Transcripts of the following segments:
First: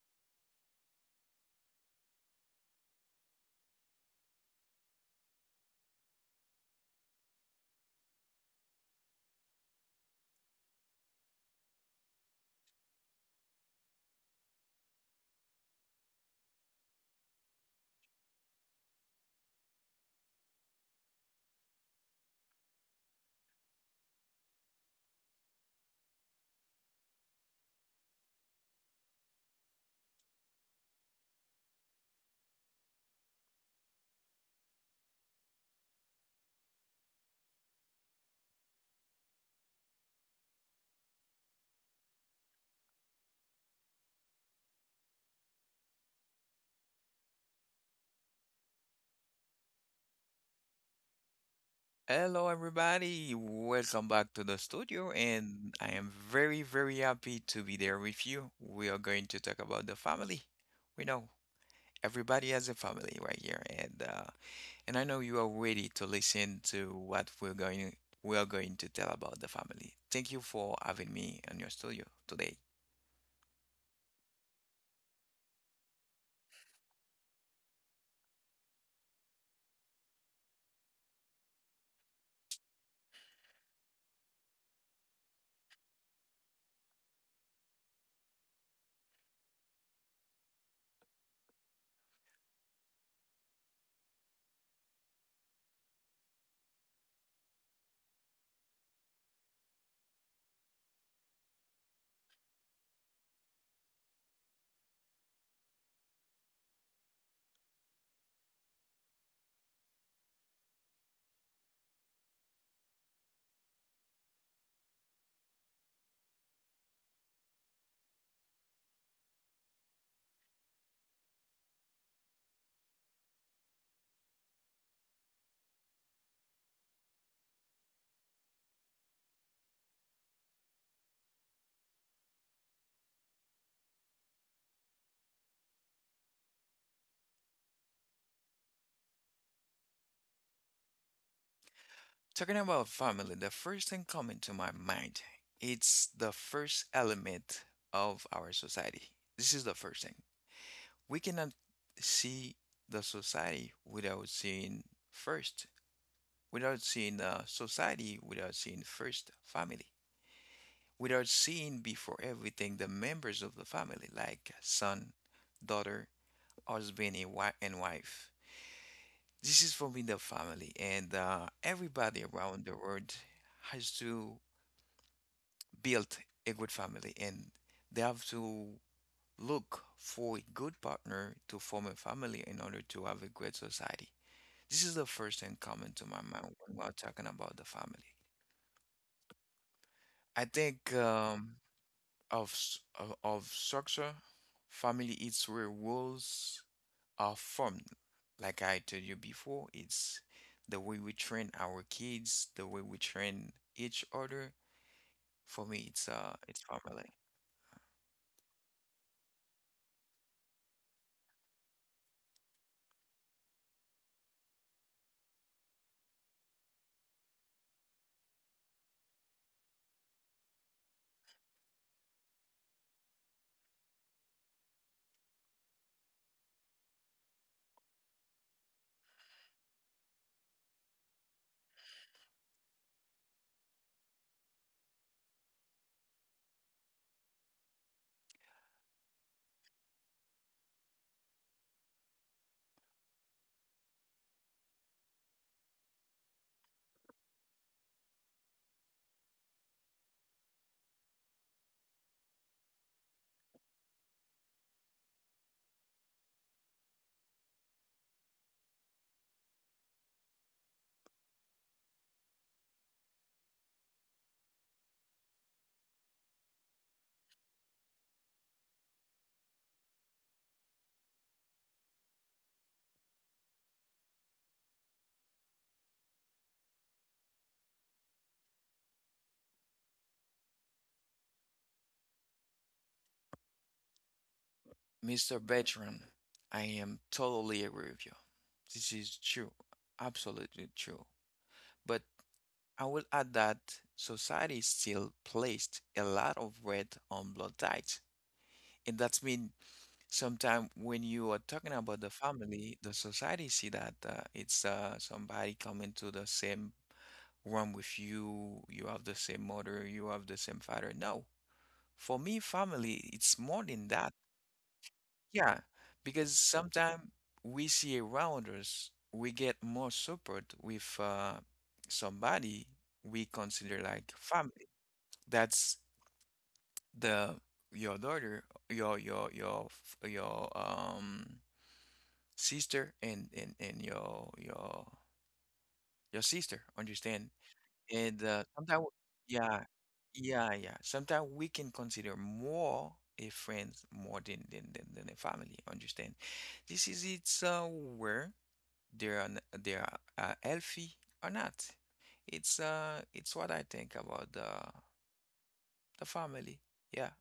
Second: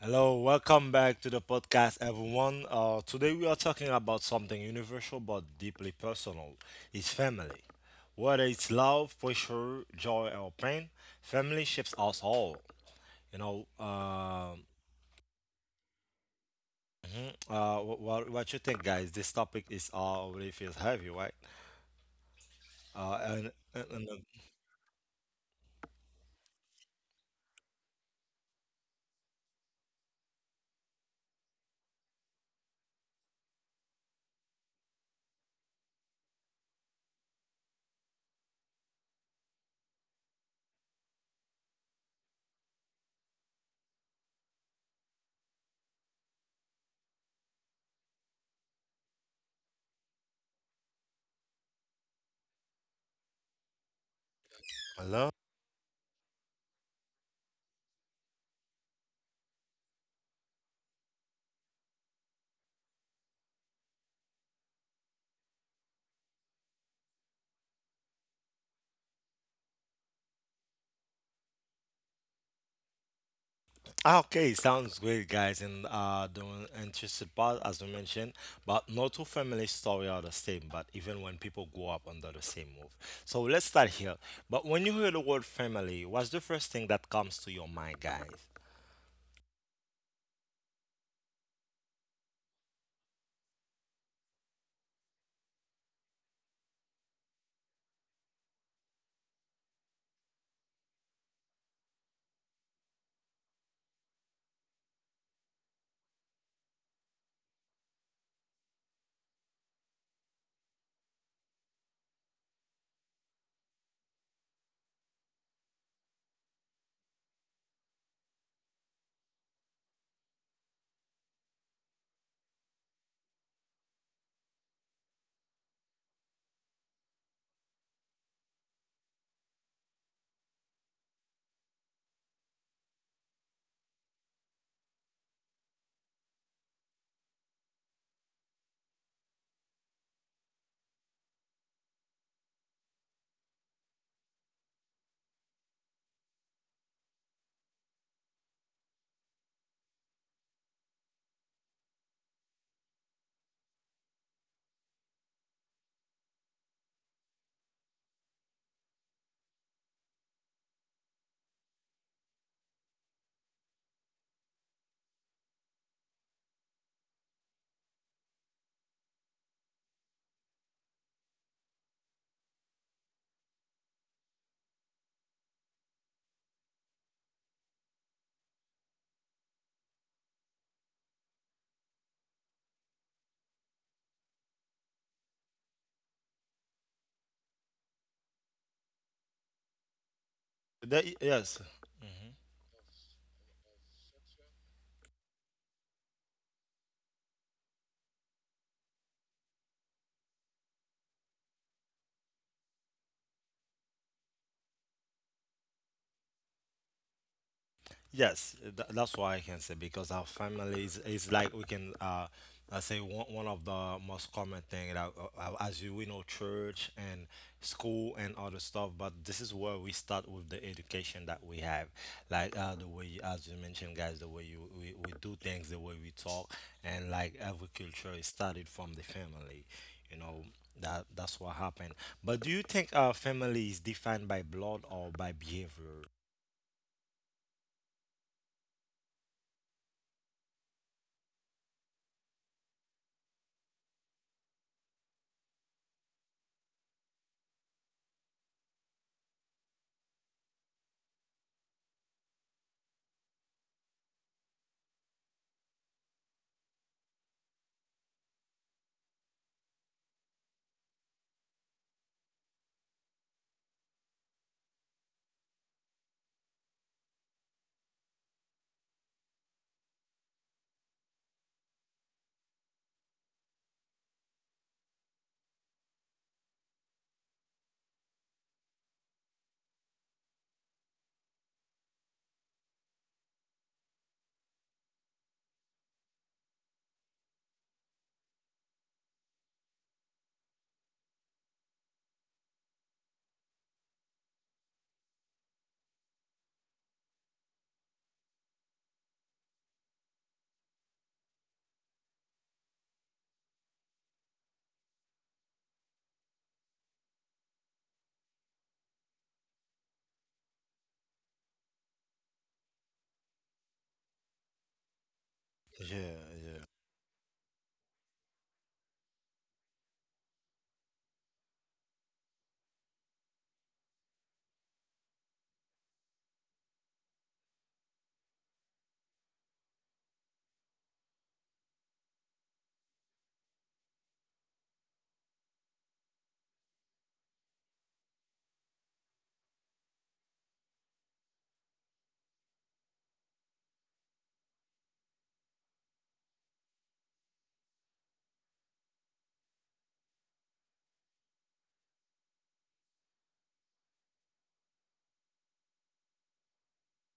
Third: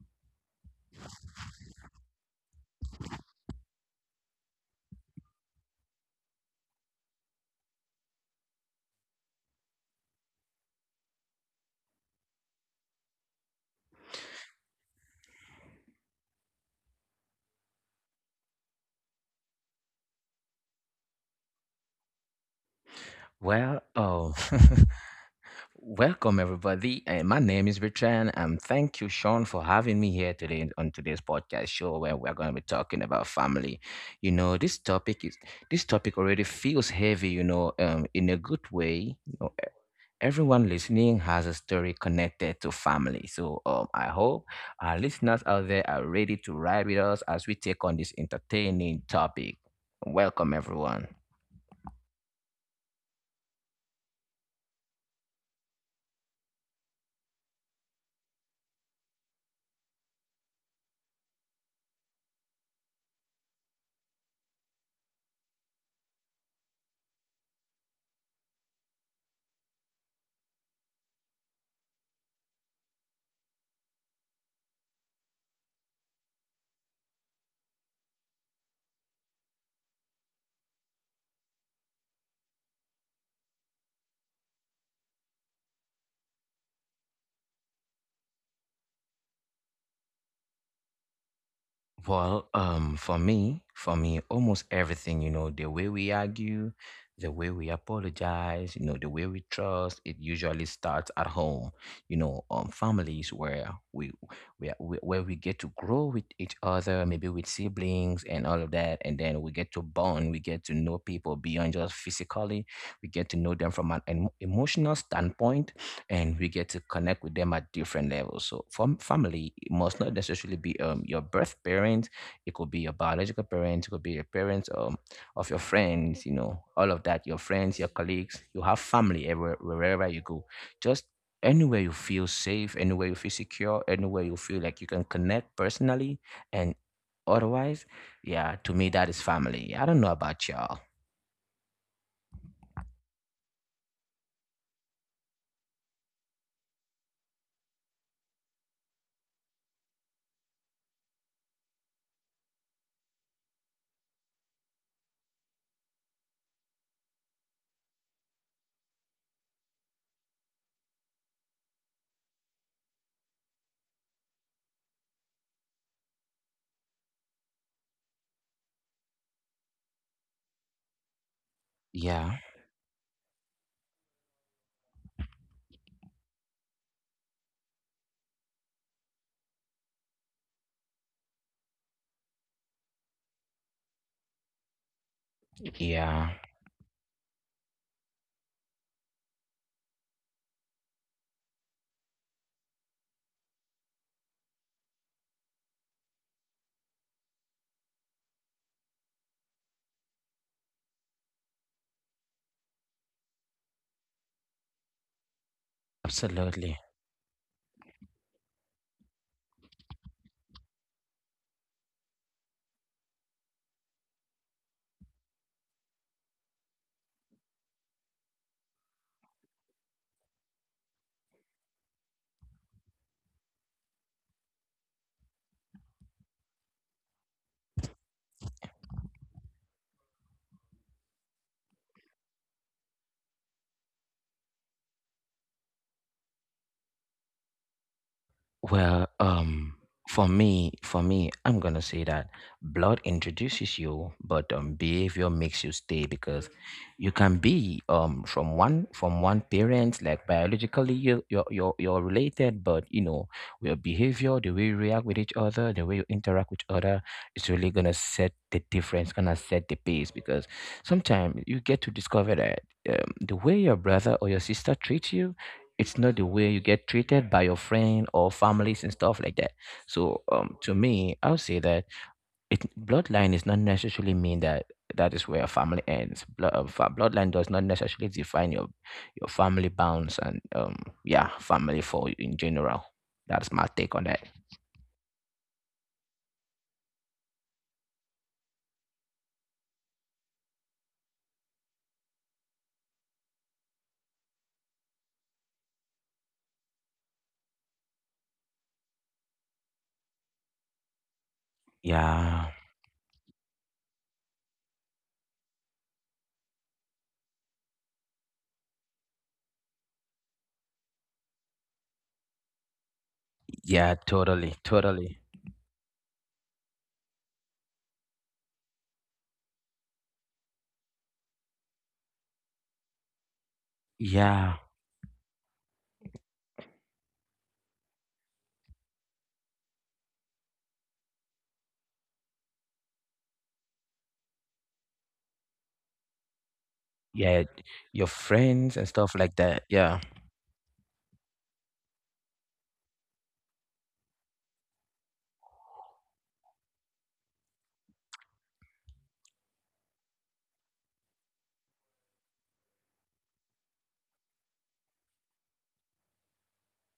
Hello, welcome back to the podcast, everyone. Today we are talking about something universal but deeply personal. It's family. Whether it's love, pressure, joy, or pain, family shapes us all. You know, um, what you think, guys? This topic is already feels heavy, right? Uh, and, Well, and, and- oh, Welcome everybody. My name is Richard, and thank you, Sean, for having me here today on today's podcast show where we're going to be talking about family. You know, this topic is this topic already feels heavy, you know, in a good way. Everyone listening has a story connected to family. So I hope our listeners out there are ready to ride with us as we take on this entertaining topic. Welcome, everyone. Hello, everybody. Welcome back to the studio, Hello. and I am very, very happy to be there with you. We are going to talk about the family. We know everybody has a family right here, and I know you are ready to listen to what we're going we are going to tell about the family. Thank you for having me on your studio today. Okay, sounds great, guys. And The interesting part, as we mentioned, but no two family story are the same. But even when people grow up under the same roof, so let's start here. But when you hear the word family, what's the first thing that comes to your mind, guys? Well, for me, almost everything, you know, the way we argue, the way we apologize, you know, the way we trust, it usually starts at home, you know, families where where we get to grow with each other, maybe with siblings and all of that, and then we get to bond, we get to know people beyond just physically, we get to know them from an emotional standpoint, and we get to connect with them at different levels. So, from family, it must not necessarily be your birth parents. It could be your biological parents. It could be your parents of your friends. You know, all of that. Your friends, your colleagues. You have family everywhere, wherever you go. Just anywhere you feel safe, anywhere you feel secure, anywhere you feel like you can connect personally and otherwise. Yeah, to me that is family. I don't know about y'all. Talking about family, the first thing coming to my mind, it's the first element of our society. This is the first thing. We cannot see the society without seeing first, without seeing the society, without seeing first family, without seeing before everything the members of the family, like son, daughter, husband, and wife. This is for me the family, and everybody Yeah, around the world has to build a good family, and they have to look for a good partner to form a family in order to have a great society. This is the first thing coming to my yeah, mind when we're talking about the family. I think Yes. of, s- of structure, family it's where rules are formed. Like I told you before, it's the way we train our kids, the way we train each other. For me, it's absolutely. family. Yes, that's why I can say because our family is like we can I say one of the most common thing that, as you we know, church and school and other stuff, but this is where we start with the education that we have, like the way, as you mentioned, guys, the way we do things, the way we talk, and like every culture is started from the family, you know, that's what happened. But do you think our family is defined by blood or by behavior? Well, for me, I'm gonna say that blood introduces you, but behavior makes you stay because you can be from one parent, like biologically you're related, but you know your behavior, the way you react with each other, the way you interact with other, is really gonna set the difference, gonna set the pace because sometimes you get to discover that the way your brother or your sister treats you, it's not the way you get treated by your friend or families and stuff like that. So to me, I would say that it bloodline is not necessarily mean that that is where your family ends. Bloodline does not necessarily define your family bounds and yeah, family for you in general. That's my take on that. Mr. Bertrand, I am totally agree with you. This is true, absolutely true. But I will add that society still placed a lot of weight on blood types, and that means. Sometimes when you are talking about the Yeah, family, the society see that it's somebody coming to the same room with you, you have the same mother, you have the same father. No, for me, family, it's more than yeah, that. totally, totally. Yeah, Yeah, because Yeah, sometimes we see around us, we get more support with somebody we consider like family. Yeah, That's the your daughter, your your your your sister and your sister understand yeah, and your sometimes friends and stuff like yeah that. Yeah, yeah, sometimes we can consider more a friend more than a family understand this is it's where they are healthy or not it's it's what I think about the family. Yeah,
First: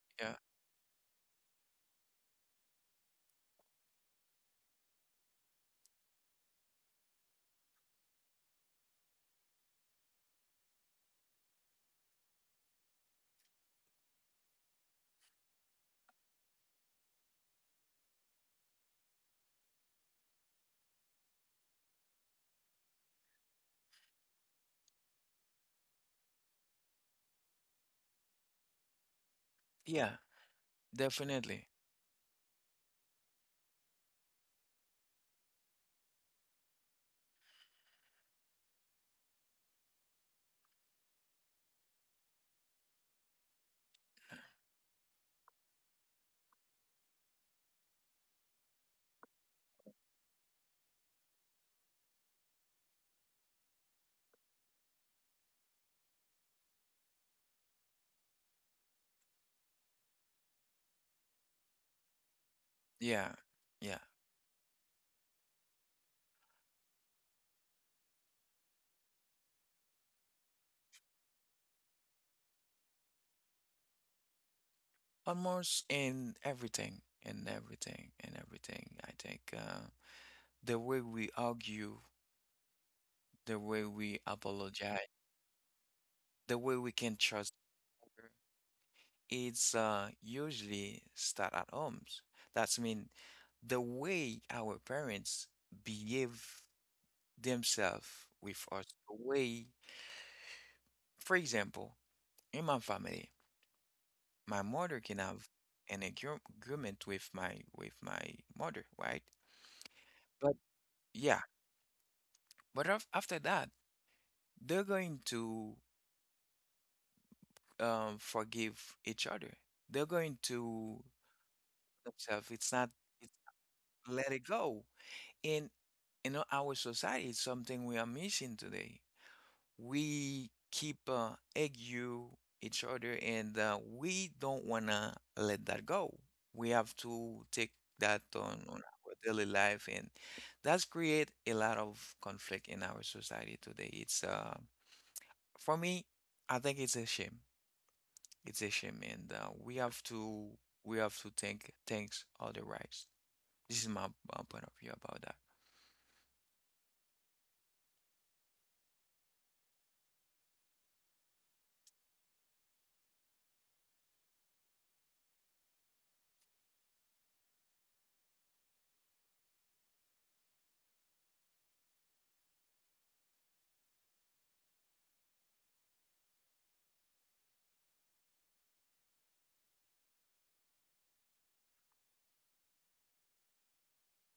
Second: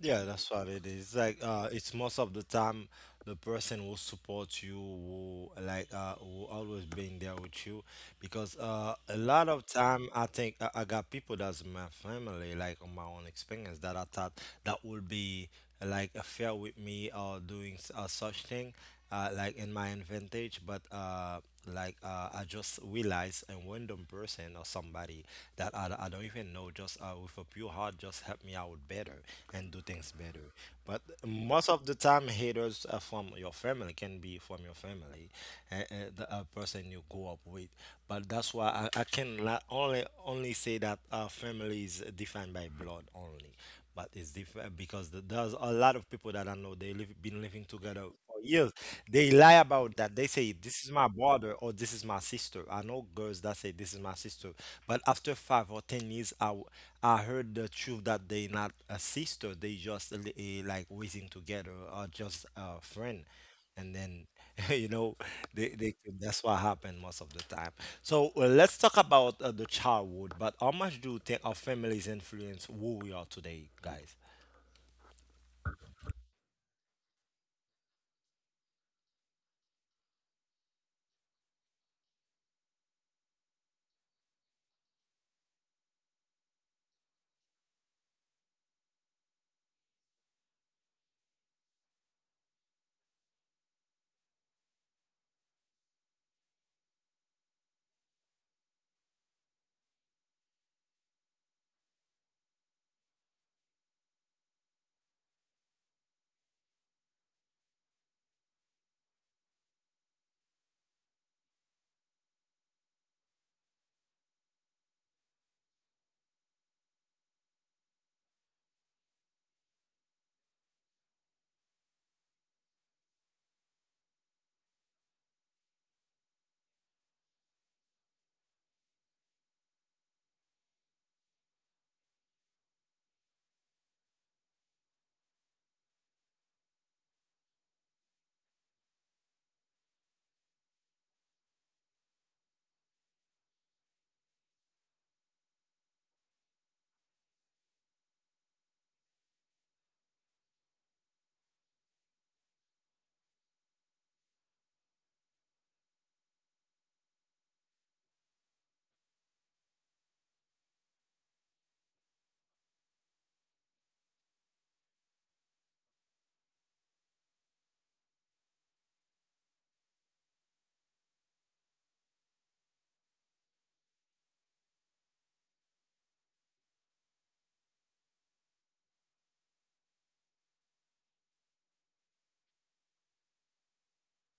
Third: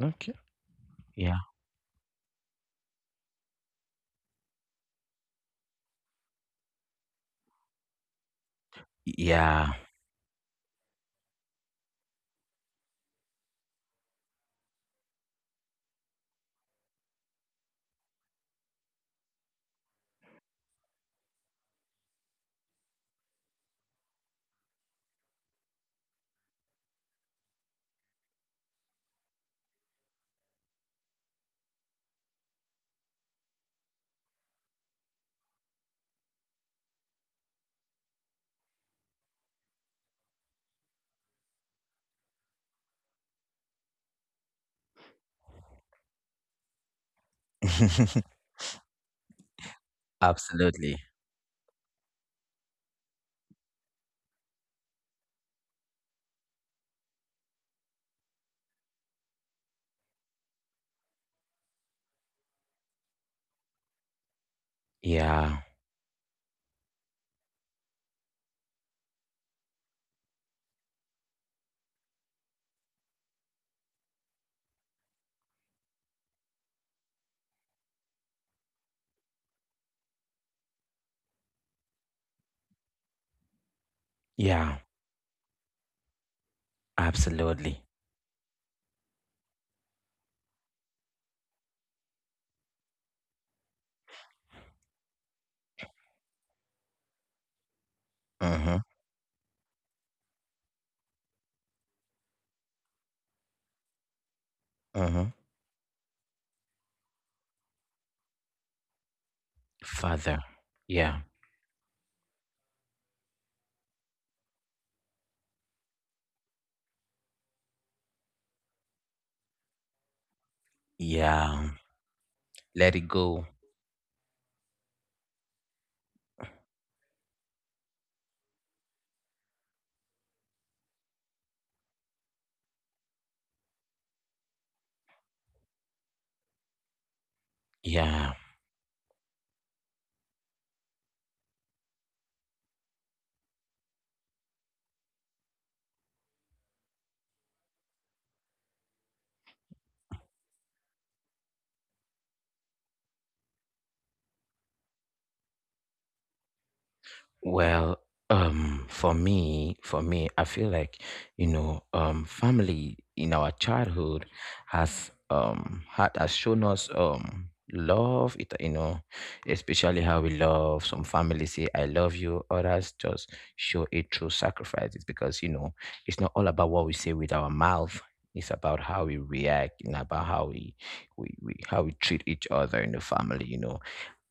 Yeah, okay. yeah, that's what it is. Like, Yeah, it's most of the time the person will support you, will like, will always being there with you, because a lot of yeah. time I think I got people that's in my family, like on my own experience, that I thought that would be like a fair with me or such thing, like in my advantage, but I just realized a random person or somebody that I don't even know just with a pure heart just help me out better and do things yeah, better. But most definitely, of the time, haters are from your family, can be from your family, and, and the person you grew up with. But that's why I can only say that our family is defined by blood only. But it's different because there's a lot of people that I know they live been living together for years, they lie about that. They say this is my Absolutely. brother or this is my sister. I know girls that say this is my sister, but after 5 or 10 years, I heard the truth that they not a sister. They just like raising together or just a friend, yeah, and yeah. then you know Yeah, they, that's what happened most of the time. So well, let's talk about the childhood. But how much do you think our families influence who we are today, guys? Almost in everything, in everything, in everything. I think the way we argue, the way we yeah, apologize, the way we can trust absolutely. other, it's usually start at homes. That's mean the way our parents behave themselves with us. Mm-hmm, The way, for example, in my family, my mother can mm-hmm. have an agreement with my mother, right? Father, But yeah, yeah, but after that, they're going to forgive each other. They're going to yeah, themselves. It's not let it it's go. let it go. In our society, it's something we are missing today. We keep argue each other, and we don't wanna let that go. We have to take that Yeah. On our daily life, and that's create a lot of conflict in our society today. It's for me, I think it's a shame. It's a shame, and we have to think things otherwise. This is my point of view about that. Well, for me, I feel like, family in our childhood has shown us love. Especially how we love. Some families say I love you, others just show it through sacrifices because you know it's not all about what we say with our mouth. It's about how we react and about how we how we treat each other in the family, you know.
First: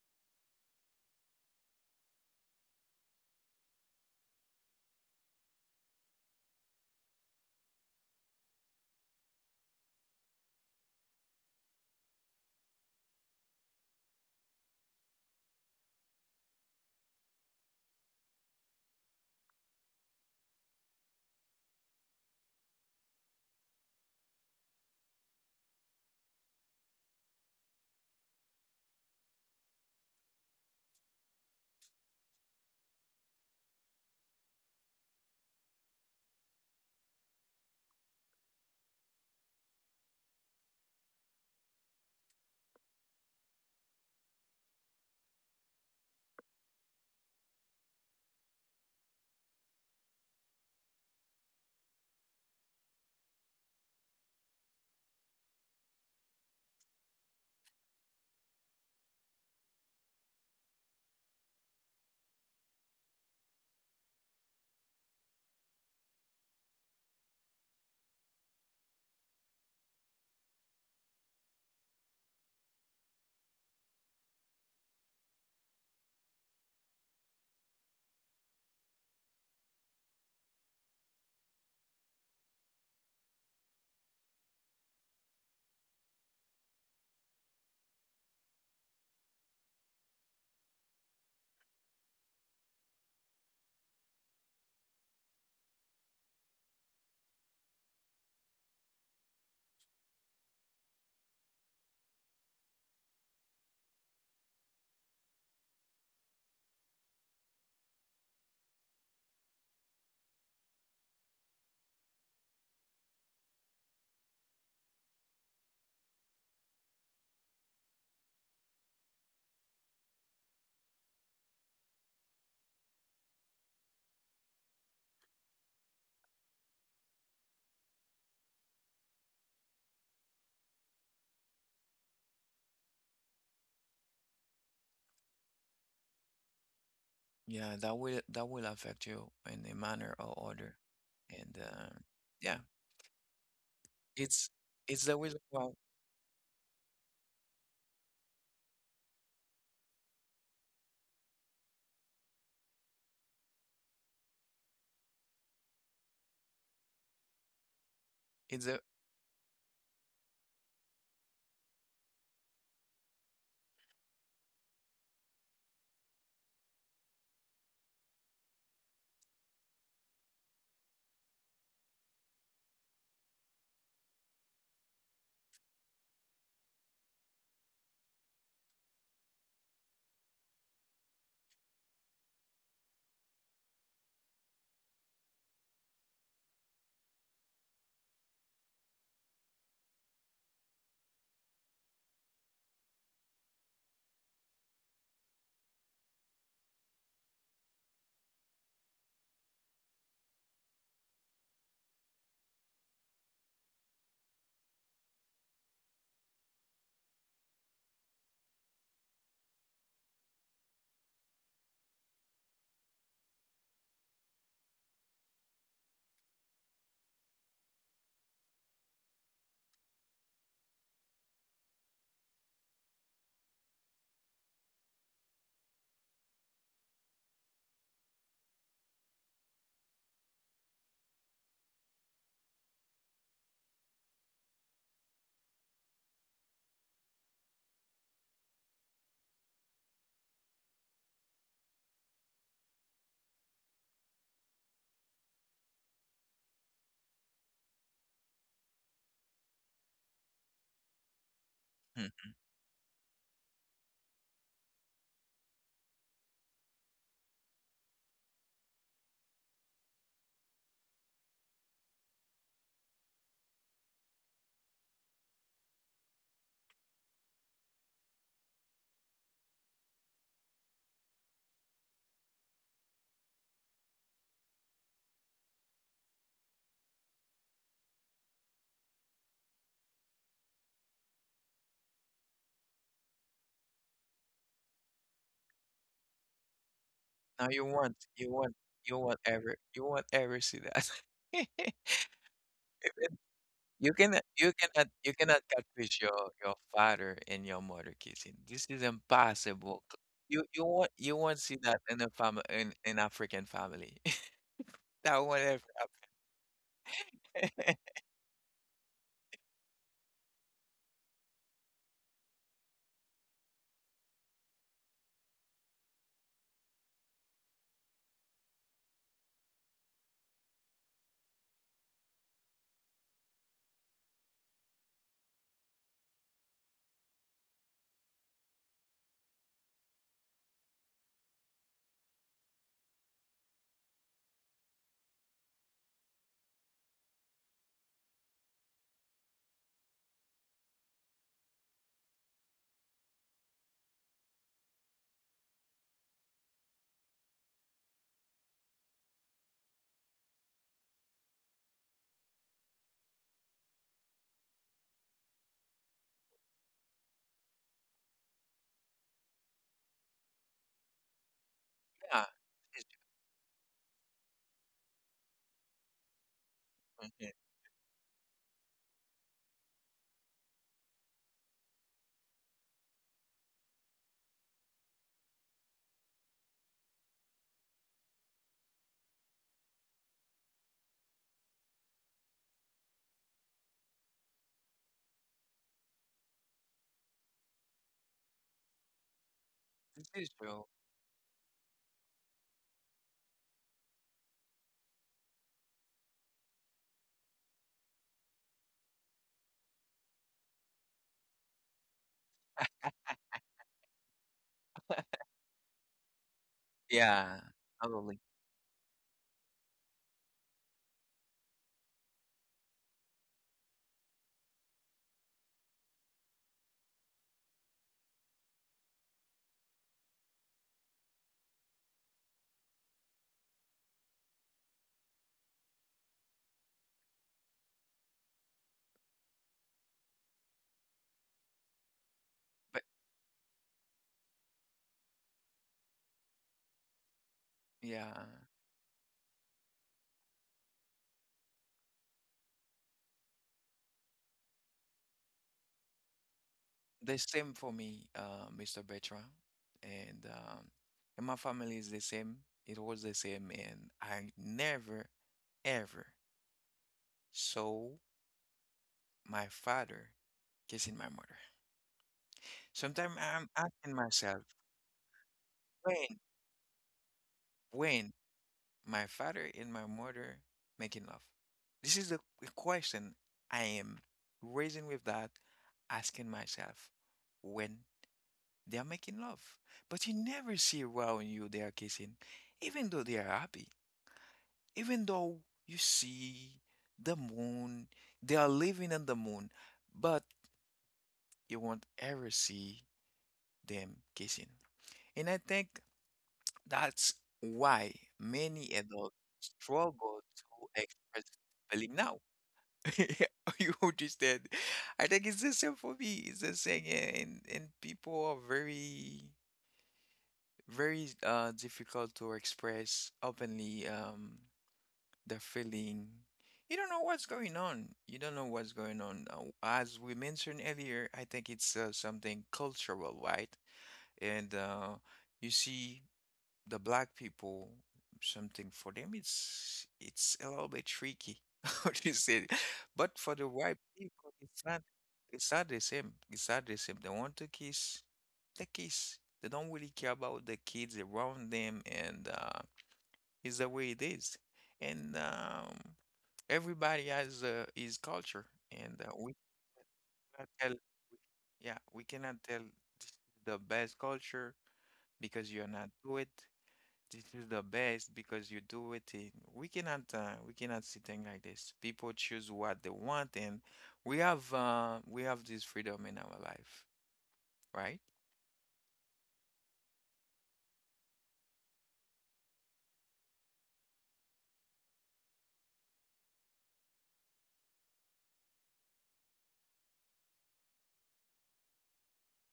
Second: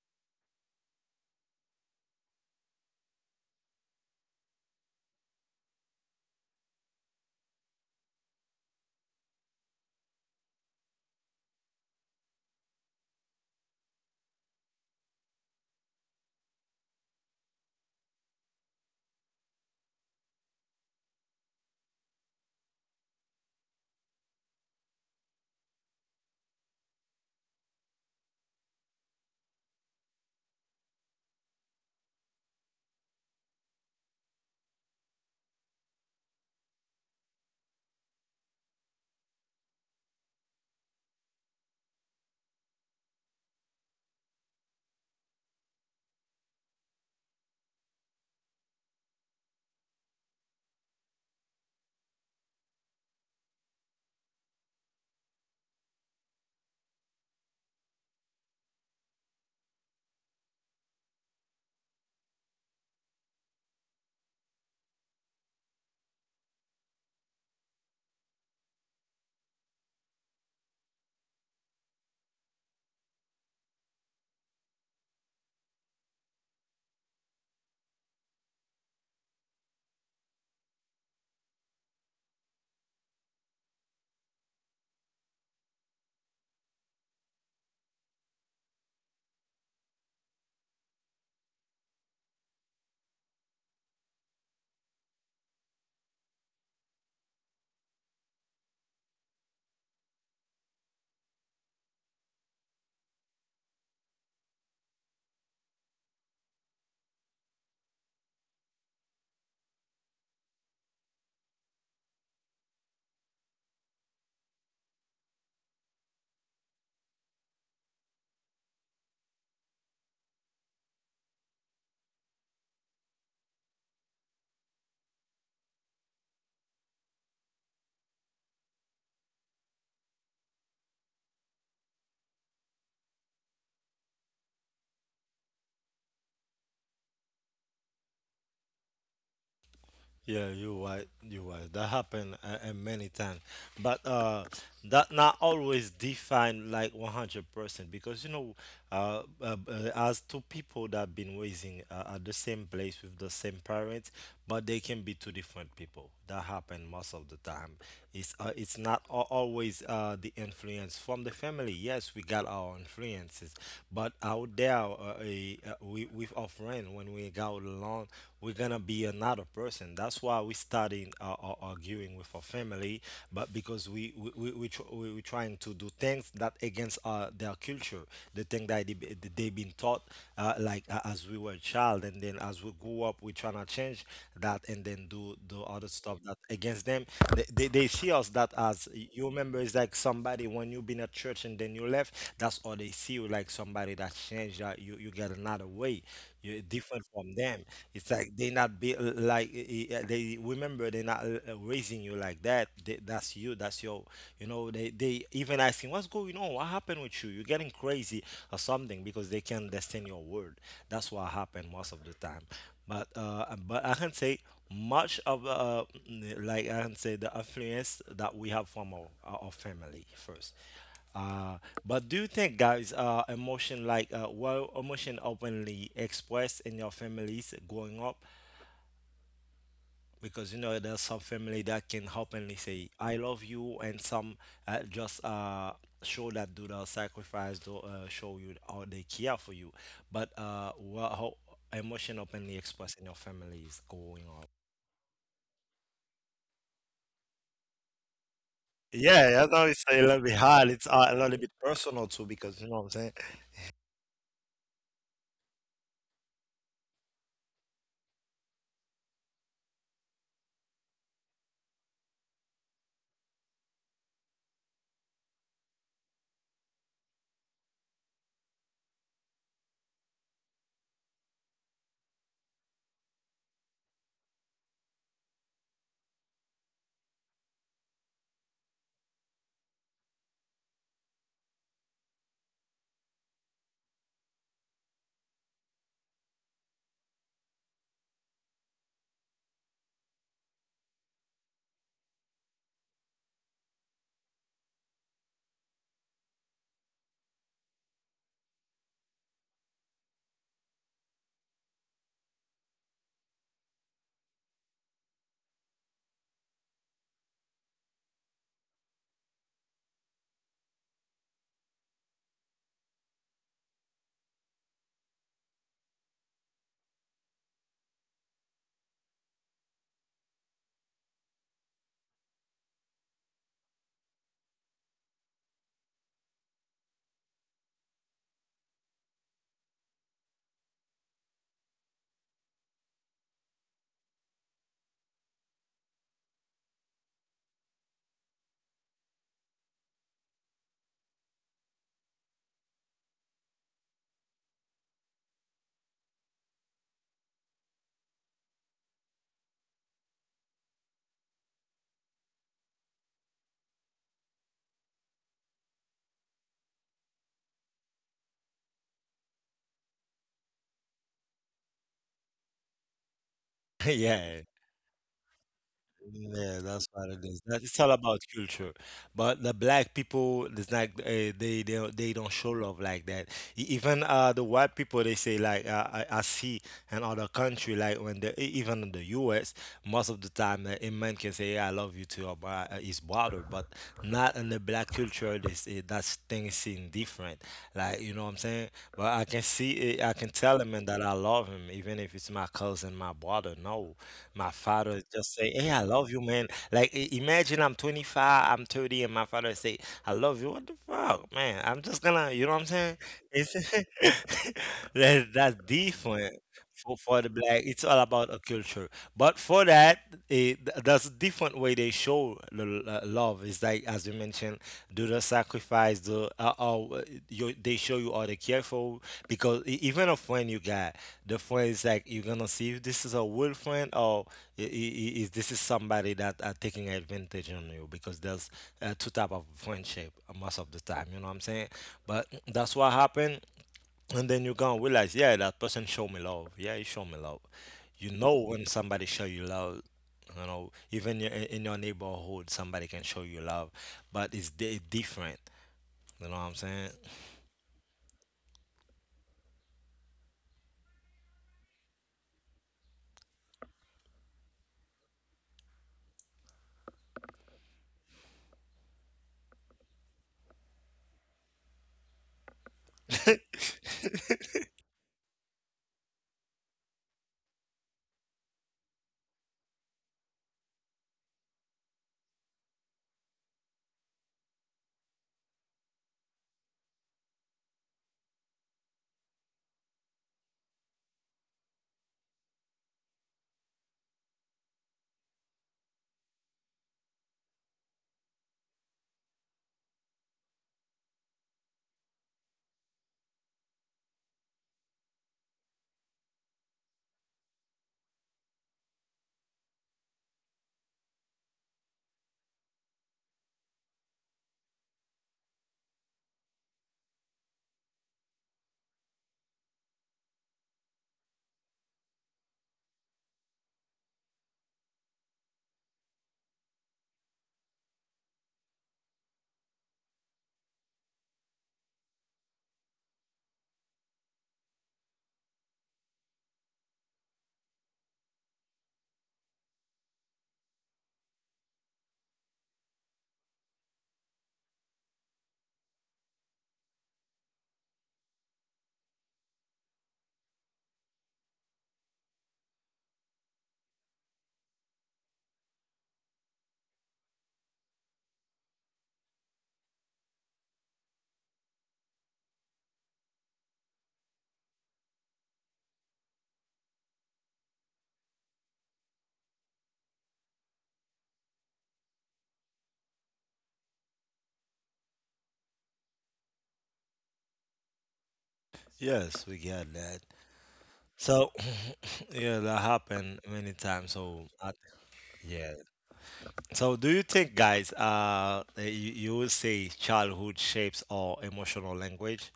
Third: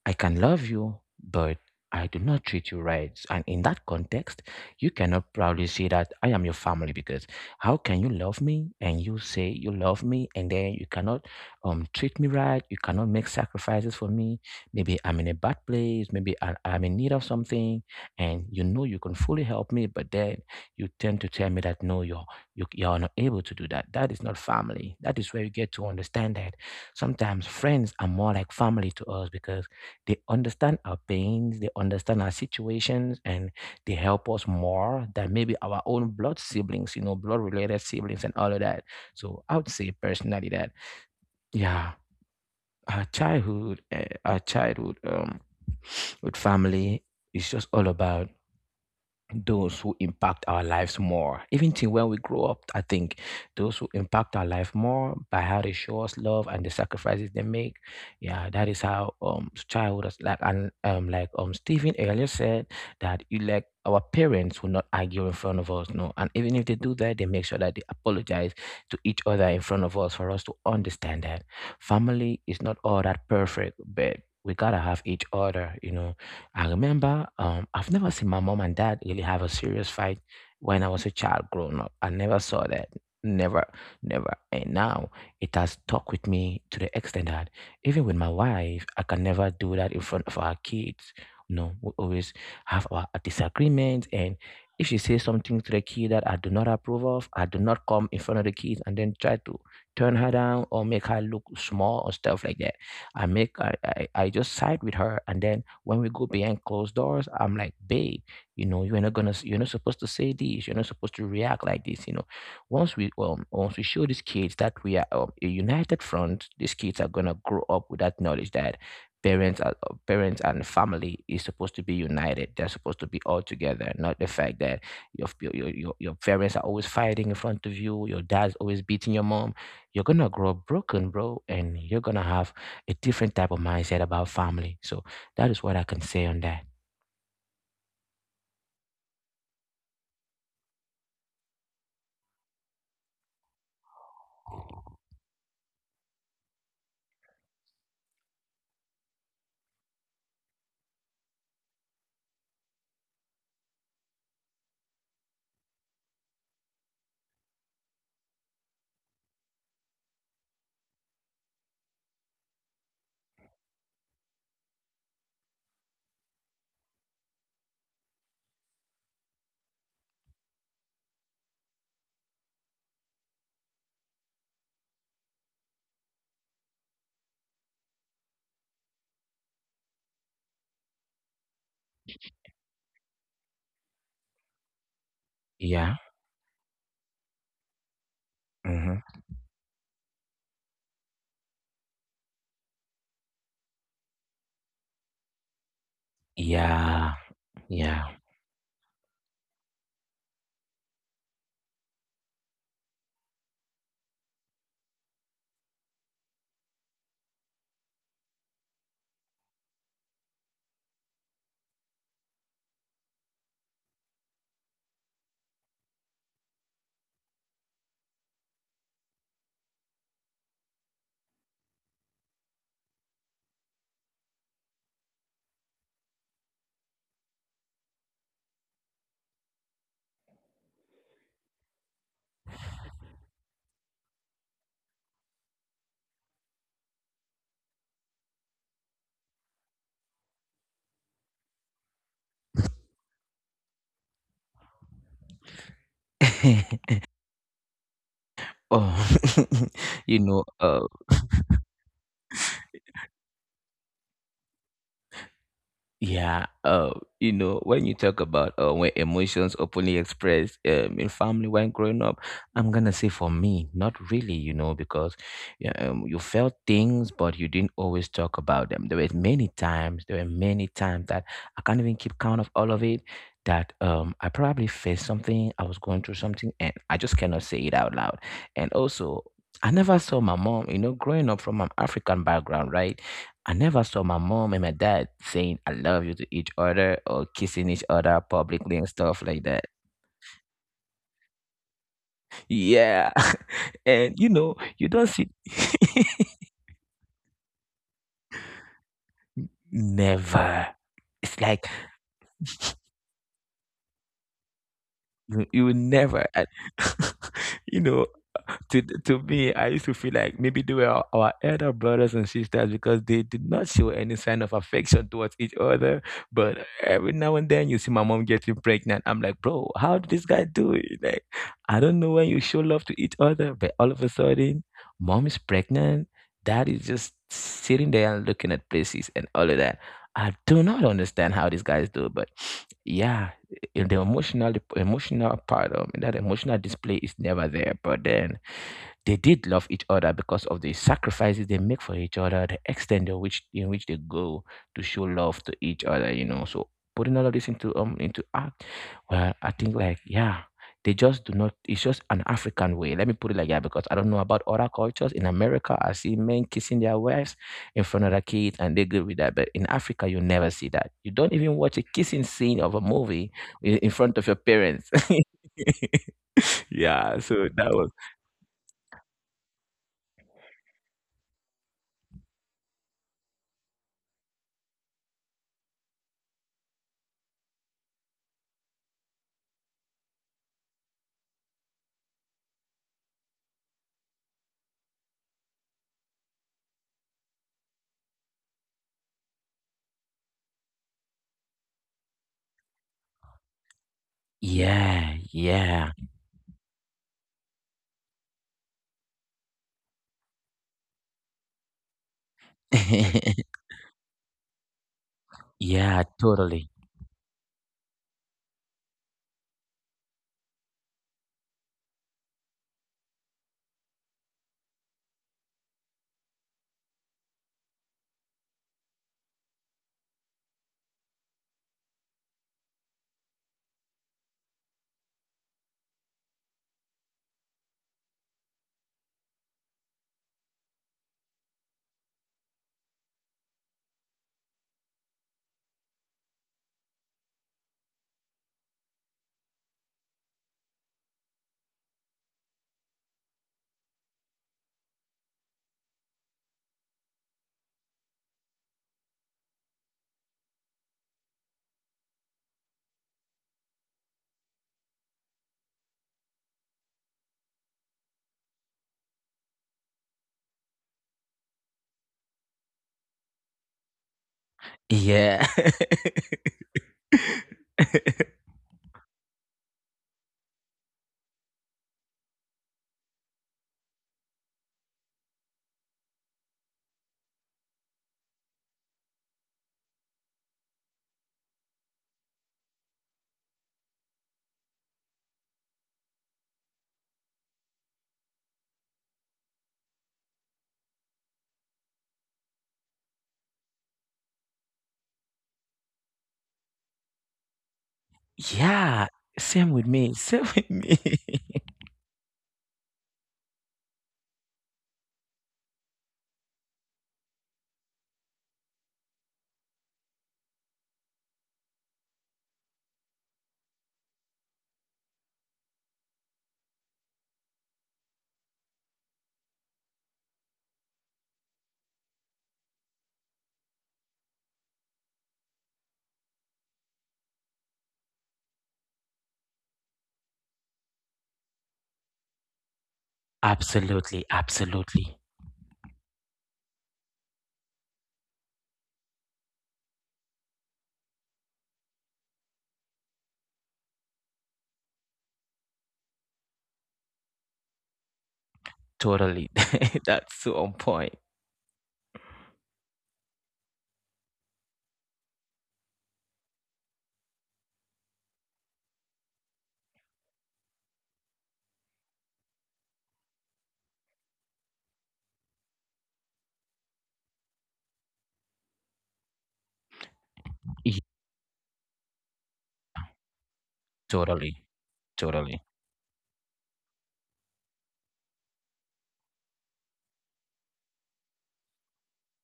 I can love you, but I do not treat you right. And in that context, you cannot proudly say that I am your family because how can you love me and you say you love me and then you cannot treat me right, you cannot make sacrifices for me. Maybe I'm in a bad place, maybe I'm in need of something, and you know you can fully help me, but then you tend to tell me that no, you're not able to do that. That is not family. That is where you get to understand that sometimes friends are more like family to us because they understand our pains, they understand our situations, and they help us more than maybe our own blood siblings, you know, blood related siblings and all of that. So I would say personally that, yeah, our childhood with family is just all about those who impact our lives more. Even till when we grow up, I think those who impact our life more by how they show us love and the sacrifices they make. Yeah, that is how childhood is like, and Stephen earlier said that you like our parents will not argue in front of us, no. And even if they do that, they make sure that they apologize to each other in front of us for us to understand that family is not all that perfect, but we gotta have each other, you know. I remember I've never seen my mom and dad really have a serious fight when I was a child growing up. I never saw that. Never, never. And now it has stuck with me to the extent that even with my wife, I can never do that in front of our kids. No, we always have our disagreements. And if she says something to the kid that I do not approve of, I do not come in front of the kids and then try to turn her down or make her look small or stuff like that. I make I just side with her, and then when we go behind closed doors, I'm like, babe, you know, you're not supposed to say this. You're not supposed to react like this. You know, once we show these kids that we are a united front, these kids are gonna grow up with that knowledge that parents and family is supposed to be united. They're supposed to be all together, not the fact that your f- your parents are always fighting in front of you. Your dad's always beating your mom. You're gonna grow up broken, bro, and you're gonna have a different type of mindset about family. So that is what I can say on that. Yeah, that will affect you in a manner Yeah, or other, you right. You and right. That happened yeah, many times, but it's it's that the not reason why always define like 100% because you know, as two people that been raising at the same place with the same parents, but they can be two different people. That happen most of the time. It's It's a. not always the influence from the family. Yes, we got our influences, but out there, we with our friend when we go alone, we're gonna be another person. That's why we started arguing with our family, but because we, tr- we trying to do things that against their culture, the thing that they been taught as we were a child, and then as we grew up, we trying to change that, and then do other Yeah. stuff that against them. They see us that, as Hmm. you remember, it's like somebody when you been at church and then you left. That's all, they see you like somebody that changed. That you get another way. You're different Yeah. from them. Yeah. It's like they not be they remember, they're not raising you like that. That's you. That's your. You know, they even asking what's going on. What happened with you? You're getting crazy or something because they can't understand your word. That's what happened most of the time. But I can say much of like I can say the influence that we have from our family first. Uh, but do you think, guys, emotion openly expressed in your families growing up? Because you know there's some family that can openly say "I love you," and some just show that, do the sacrifice to show you how they care for you. But how emotion openly expressed in your families growing up? Oh, Yeah, I know it's a you little bit know, hard. uh, It's a little bit personal Hmm. too, because you know what I'm saying. yeah, you know, when you talk about when emotions openly expressed in family when growing up, I'm gonna say for me, not really, you know, because yeah, you felt things, but you didn't always talk about them. There were many times that I can't even keep count of all of it. That I probably faced something, I was going through something, and I just cannot say it out loud. And also, I never saw my mom, you know, growing up from an African background, right? I never saw my mom and my dad saying I love you to each other or Now kissing you each want other publicly and stuff like that. you want ever see that. Yeah. You And cannot, you know, you you cannot, don't you see. cannot catfish your father and your mother kissing. This is impossible. C- You Never. you won't It's see like, that in a family, in an African family. That You won't you ever would never, and you happen. know, to me, I used to feel like maybe they were our elder brothers and sisters because they did not show any sign of affection towards each other. But every now and then, you see my mom getting pregnant. I'm like, bro, how did this guy do it? Like, I don't know when you show love to each other, but all of a sudden, mom is pregnant. Dad is just sitting there and looking at places and all of that. I do not understand how these guys do, but yeah, the emotional part of that emotional display is never there. But then they did love each other because of the sacrifices they make for each other, the extent in which they go to show love to each other, you know. So putting all of this into act, well, I think like yeah, they just do not. It's just an African way. Let me put it like that because I don't know about other cultures in America. I see men kissing their wives in front of their kids, and they good with that. But in Africa, you never see that. You don't even watch a Yeah, kissing scene of this a is movie in front of your Yeah. parents. Yeah, that's true. what it Yeah, Yeah, is. so That that. it's all about culture. But the black people, it's like they don't show love like that. Even the white people, they say like I see, and other country like when even in the US most of the time a man can say, yeah, I love you to your his brother, but not in the black culture, that thing is seen different, like, you know what I'm saying? But I can see it, this I is can tell true. him and that I love him even if it's my cousin, my brother. No, my father Yeah, just say, hey, I yeah. love you, man. Like, imagine I'm 25, I'm 30, and my father say, I love you. What the fuck, man? I'm just gonna, you know what I'm saying, it's that's Yeah, different totally. For the Yeah, black, it's all absolutely. about a culture, but for that, eh, th that's a different way they show the love. It's like, as you mentioned, do the sacrifice, they show you are the careful, because even a friend you got, the friend is like, you're gonna see if this is a real friend or I- is this is somebody that are taking advantage on you, because there's two type of friendship most of the time, you know what I'm saying? But that's But what happened, and then you're gonna realize, yeah, that person show me love. Yeah, he show me love. You yeah, know when somebody show you love, you know, even in your neighborhood, somebody can show you love, but it's different. You know what I'm saying? the same for me, Mr. Bertrand, and um, and my family is the same. It was the same, and I never ever saw my father kissing my mother. Sometimes I'm asking myself, Yeah. when, when my father and my mother making love? This is the question I am raising with that, asking myself when they are making love. But you never see around you they are kissing, even though they are happy, even though you see the moon, they are living on the moon, but you won't ever see them kissing. And I think that's why many Yeah, adults same with me. struggle Same to with me. express feeling now. You understand? I think it's the same for me. It's the same, eh, and people are very, very difficult to express openly the feeling. You don't know what's going on. You don't know what's going on. As we mentioned earlier, I think it's something cultural, right? And you see the black people something for them it's a little bit tricky what you said, but for the white Absolutely, people absolutely. it's not the same, it's not the same, they want to kiss, they kiss, they don't really care about the kids around them, and it's the way it is, and everybody has his culture, and Totally. That's cannot so tell on point. yeah we cannot tell this is the best culture because you're not do it, this is the best because you do it in, we cannot see things like this. People choose what they want and we have this freedom in our life, right? Yes, we get that. Yeah, So yeah, that happened many times. Totally, totally. Yeah. So do you think, guys, you would say childhood shapes our emotional language?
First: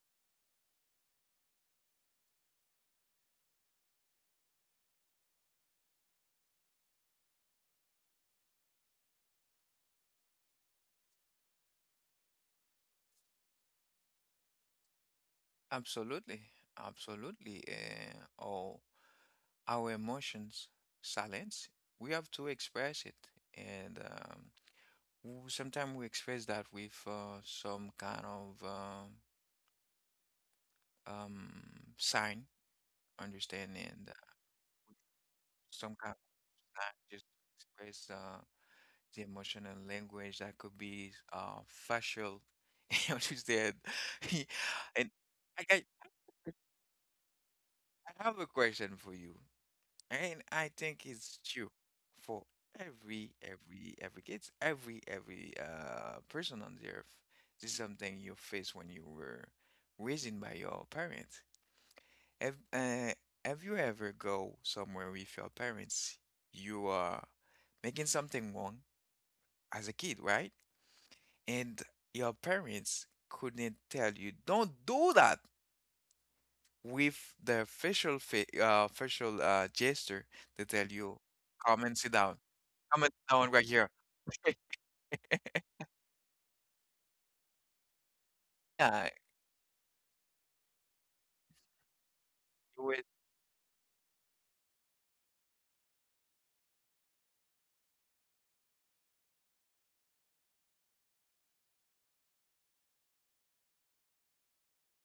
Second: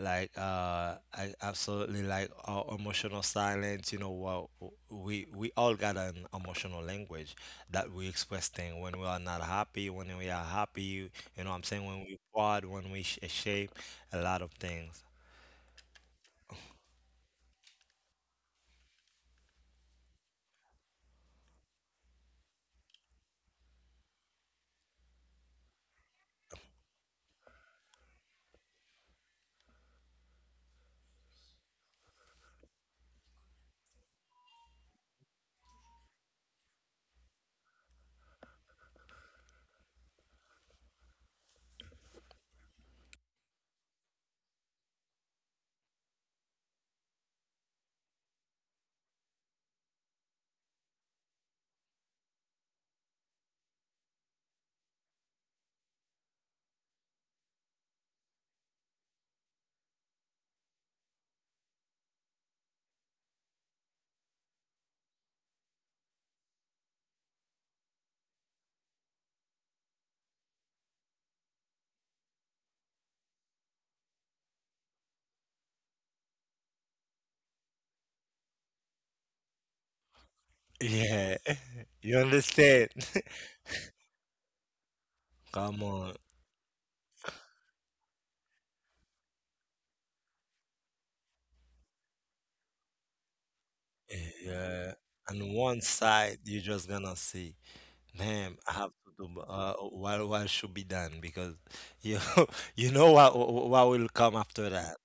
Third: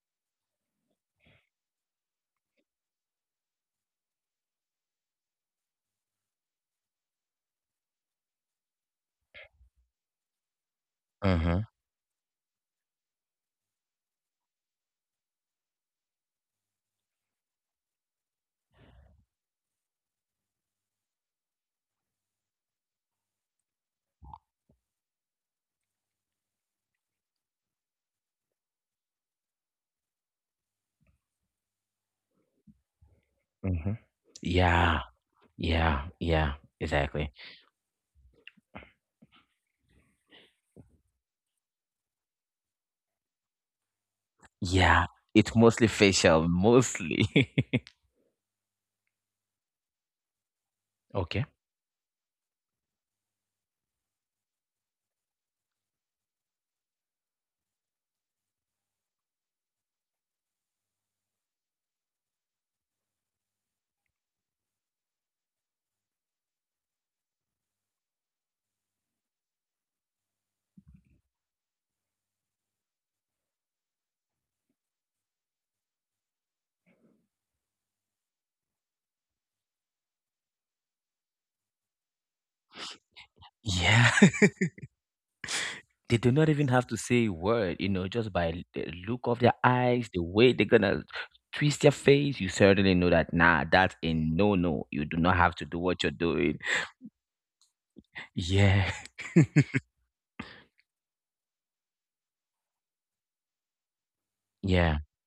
Like I absolutely like our emotional silence, you know what, we all got an emotional language that we express thing, when we are not happy, when we are happy, you know what I'm Mm-hmm. saying, when we proud, when we shape a lot of things. Absolutely. Absolutely. All our emotions, silence, we have to express it. And sometimes we express that with some kind of um, sign, understanding, Mm-hmm. and, Yeah. some Yeah, kind yeah, of sign, just exactly. express. The emotional language that could be facial, which is there. Yeah, And it's I, mostly I facial, mostly. I have a question for you, and I think it's Okay. true for every it's every person on the earth. This is something you face when you were raised by your parents. Have uh, have you ever go somewhere with your parents? You are making something wrong as a kid, right? And your parents couldn't tell you don't do that with the facial gesture they tell you Yeah. come and sit You down, understand? Right here. Yeah, Come they on. do not even have to say a word, you know, just by the Yeah, look of their eyes, the way they're gonna twist their face, you certainly know was- that, nah, that's a no-no. You Yeah, do not have to on do one what you're side doing. you're just gonna see, man, Yeah, I have to do what should be done because you you know what will come after yeah, that.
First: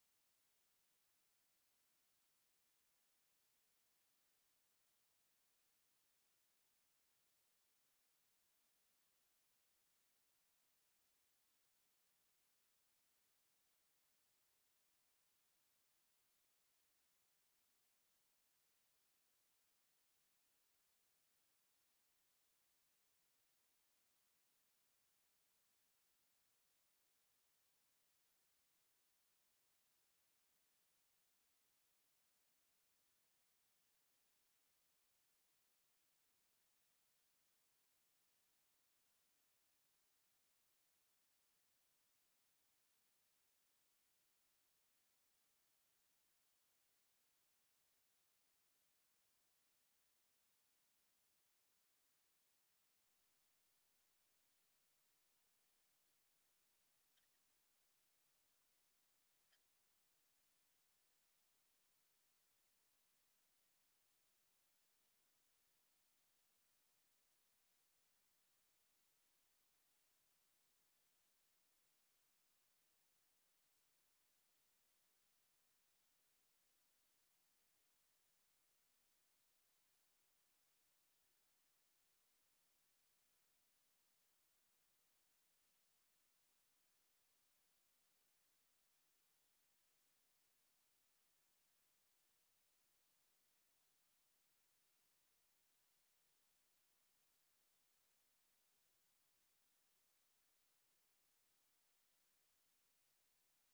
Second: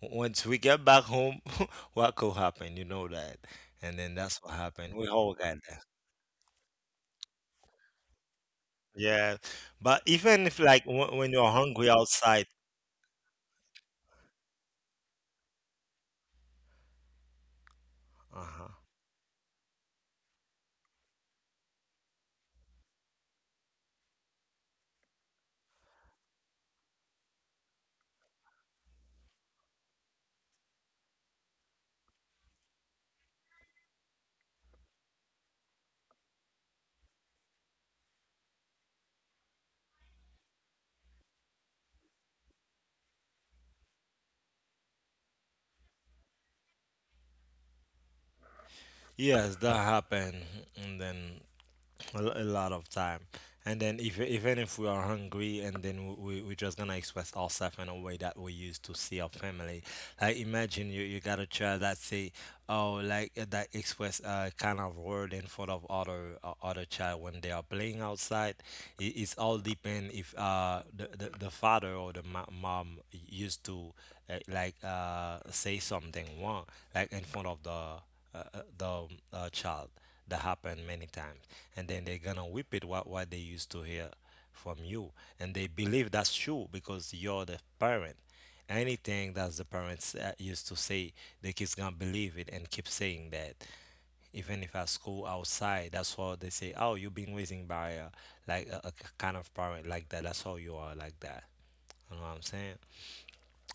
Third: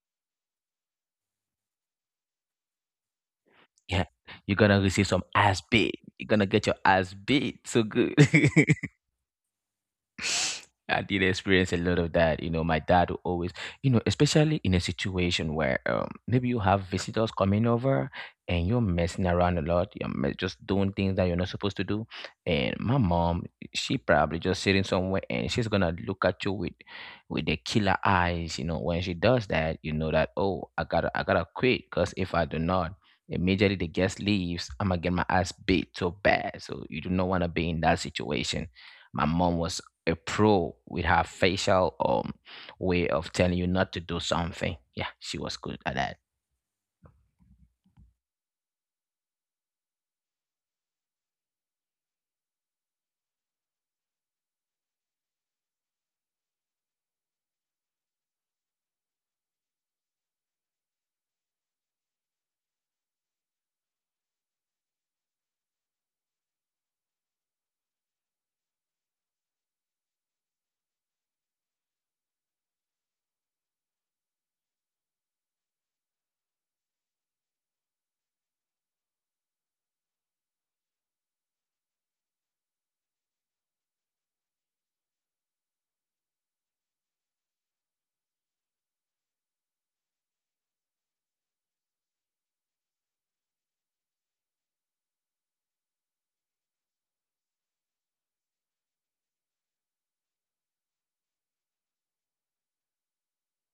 Once we get back home, what could happen? You know that, and yeah. then that's what You're gonna happened. receive We some all got ass that. beat. You're gonna get your ass beat so good. Yeah, but even if like I did when you're experience a hungry lot of that. outside. You know, my dad would always, you know, especially in a situation where maybe you have visitors coming over and Uh-huh. you're messing around a lot, just doing things that you're not supposed to do. And my mom, she probably just sitting somewhere and she's gonna look at you with the killer eyes. You know, when she does that, you know that oh, I gotta quit because if I do not, immediately the guest leaves, I'm gonna get my ass beat so bad. So you do not want to be in that situation. My mom was a pro with her facial way of telling you not to do something. Yeah, she was good at that. Yes, that happened, and then a lot of time, and then if even if we are hungry, and then we're just gonna express ourselves in a way that we used to see our family. Like, imagine you got a child that say, oh, like that express kind of word in front of other child when they are playing outside. It's all depend if the father or the mom used to say something wrong like in front of the child. That happened many times. And then they're gonna whip it, what they used to hear from you. And they believe that's true because you're the parent. Anything that the parents used to say, the kids gonna believe it and keep saying that, even if at school outside, that's what they say, oh, you've been raising by like a kind of parent like that, that's how you are like that. You know what I'm saying?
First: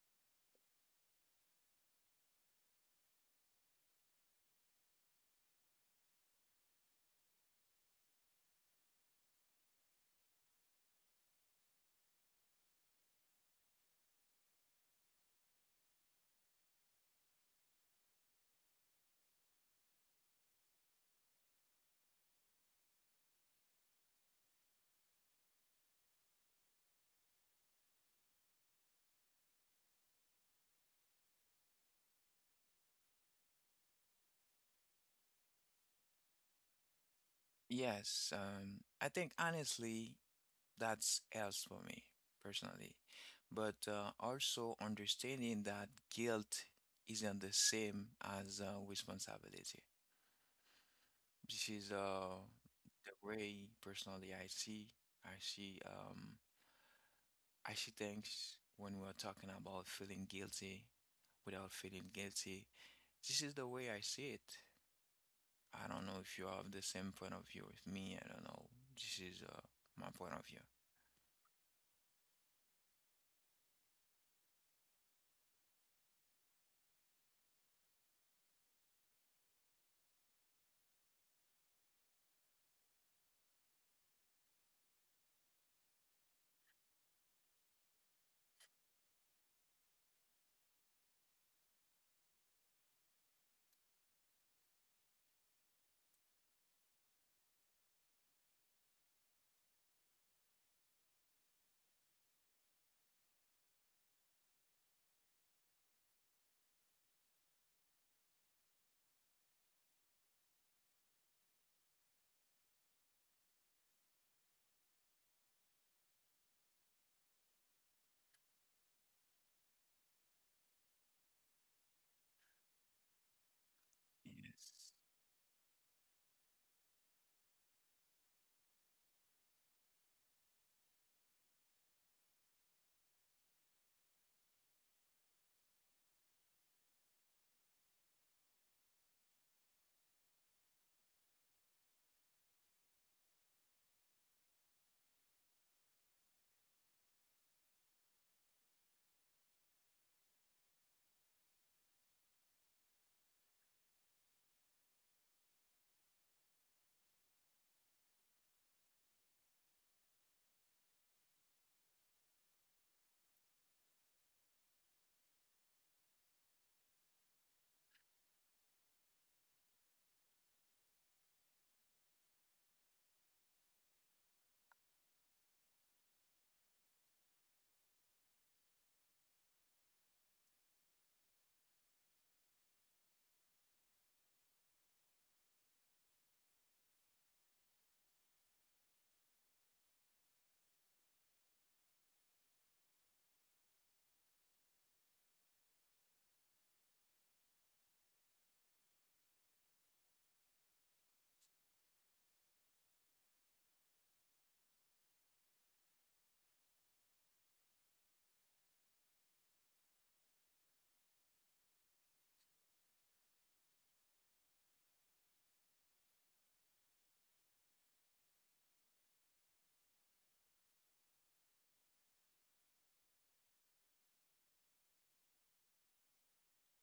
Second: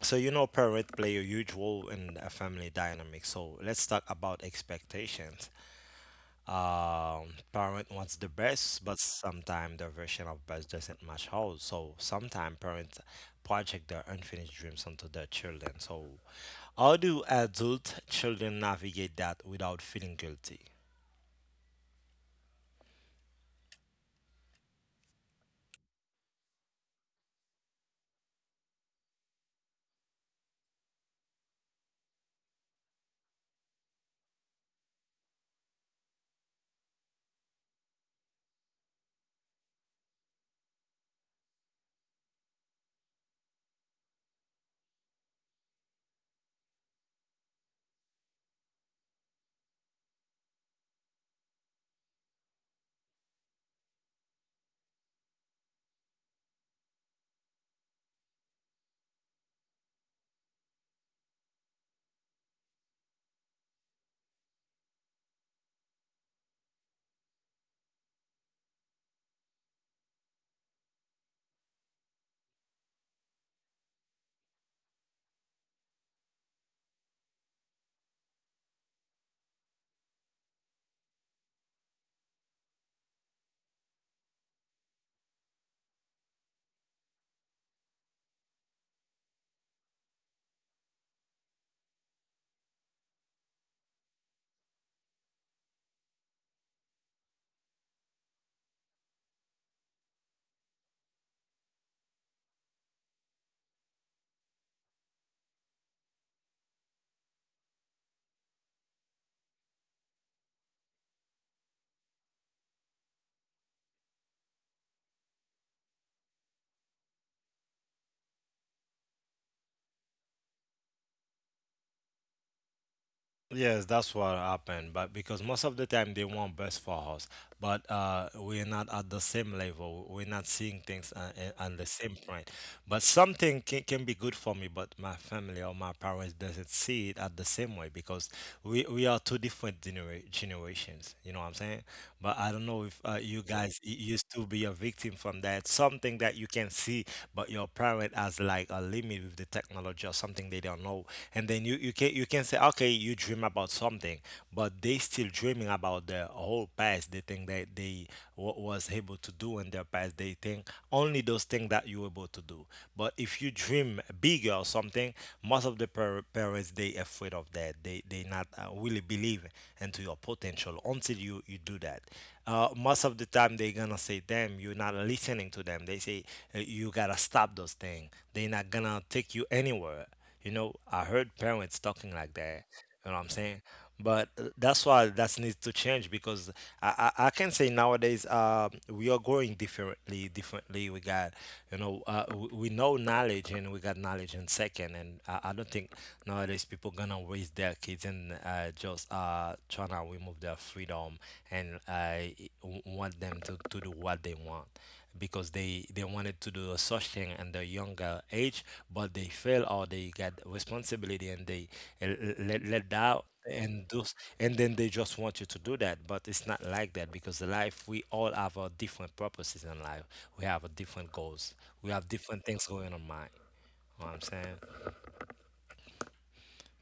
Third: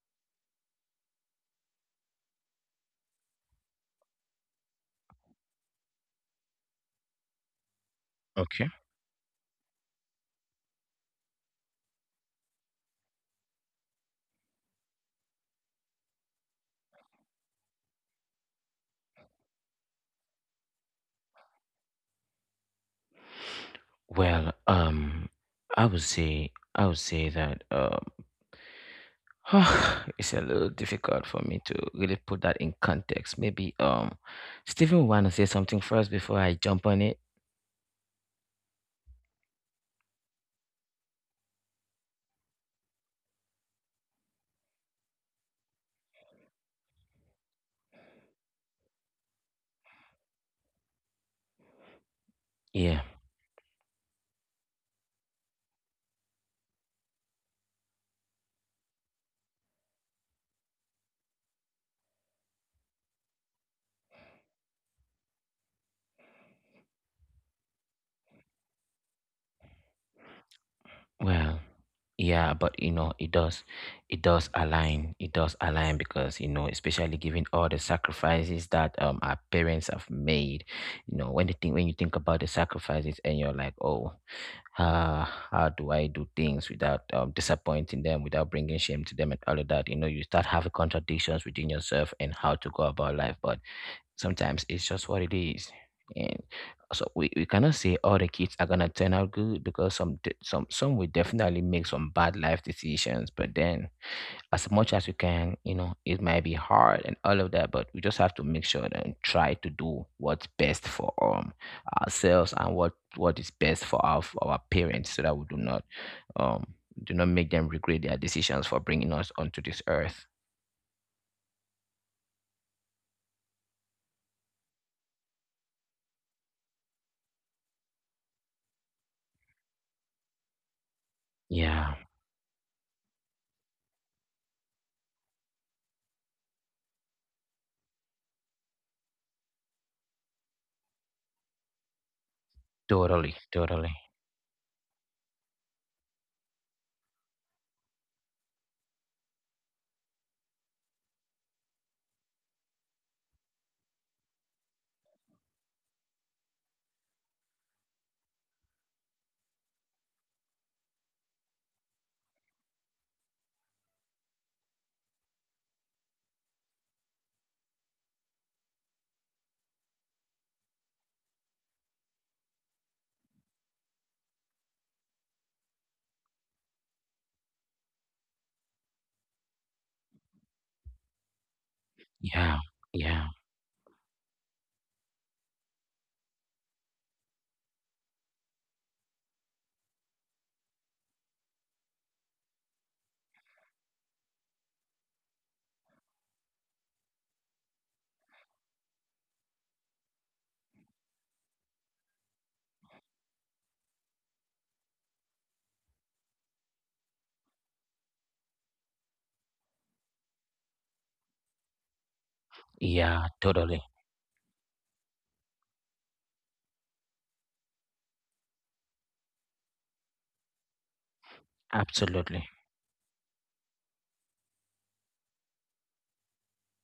So you know, parents play a huge role in a family dynamic. So let's talk about expectations. Parent wants the Okay. best, but sometimes their version of best doesn't match how. So sometimes parents project their unfinished dreams onto their children. So how do adult children navigate that without feeling guilty? Well, I would say that it's a little difficult for me to really put that in context. Maybe Stephen want to say something first before I jump on it. yes, I think honestly that's else for me personally, but also understanding that guilt isn't the same as responsibility. This is Yeah. the way personally I see, I see um I see things when we're talking about feeling guilty without feeling guilty. This is the way I see it. I don't know if you have the same point of view with me. I don't know. This is my point of view. Well, yeah, but you know, it does align. It does align because you know, especially given all the sacrifices that our parents have made, you know, when you think about the sacrifices and you're like, oh, how do I do things without disappointing them, without bringing shame to them and all of that, you know, you start having contradictions within yourself and how to go about life. But sometimes it's just what it is, and so we cannot say all the kids are gonna turn out good because some will definitely make some bad life decisions. But then as much as we can, you know, it might be hard and all of that, but we just have to make sure and try to do what's best for ourselves, and what is best for our parents, so that we do not um do not make them regret their decisions for bringing us onto this earth. Yes, that's what Yes. happened. But because most of the time they want best for us, but we're not at the same level. We're not seeing things on the Yeah, same point. But something can be good for me, but my family or my parents doesn't see it at the same way because we are two different generations. You know what I'm saying? But I don't know if totally. you guys Totally. Used to be a victim from that. Something that you can see, but your parent has like a limit with the technology or something they don't know, and then you can say okay, you dream about something, but they still dreaming about their whole past. They think that they what was able to do in their past, they think only those things that you were able to do. But if you dream bigger or something, most of the parents, they afraid of that. They not really believe into your potential until you do that. Most of the time they're gonna say, damn, you're not listening to them. They say you gotta stop those things, they're not gonna take you anywhere. You know, I heard parents talking like Yeah. that. You know what Yeah. I'm saying? But that's why that needs to change, because I can say nowadays we are growing differently. Differently, we got, you know, we knowledge, and we got knowledge in second. And I don't think nowadays people gonna raise their kids and just trying to remove their freedom and want them to do what they want, because they wanted to do such thing at their younger age, but they fail or they got responsibility and they uh, let down. Yeah, totally. And those and then they just want you to do that, but it's not like that, because the life, we all have our different purposes in life. We have a different goals. We have different Absolutely. things going on mind. You know what I'm saying?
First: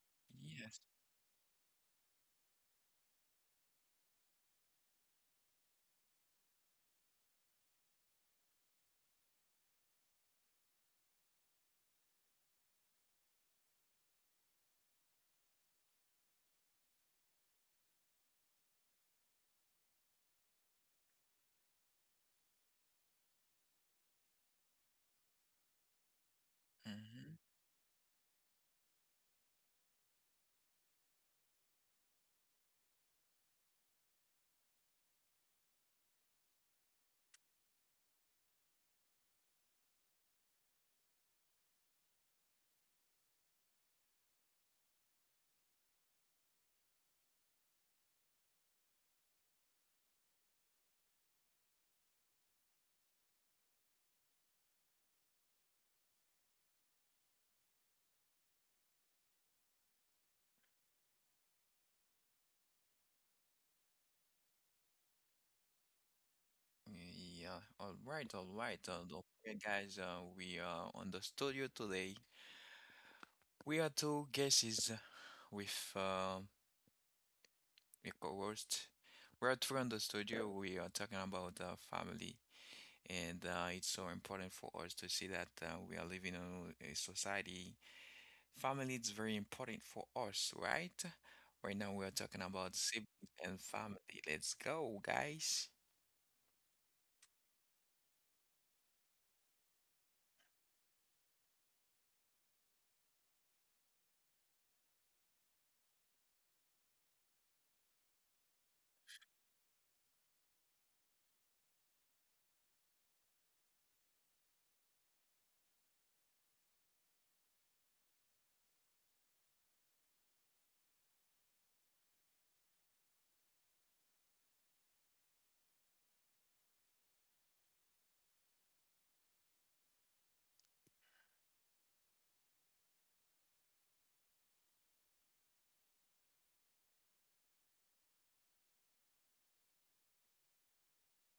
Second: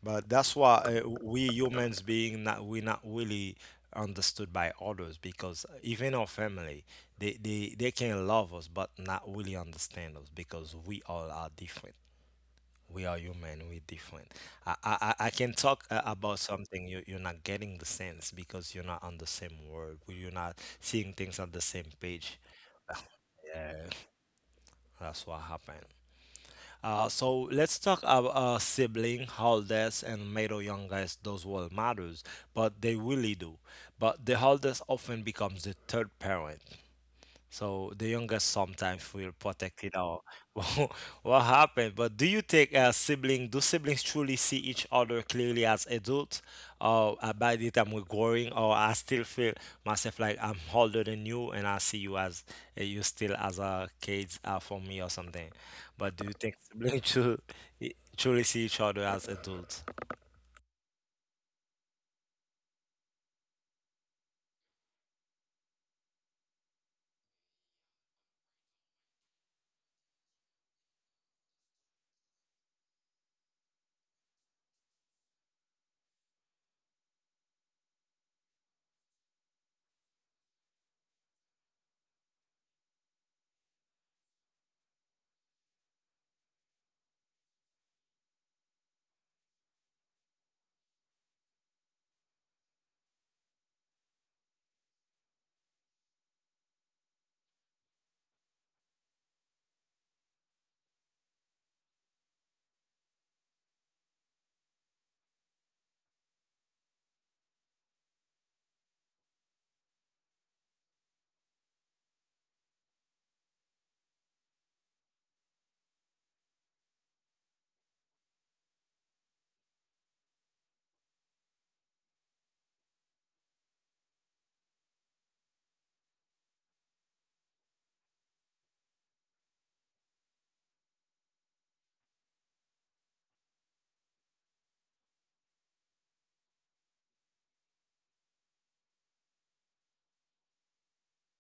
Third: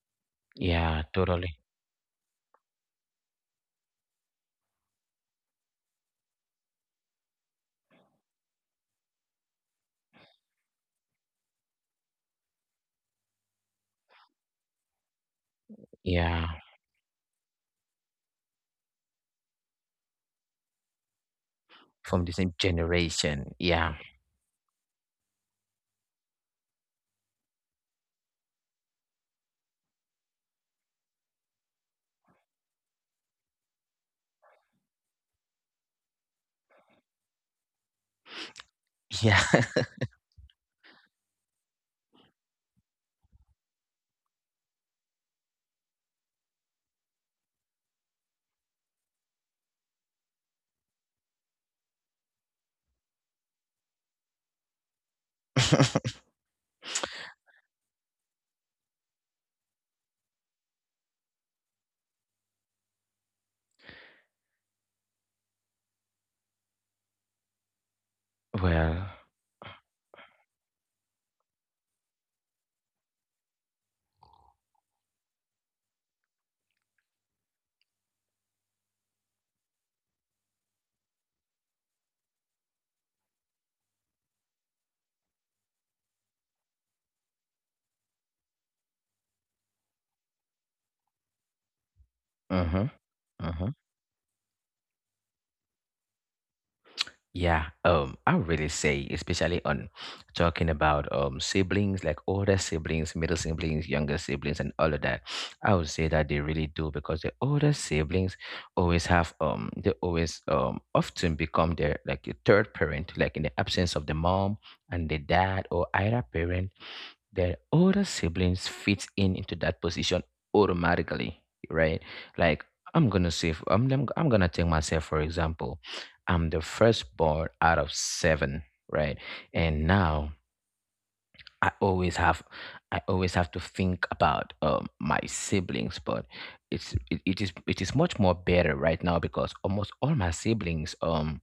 But that's why Yes. Yeah, we totally. humans being, not we not really understood by others, because even our family, they can love us but not really understand us, because we all are different. We are human. We're different. I I can talk about Yeah. something, you you're not getting the sense because you're not on the same word. You're not seeing things on the same From the page. same generation. Yeah, Yeah. that's what happened. Mm-hmm. So let's talk about sibling, holidays, and middle youngest. Those were matters, but they really do. But the holidays often becomes the third parent. So the youngest sometimes will Yeah. protect, you know, what happened. But do you think do siblings truly see each other clearly as adults? Or by the time we're growing, or I still feel myself like I'm older than you and I see you as you still as a kid for me or something. But do you think siblings truly, truly see each other as adults? Yeah. All right. All right. Well, Okay, guys, we are on the studio today. We are two guests with. A co-host. We're at Toronto Studio. We are talking about family, and it's so important for us to see that we are living in a society. Family is very important for us, right? Right now, we are talking about mm-hmm, siblings and mm-hmm. family. Let's go, guys. Yeah, I would really say, especially on talking about siblings, like older siblings, middle siblings, younger siblings, and all of that, I would say that they really do, because the older siblings always have they always often become their like the third parent, like in the absence of the mom and the dad, or either parent. Their older siblings fit in into that position automatically, right? Like, I'm gonna say, I'm gonna take myself for example. I'm the firstborn out of seven, right? And now I always have I always have to think about my siblings, but it is much more better right now because almost all my siblings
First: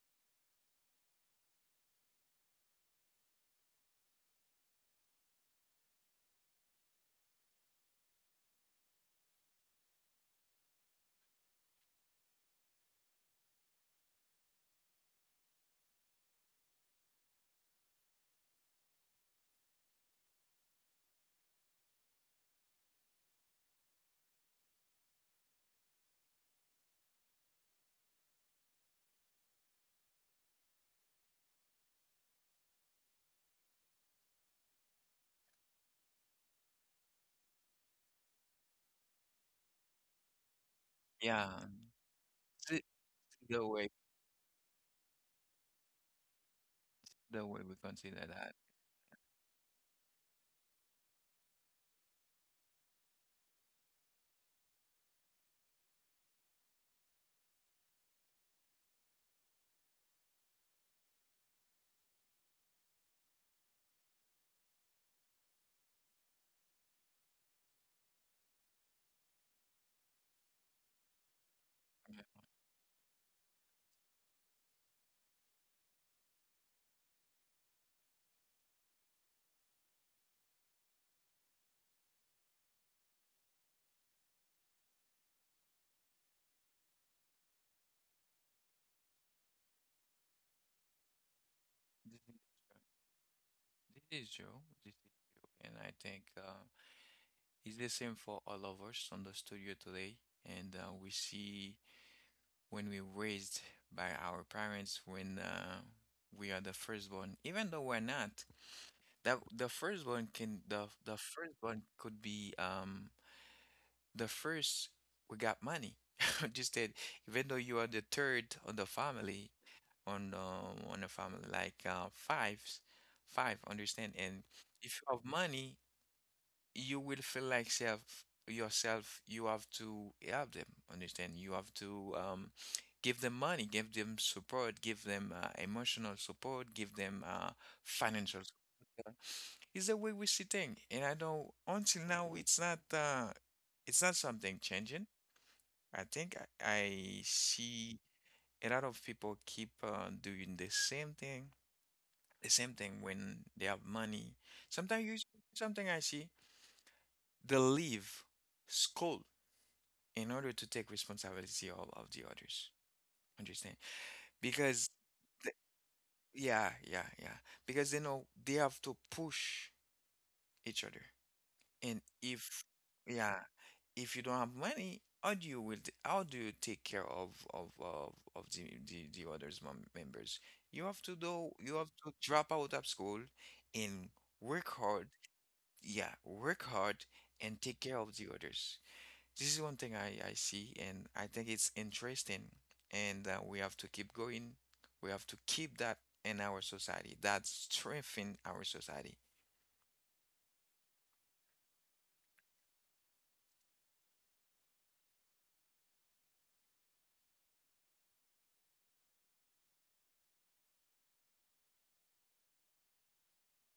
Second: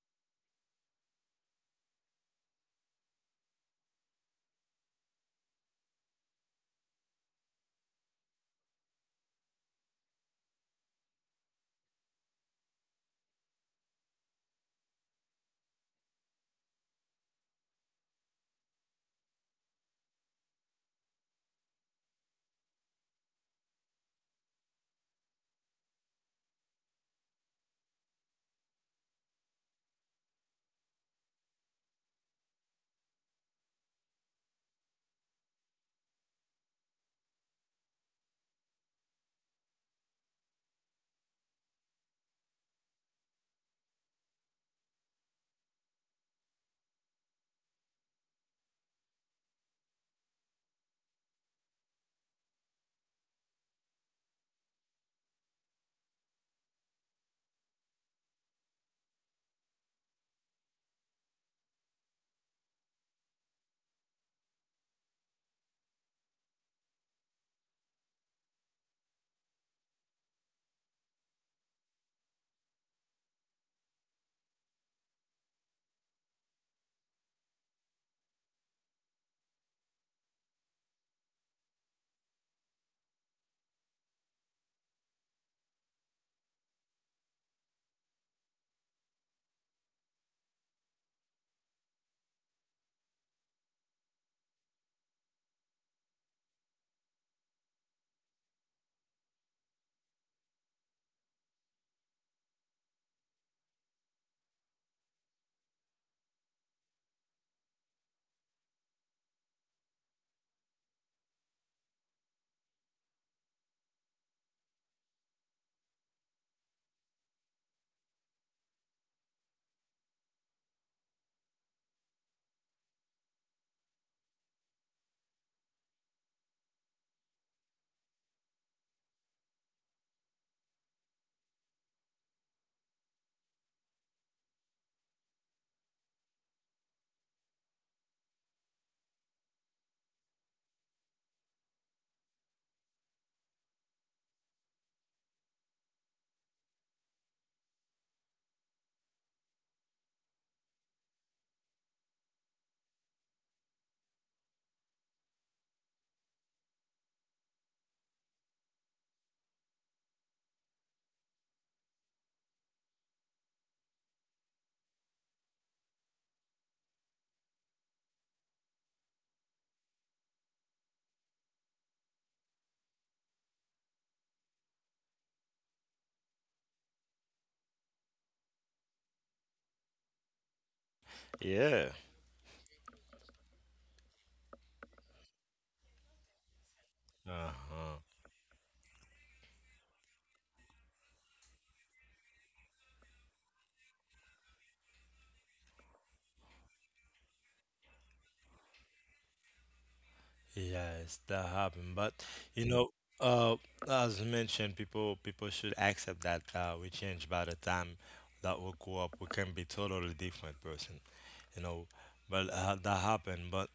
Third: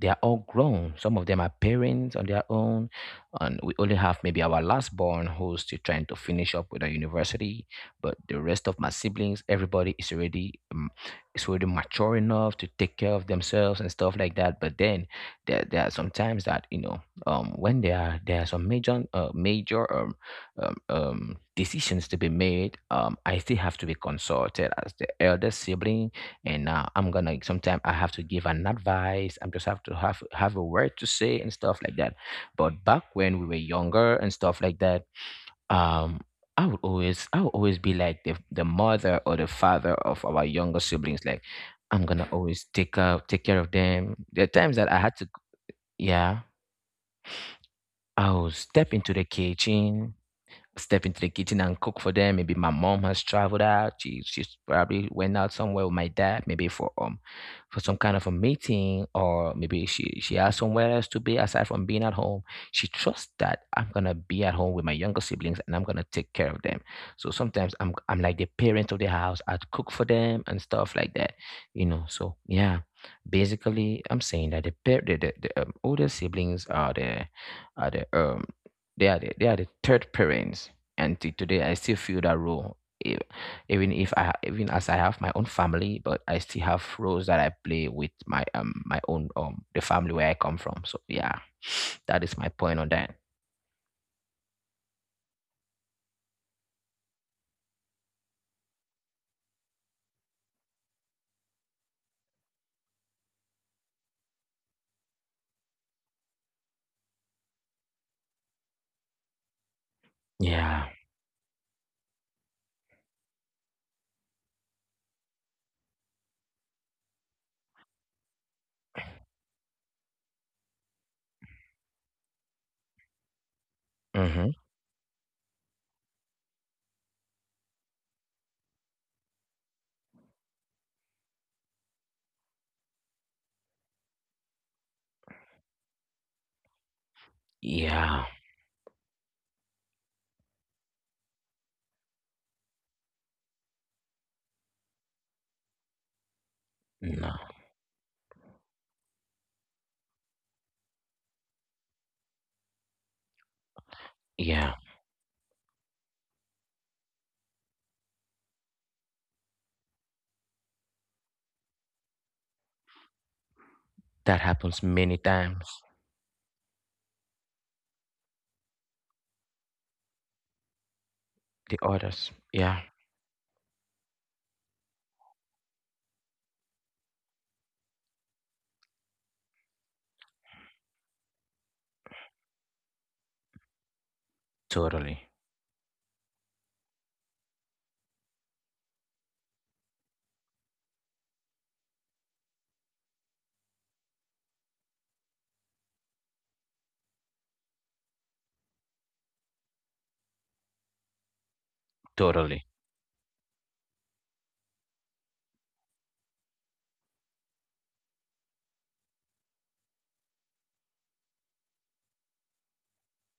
they are all grown. Some of them are parents on their own, and we only have maybe our last born, who's still trying to finish up with a university. But the rest of my siblings, everybody is already mature enough to take care of themselves and stuff like that. But then there are some times that you know when there are some major decisions to be made. I still have to be consulted as the elder sibling, and I'm gonna sometimes I have to give an advice. I'm just have to have a word to say and stuff like that. But back when we were younger and stuff like that, um, I would always be like the mother or the father of our younger siblings. Like, Yeah, I'm gonna always this is take care the of way them. There are times that I had to, yeah, the way we consider I'll that. step into the kitchen, and cook for them. Maybe my mom has traveled out. She's probably went out somewhere with my dad, maybe for some kind of a meeting, or maybe she has somewhere else to be aside from being at home. She trusts that I'm gonna be at home with my younger siblings and I'm gonna take care of them. So sometimes I'm like the parent of the house. I'd cook for them and stuff like that, you know. So yeah, basically, I'm saying that the older siblings are the are the um they are the third parents, and till today I still feel that role. E- Even if I ha- even as I have my own family, but I still have roles that I play with my my own the family where I come from. So yeah, that is This my point on that. is true. This is true. This is true. And I think it's the same for all of us on the studio today. And we see when we raised by our parents when we are the firstborn. Even though we're not, that the firstborn can the Yeah. the firstborn could be the first we got money. Just that even though you are the third on the family on the family like fives, five understand and Mm-hmm. if you have money you will feel like self yourself you have to help them, understand, you have to give them money, give them support, give them emotional support, give them financial Yeah. support, is the way we see things, and I know until now it's not something changing. I think I No. see a lot of people keep doing the same thing when they have money, sometimes Yeah. you something I see they leave school in order to take responsibility all of the others. Understand? That Because happens th- many times. yeah, yeah, yeah. Because you know they have to push each other. And The if others. Yeah. yeah, if you don't have money, how do how do you take care of of the, the others members? You have to do you Yeah. have to drop out of school and work hard. Totally. Yeah, work hard and take care Uh-huh. of the others. This is one thing I see, and I think it's interesting. And we have to keep going. We have to keep that in our society. That strengthen our society. Yes, that happened. But you know, Totally. uh, as mentioned, people should accept that we change by the time that we grow up. We can be totally different person, you know. But that happened. But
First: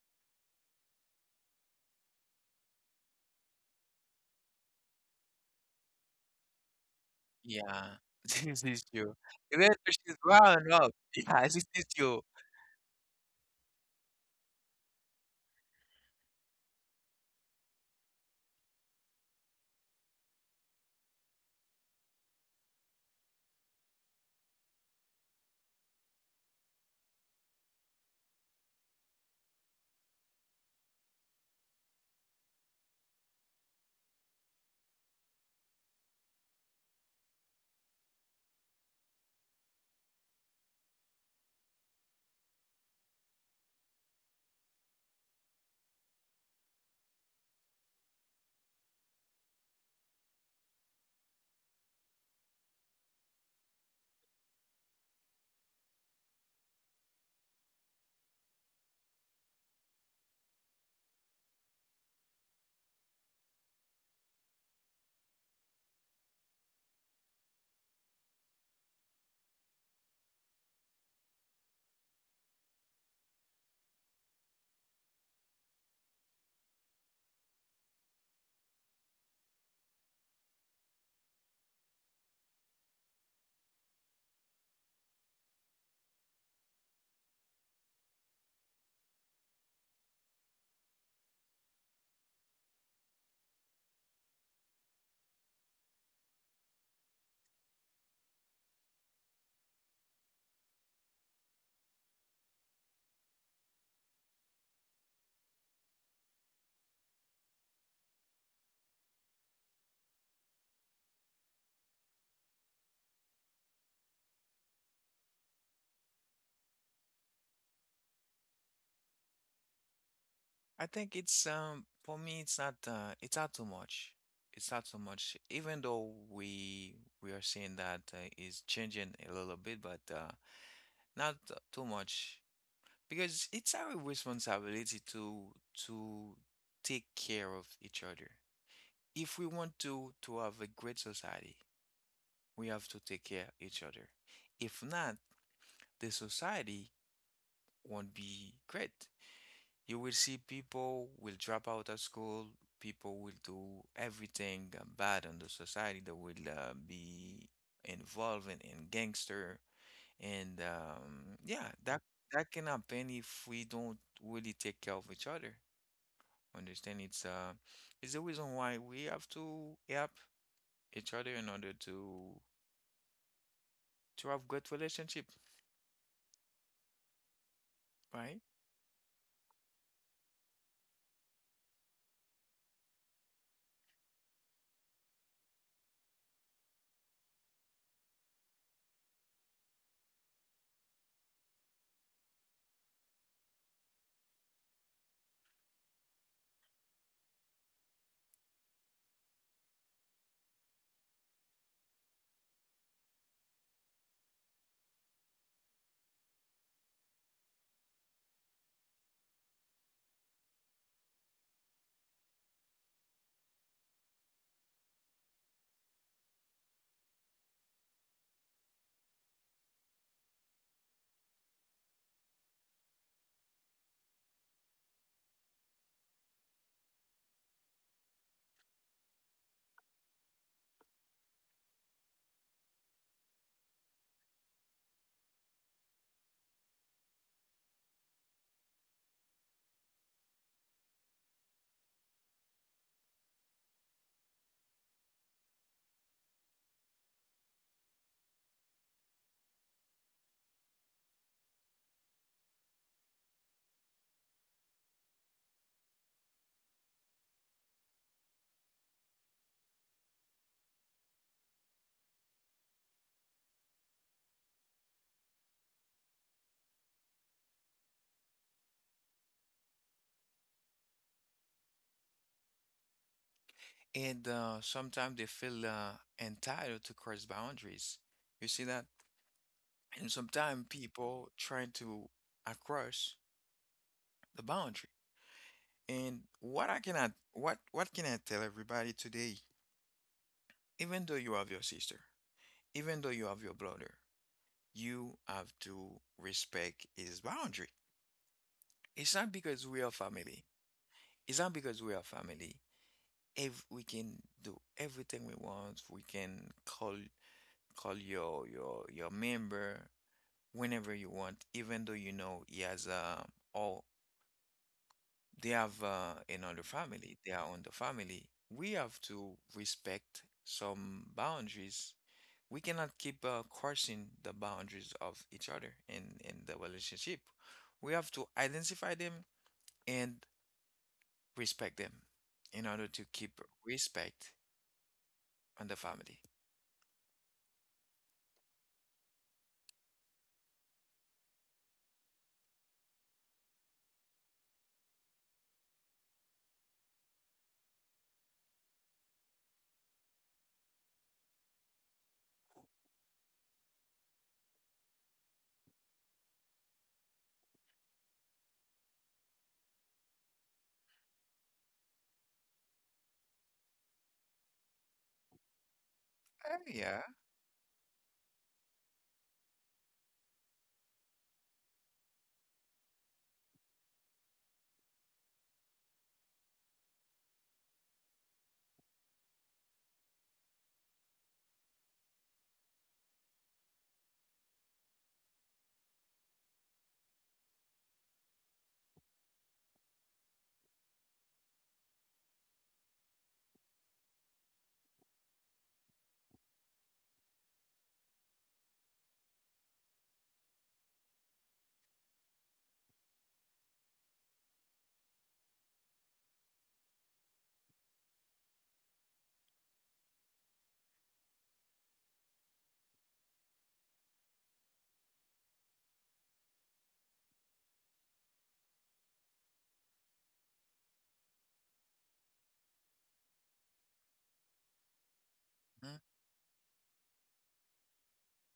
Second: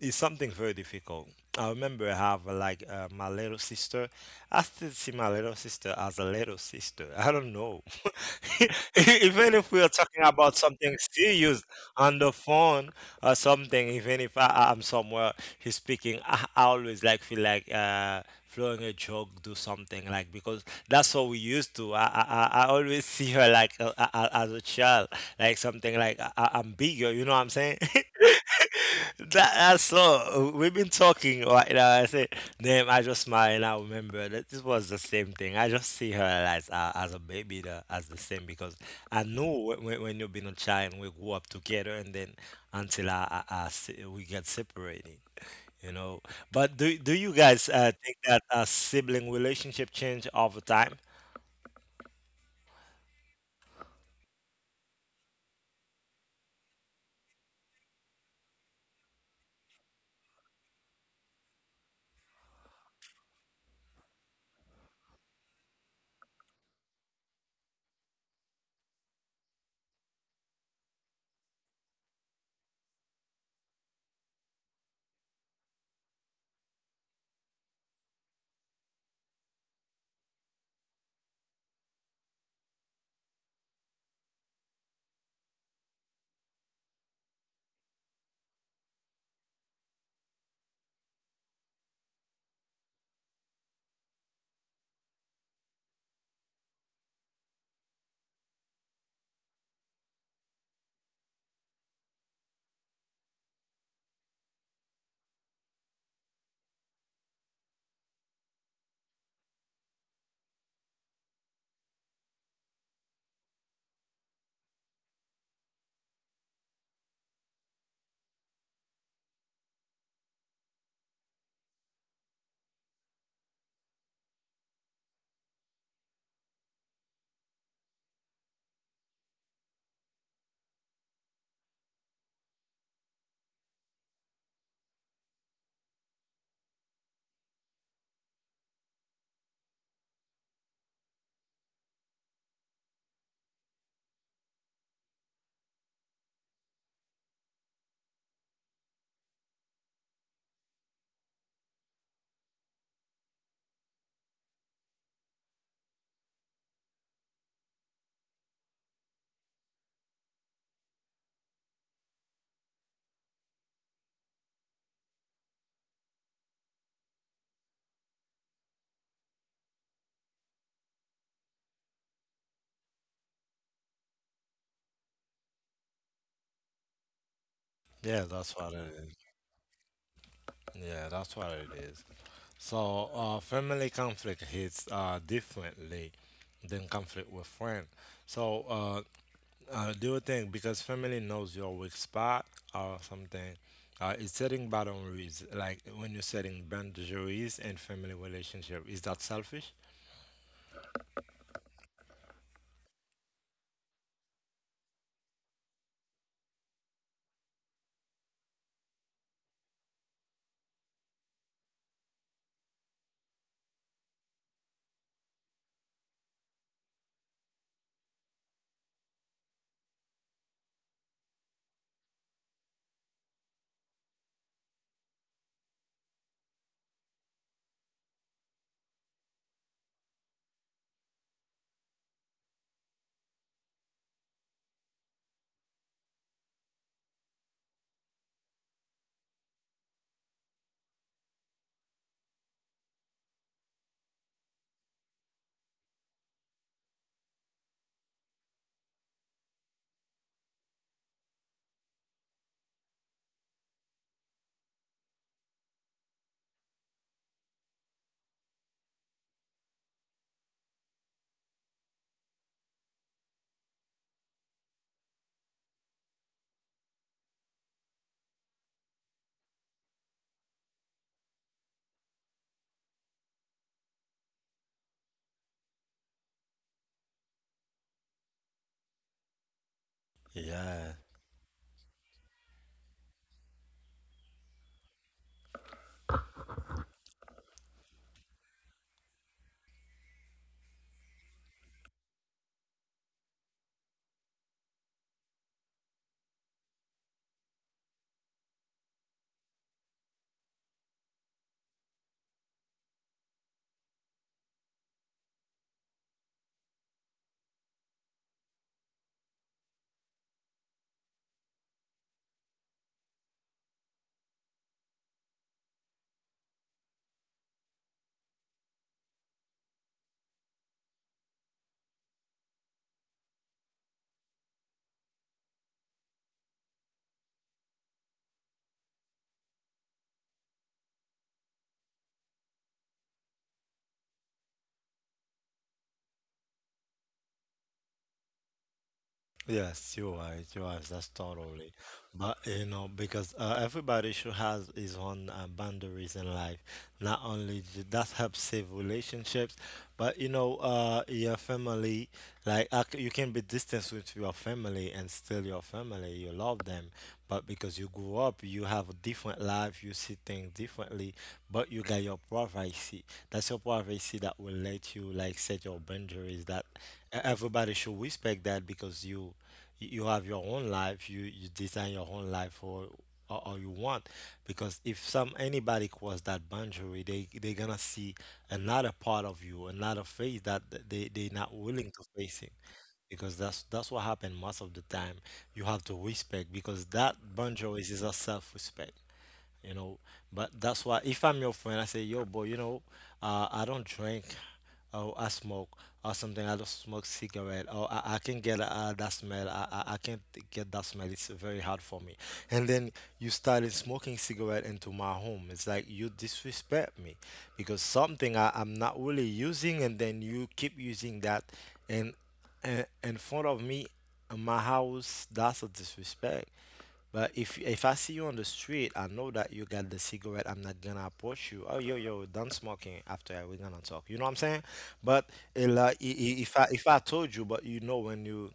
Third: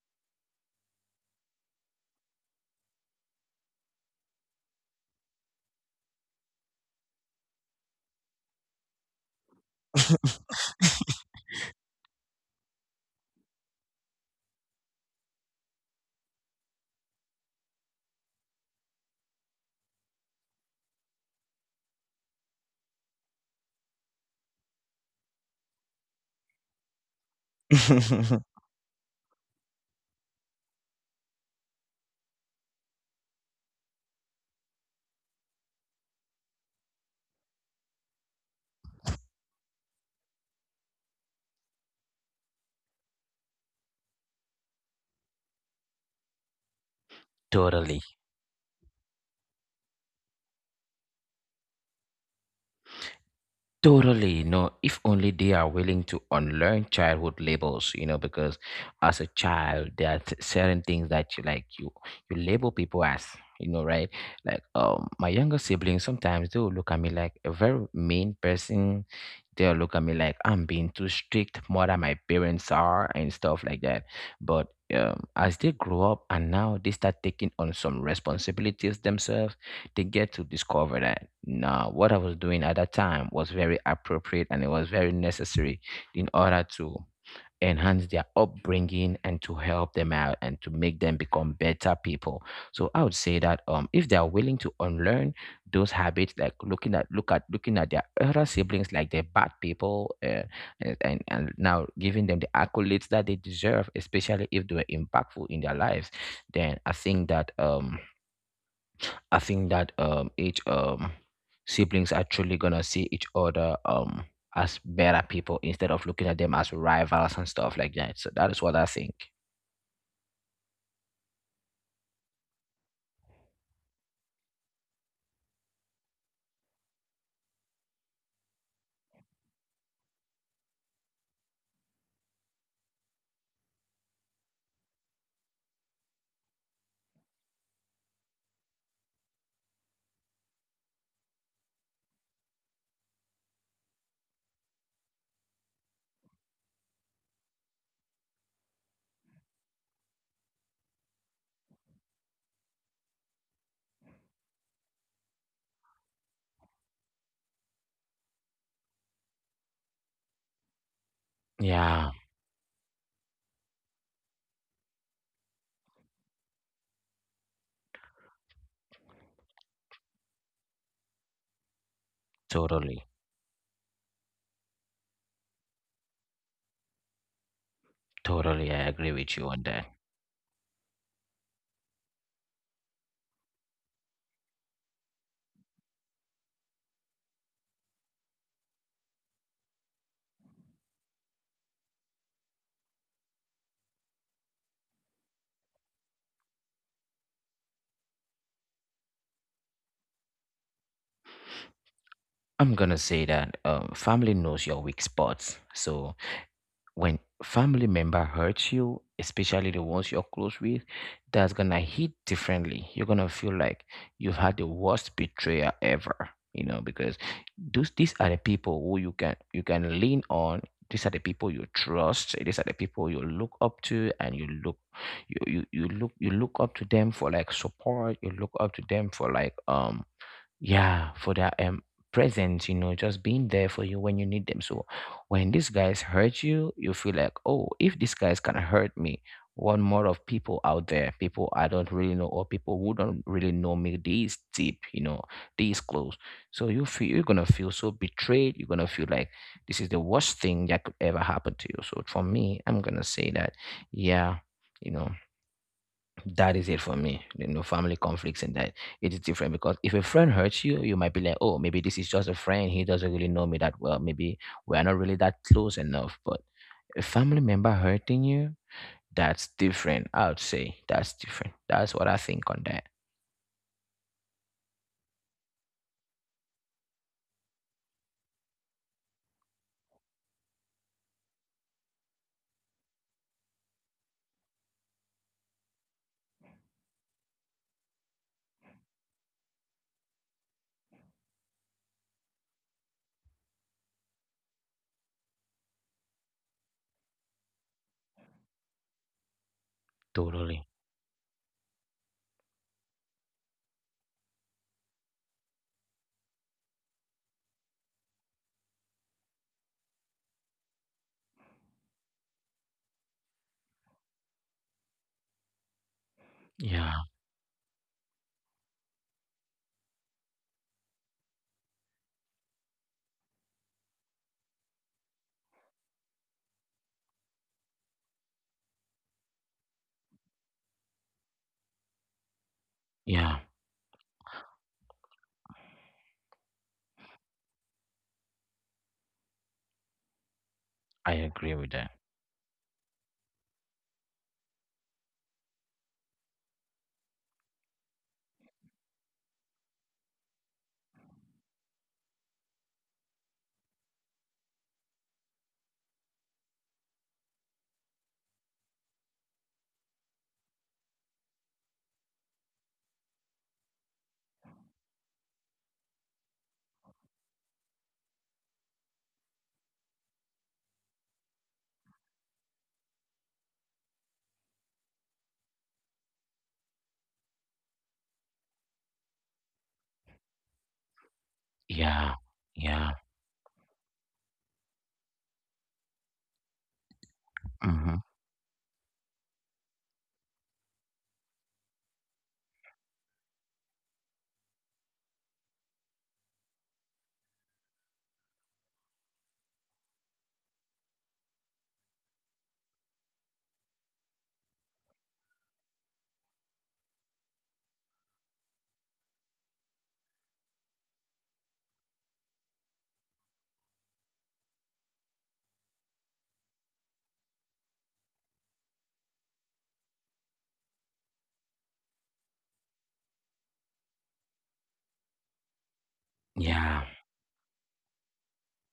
it's something very difficult. I remember I have my little sister. I still see my little sister as a little sister. I don't know. Yeah, this is true. Even Even if though we are she's talking about growing up, something yeah, this serious is on true. the phone or something, even if I'm somewhere, he's speaking, I always like feel like throwing a joke, do something like because that's what we used to. I I always see her like as a child, like something like I'm bigger. You know what I'm saying? That that's so. We've been talking right now. I say, damn, I just smile and I remember that this was the same thing. I just see her as a baby, the, as the same, because I know when, when you've been a child, we grew up together, and then until we get separated, you know. But do you guys Totally. think that a sibling relationship change over time? Totally, no, if only they are willing to unlearn childhood labels, you know, because as a child, there are certain things that you label people as, you know, right? Like my younger siblings sometimes they will look at me like a very mean person, they'll look at me like I'm being too strict, more than my parents are, and stuff like that. But as they grow up and now they start taking on some responsibilities themselves, they get to discover that now what I was doing at that time was very appropriate and it was very necessary in order to enhance their upbringing and to help them out and to make them become better people. So I would say that if they are willing to unlearn those habits, like looking at their elder siblings like they're bad people, and, and now giving them the accolades that they deserve, especially if they were impactful in their lives, then I think that each siblings actually gonna see each other as better people instead of looking at them as rivals and stuff like that. So that is what I think. I think it's for me it's not too much. It's not so much, even though we are seeing that is changing a little bit, but not too much, because it's our responsibility to take care of each other. If we want to have a great society, we have to take care of each other. If not, the society won't be great. You will see people will drop out of school, people will do everything bad on the society. They will be involved in gangster and yeah, Yeah, that that can happen if we don't really take care of each other. Understand, it's the reason why we have to help each other in order to totally. to have good relationship, Yeah, right? that's Totally, I what it agree is. with you on that. Yeah, that's what it is. So, family conflict hits differently than conflict with friend. So, do you think because family knows your weak spot or something, is setting boundaries, like when you're setting boundaries in family relationship, is that selfish? I'm gonna say that family knows your weak spots. So when family member hurts you, especially the ones you're close with, that's gonna hit differently. You're gonna feel like you've had the worst betrayal ever, you know, because those these are the people who you can lean on. These are the people you trust. These are the people you look up to, and you look you you, you look up to them for like support. You look up to them for like yeah, for their presence, you know, just being there for you when you need them. So when these guys hurt you, you feel like, oh, if these guys can hurt me, one more of people out there, people I don't really know, or people who don't really know me this deep, you know, this close. So you feel, you're gonna feel so betrayed, you're gonna feel like this is the worst thing that could ever happen to you. So for me, I'm gonna say that, yeah, you know, that is it for me. There are no family conflicts in that. It is different, because if a friend hurts you, you might be like, oh, maybe this is just a friend. He doesn't really know me that well. Maybe we are not really that close enough. But a family member hurting you, that's different. I would say that's different. That's what I think on that. And sometimes they feel entitled to cross boundaries. You see that? And sometimes Yeah. people try to cross the boundary. And what I cannot, what can I tell everybody today? Even though you have your sister, even though you have your brother, you have to respect his boundary. It's not because we are Totally. family. It's not because we are family. If we can do everything we want, we can call your member whenever you want, even though you know he has uh, or they have another Yeah. family, they are on the family. We have to respect some boundaries. We cannot keep crossing the boundaries of each other in the relationship. We have to identify them and respect them in order to Yeah. keep respect and the family. Yes, you're right. You're right. I That's agree with totally. that. But you know, because everybody should has his own boundaries in life. Not only that helps save relationships, but you know, your family. Like you can be distant with your family and still your family. You love them, but because you grew up, you have a different life. You see things differently, but you got your privacy. That's your privacy that will let you like set your boundaries. That Yeah. Everybody should respect that, because you have your own life. You design your own life for or you want, because if some anybody cross that boundary, they're gonna see another part of you, another face that they're not willing Yeah. to face it, Yeah. because that's what happened most of the time. You have to respect, because that Mm-hmm. boundary is a self-respect, you know. But that's why if I'm your friend, I say, yo, boy, you know, I don't drink, or I smoke, or something. I don't smoke cigarette, or I can get that smell. I I can't get that smell. It's very hard for me. And then you started smoking cigarette into my home. It's like you disrespect me, because something I'm not really using, and then you keep using that, and, and in front of me, in my house. That's a disrespect. But if I see you on the street, I know that you got the cigarette. I'm not gonna approach you. Oh, yo, yo, done smoking. After that, we're gonna talk. You know what I'm saying? But eh, Mm. like, Yeah. If I told you, but you know when you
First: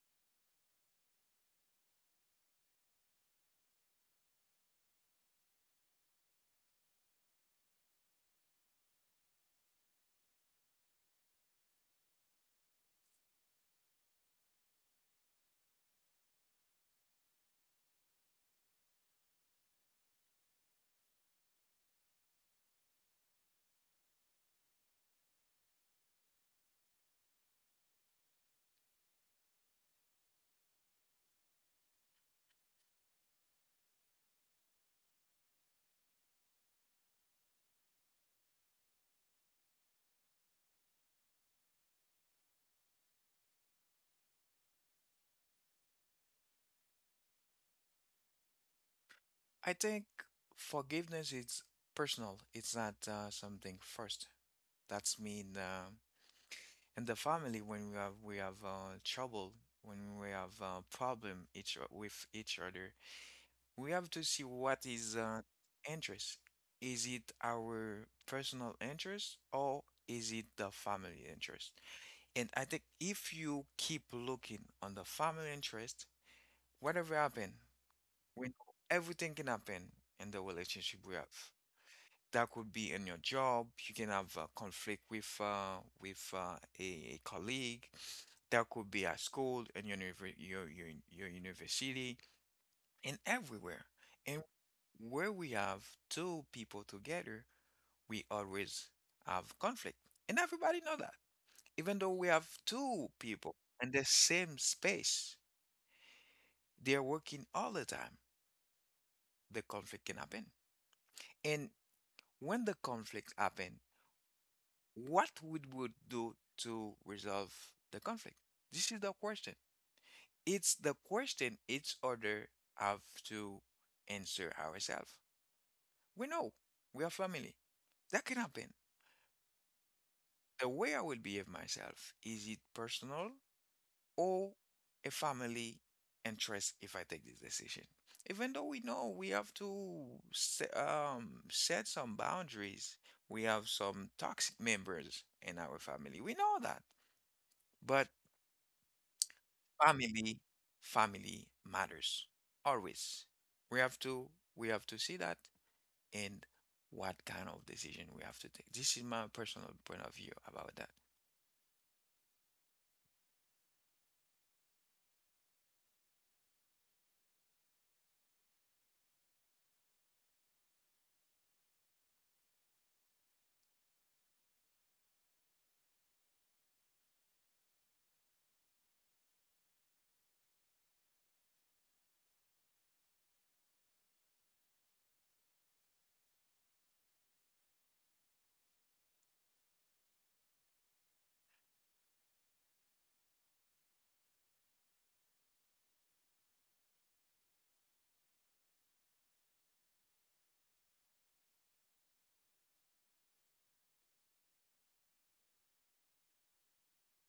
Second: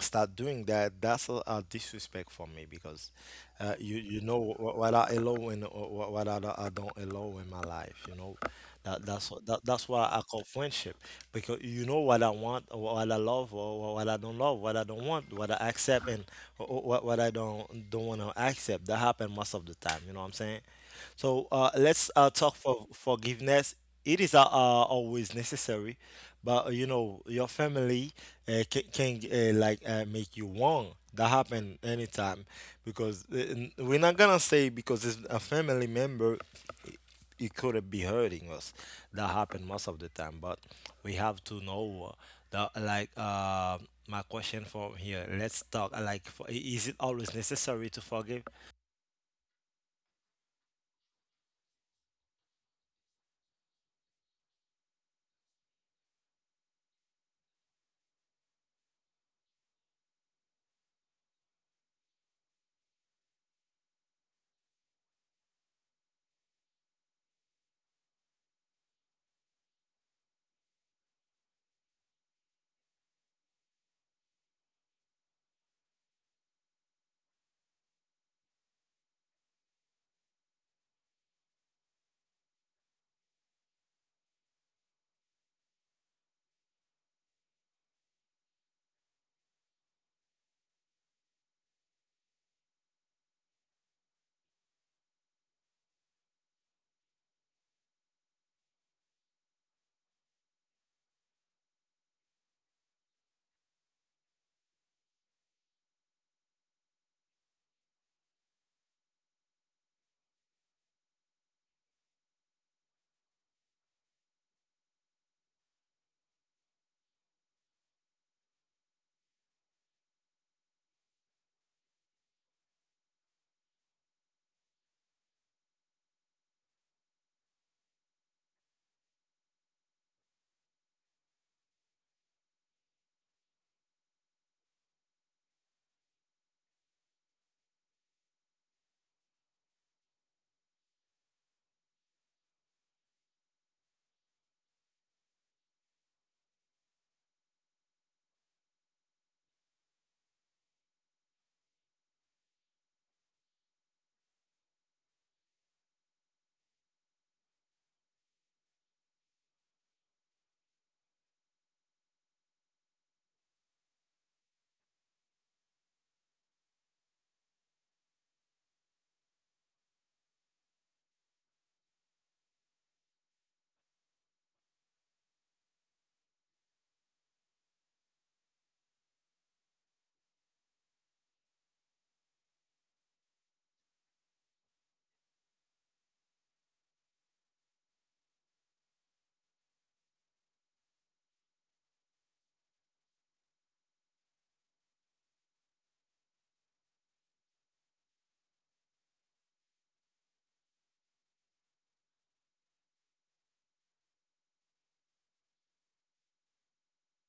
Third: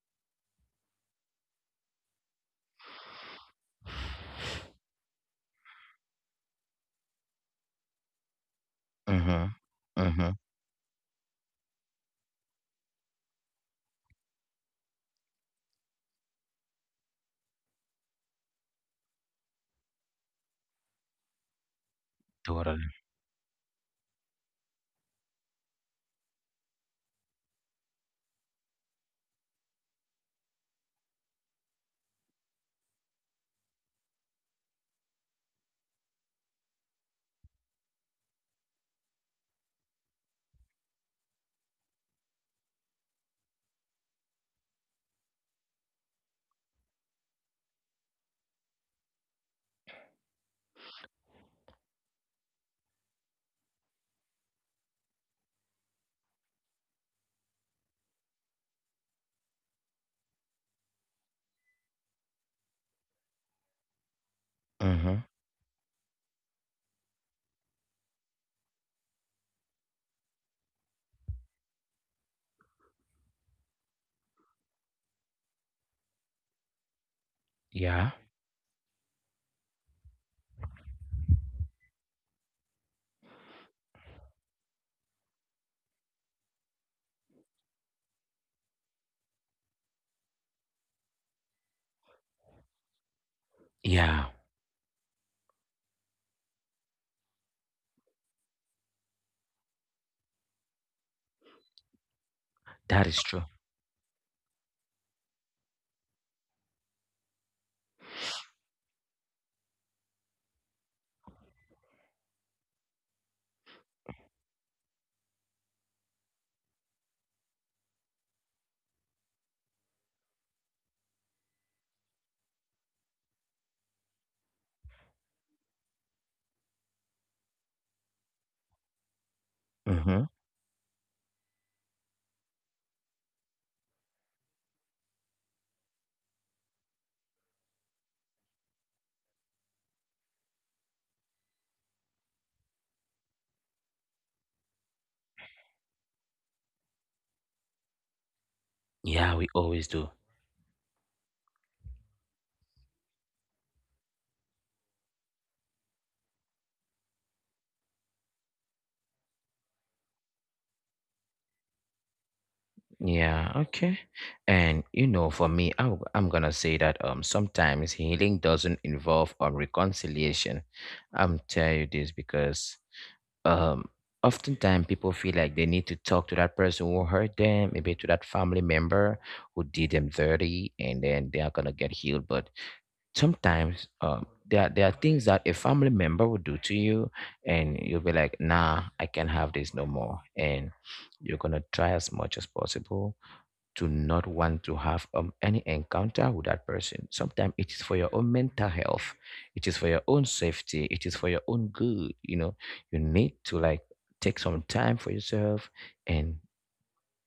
start doing that, that's a disrespect for me, because you you know what I allow and what I don't allow in my life. You know that Mm-hmm. That's why I Mm-hmm. call friendship, because you know what I want, or what I love, or what I don't love, what I don't want, what I accept, and what I don't want to accept. That happen most of the time. You know what I'm saying? So let's talk Totally. for forgiveness. It is always necessary, but you know your family can, like make you wrong. That happen anytime, because we're not gonna say because it's a family member, it, it could be hurting us. That happen most of the time, but we have to know that like my question from here, let's talk like for, is it always necessary to forgive? I think forgiveness is personal. It's not something first. That's mean in the family when we have trouble, when we have problem each o- with each other, we have to see what is Mm-hmm. Interest. Is it our personal interest or is it the family interest? And I think if you keep looking on the family interest, whatever happen. Yeah. We know everything can happen in the relationship we have. That could be in your job. You can have a conflict with a colleague. That could be at school, in your, univer- your university, and everywhere. Yeah. And where we have two people together, we always have conflict, and everybody know that. Even though we have That two is true. people in the same space, they're working all the time. The conflict can happen. And when the conflict happened, what we would do to resolve the conflict? This is the question. It's the question each other have to answer ourselves. We know we are family. That can happen. Mm-hmm. The way I will behave myself, is it personal or a family interest if I take this decision. Even though we know we have to se- set some boundaries, we have some toxic members in our family. We know that. But Yeah, we always do. family, family matters always. We have to we have to see that and what kind of decision we have to take. This is my personal point of view about that. Yeah, okay. And you know, for me, I'm gonna say that sometimes healing doesn't involve reconciliation. I'm telling you this because um oftentimes people feel like they need to talk to that person who hurt them, maybe to that family member who did them dirty, and then they are gonna get healed. But sometimes there are things that a family member would do to you, and you'll be like, nah, I can't have this no more. And you're gonna try as much as possible to not want to have any encounter with that person. Sometimes it is for your own mental health, it is for your own safety, it is for your own good, you know. You need to like take some time for yourself and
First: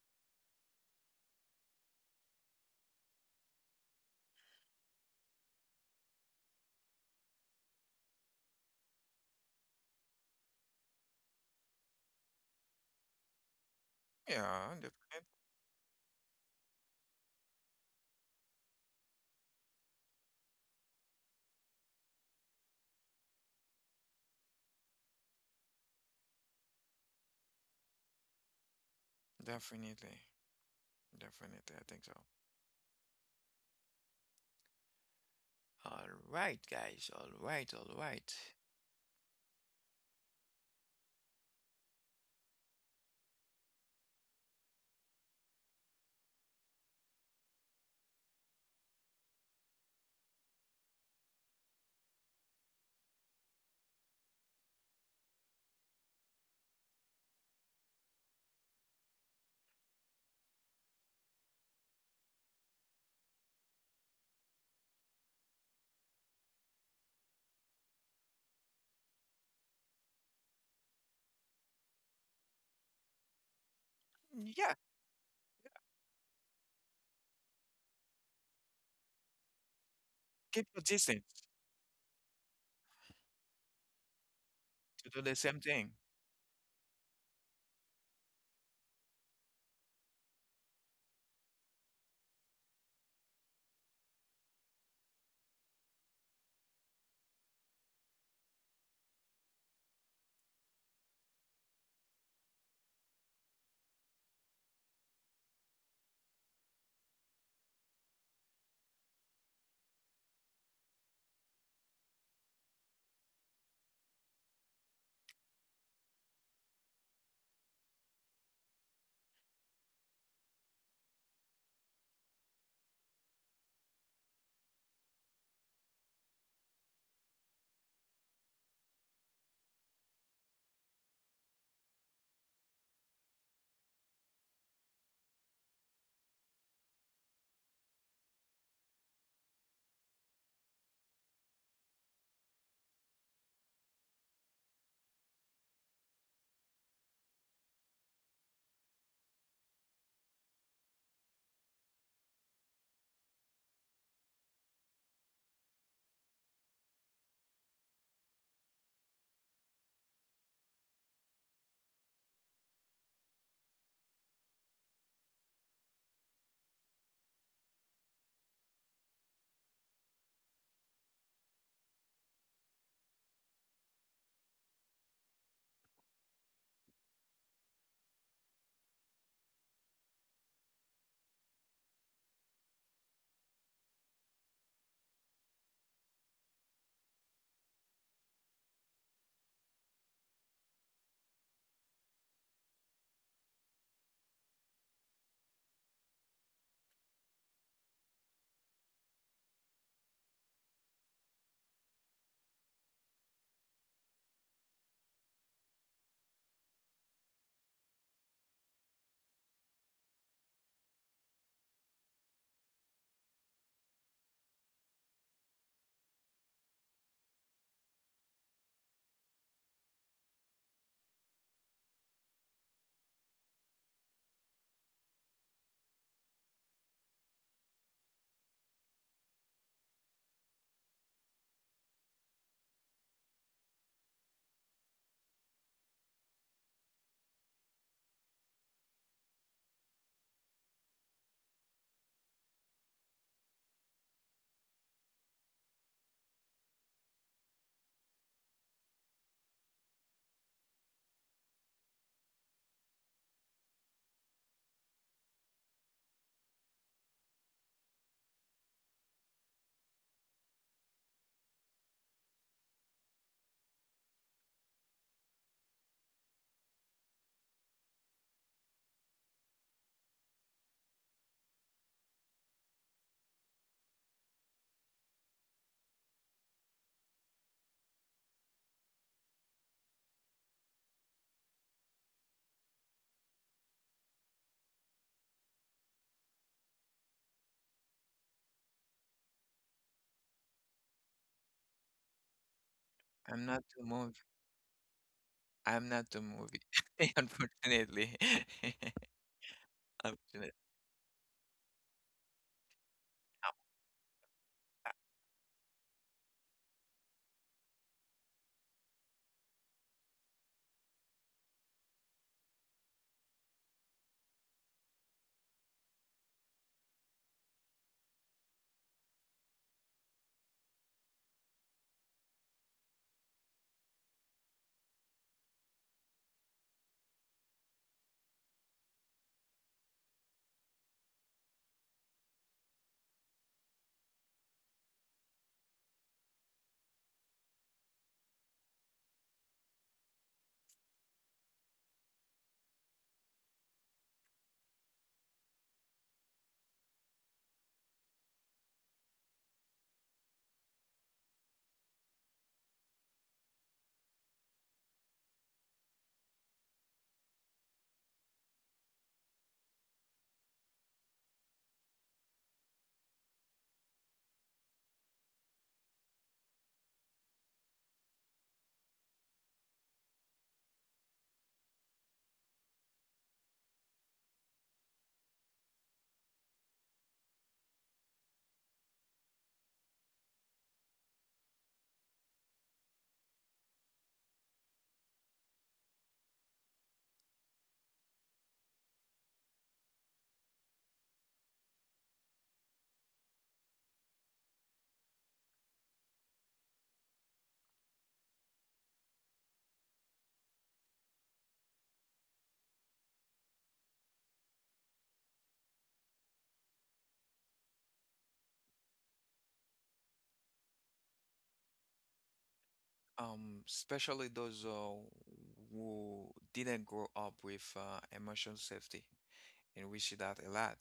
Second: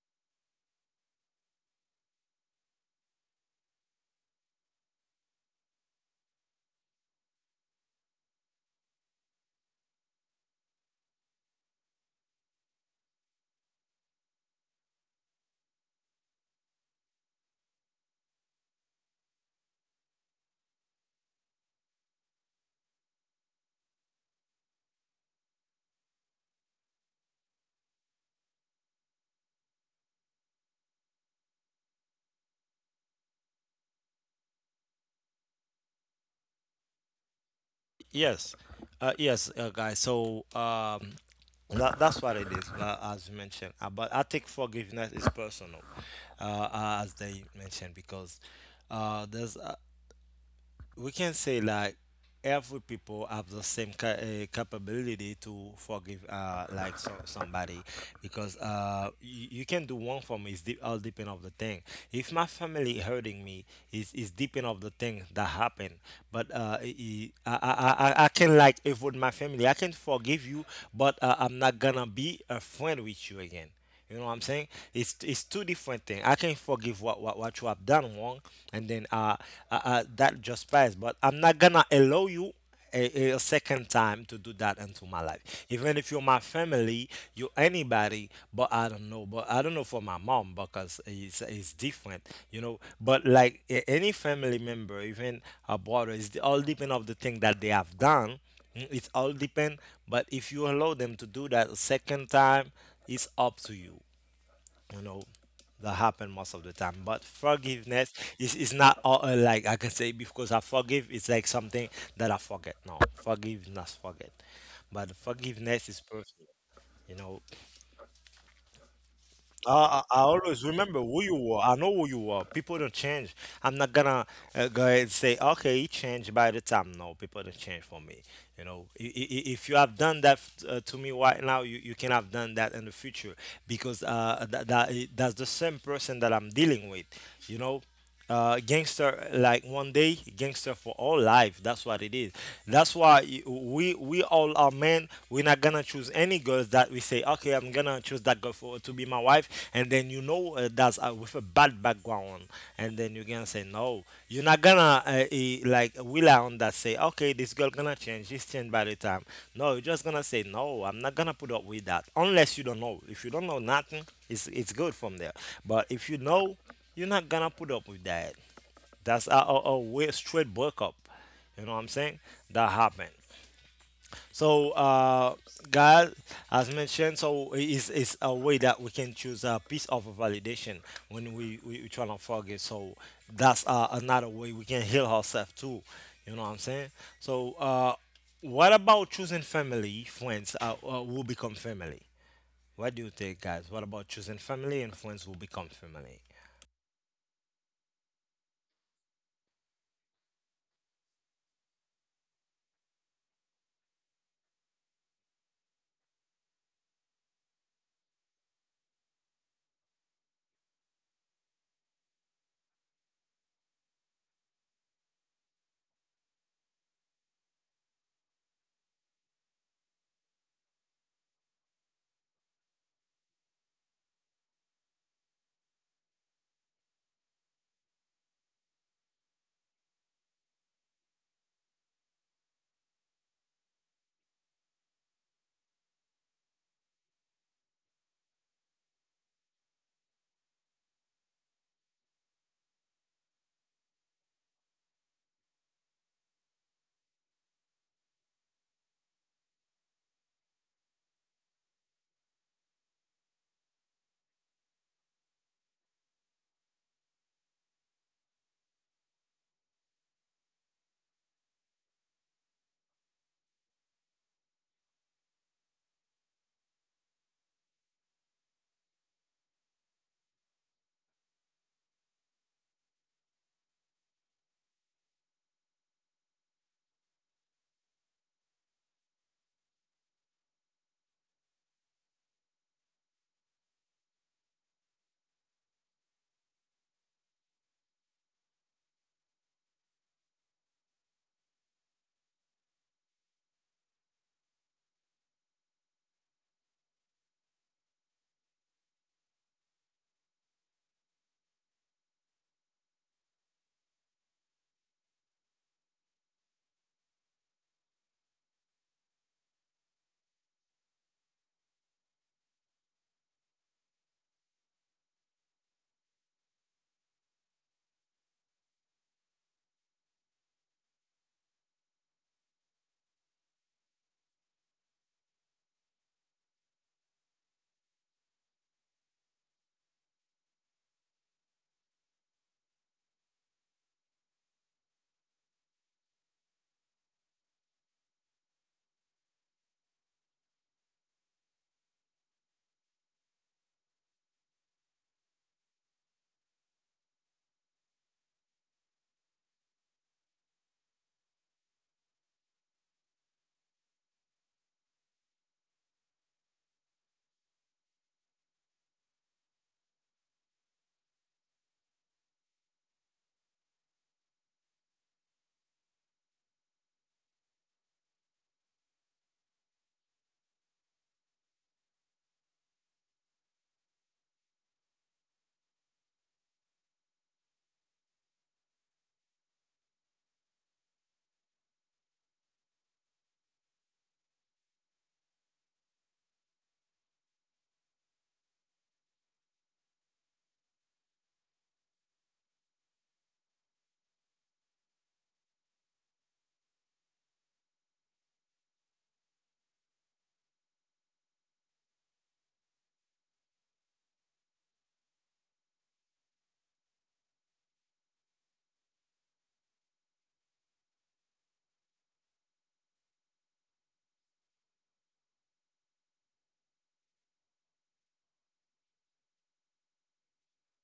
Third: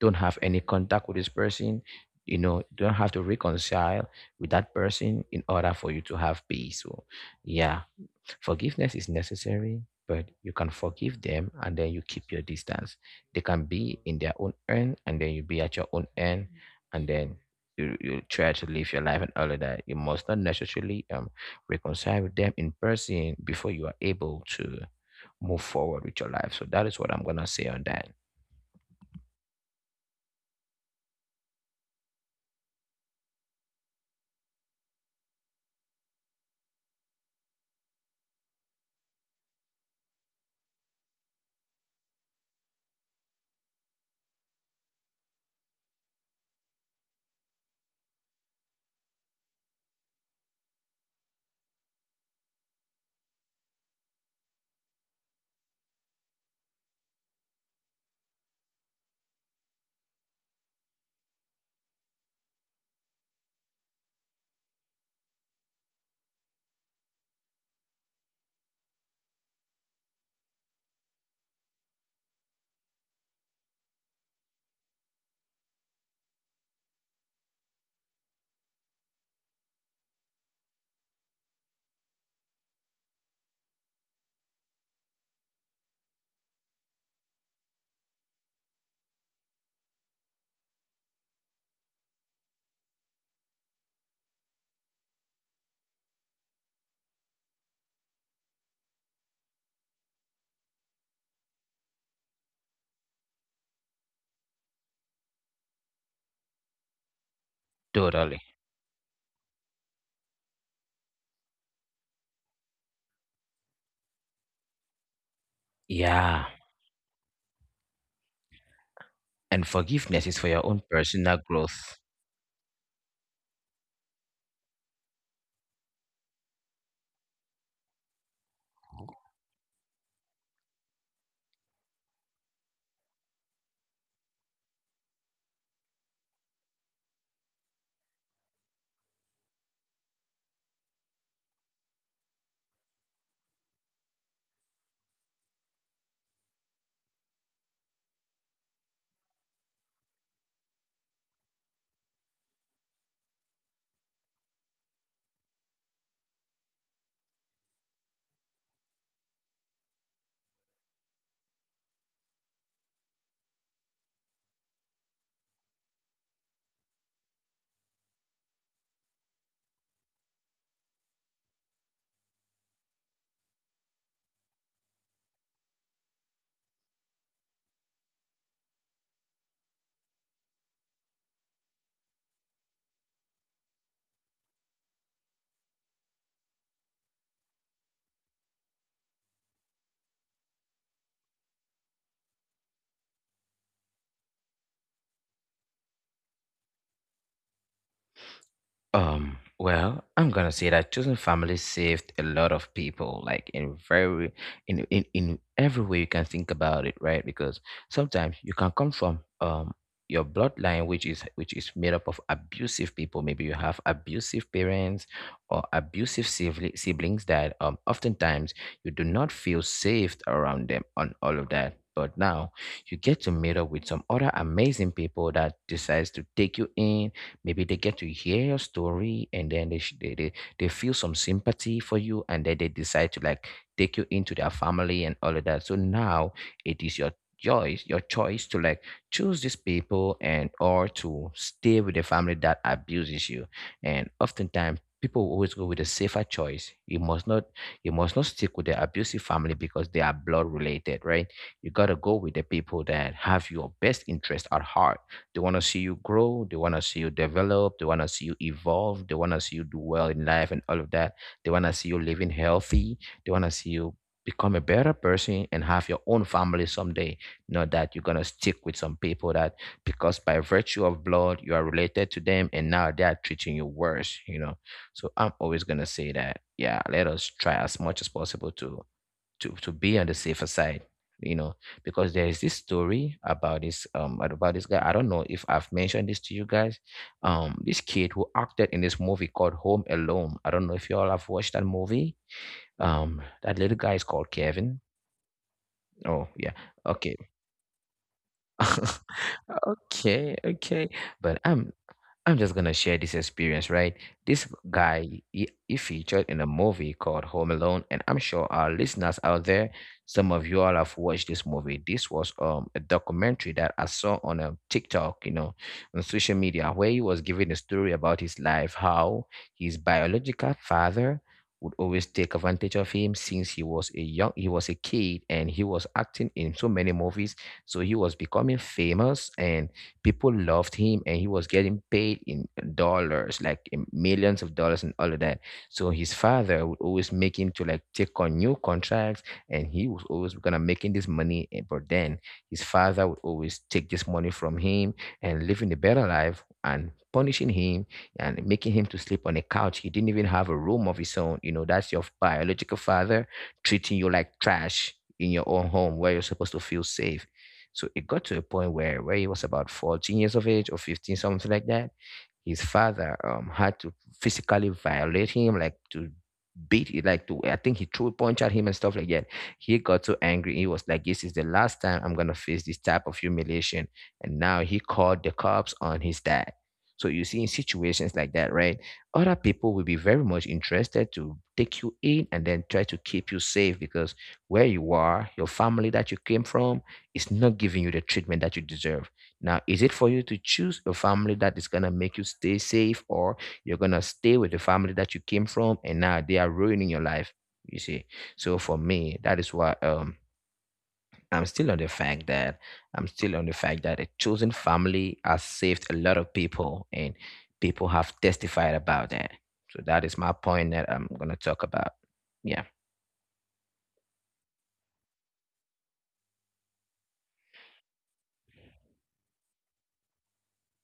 don't have any contact with this person. You know, you don't have to reconcile with that person in order for you to have peace. So yeah, forgiveness is necessary, but you can forgive them and then you keep your distance. They can be in their own Yeah, end, and then you be at your own end, and then you try to live your life and all of that. You must not necessarily reconcile with them in person before you are able to move forward with your life. So that is what I'm going to say on that. definitely, definitely, definitely. I think so. All right, guys. All right, all right. Yes. Yes, guys, so um, that, that's what it is, as you mentioned. But I think forgiveness is personal, as they mentioned, because there's we can say like every people have the same capability to forgive like somebody, because you can do one for me. It's all depend of the thing. If my family hurting me, is depend of the thing that happened. But I can like avoid my family. I can forgive you, but I'm not gonna be a friend with you again. You know what I'm saying? Yeah, It's two different things. I can forgive what you have done wrong, and then that keep just your passed. But I'm distance not gonna allow you a second time to do that into to my do the same life. thing. Even if you're my family, you're anybody, but I don't know. But I don't know for my mom, because it's different, you know. But like any family member, even a brother, it's all depend of the thing that they have done. Mm, it all depend, but if you allow them to do that a second time, it's up to you. You know, that happen most of the time. But forgiveness Totally. Is not all, like I can say because I forgive. It's like something that I forget. No, forgiveness, forget. But forgiveness is Yeah. personal. You know, And I I forgiveness is for always your own remember who you personal were. I know growth. who you are. People don't change. I'm not gonna go ahead and say, okay, he changed by the time. No, people don't change for me. You know, if you have done that to me right now, you can have done that in the future because that's the same person that I'm dealing with. You know, gangster, like one day gangster for all life, that's what it is. That's why we all are men. We're not gonna choose any girls that we say, okay, I'm gonna choose that girl for to be my wife, and then you know, that's with a bad background, and then you're gonna say no. You're not gonna like rely on that, say okay, this girl gonna change, she's changed by the time. No, you're just gonna say no, I'm not gonna put up with that. Unless you don't know, if you don't know nothing, it's good from there. But if you know, you're not gonna put up with that. That's a, a way straight breakup. You know what I'm saying? That happened. So God has mentioned, so it's a way that we can choose a piece of validation when we trying to forget. So that's another way we can heal ourselves too. You know what I'm saying? So what about choosing family, friends will become family? What do you think, guys? What about choosing family and friends will become family? Well, I'm gonna say that choosing family saved a lot of people, like in very in every way you can think about it, right? Because sometimes you can come from your bloodline, which is made up of abusive people. Maybe you have abusive parents or abusive siblings that oftentimes you do not feel safe around them on all of that. But now you get to meet up with some other amazing people that decides to take you in. Maybe they get to hear your story, and then they, sh- they feel some sympathy for you, and then they decide to like take you into their family and all of that. So now it is your choice to like choose these people and or to stay with the family that abuses you. And oftentimes people will always go with a safer choice. You must not stick with the abusive family because they are blood related, right? You gotta go with the people that have your best interest at heart. They want to see you grow. They want to see you develop. They want to see you evolve. They want to see you do well in life and all of that. They want to see you living healthy. They want to see you become a better person and have your own family someday. Not that you're going to stick with some people that, because by virtue of blood, you are related to them, and now they are treating you worse. So I'm always going to say that, yeah, let us try as much as possible to be on the safer side, you know because there is this story about this guy. I don't know if I've mentioned this to you guys. This kid who acted in this movie called Home Alone, I don't know if you all have watched that movie. I'm That not little the guy is movie. called Kevin. I'm not the Oh, yeah. movie, Okay. unfortunately. Okay, Unfortunately. okay. But I'm just gonna share this experience, right? This guy, he featured in a movie called Home Alone, and I'm sure our listeners out there, some of you all have watched this movie. This was a documentary that I saw on a TikTok, on social media, where he was giving a story about his life, how his biological father would always take advantage of him since he was a kid, and he was acting in so many movies, so he was becoming famous, and people loved him, and he was getting paid in dollars, like in millions of dollars and all of that. So his father would always make him to like take on new contracts, and he was always gonna making this money. But then his father would always take this money from him and living a better life and punishing him and making him to sleep on a couch. He didn't even have a room of his own. You know, that's your biological father treating you like trash in your own home where you're supposed to feel safe. So it got to a point where he was about 14 years of age or 15, something like that. His father had to physically violate him, like to beat it, like to, I think he threw a punch at him and stuff like that. He got so angry. He was like, "This is the last time I'm gonna face this type of humiliation." And now he called the cops on his dad. So you see, in situations like that, right? Other people will be very much interested to take you in and then try to keep you safe because where you are, your family that you came from, is not giving you the treatment that you deserve. Now, is it for you to choose a family that is going to make you stay safe, or you're going to stay with the family that you came from, and now they are ruining your life? You see. So for me, that is why I'm still on the fact that I'm still on the fact that a chosen family has saved a lot of people, and people have testified about that. So that is my point that I'm going to talk about. Yeah. Especially those who didn't grow up with emotional safety, and we see that a lot.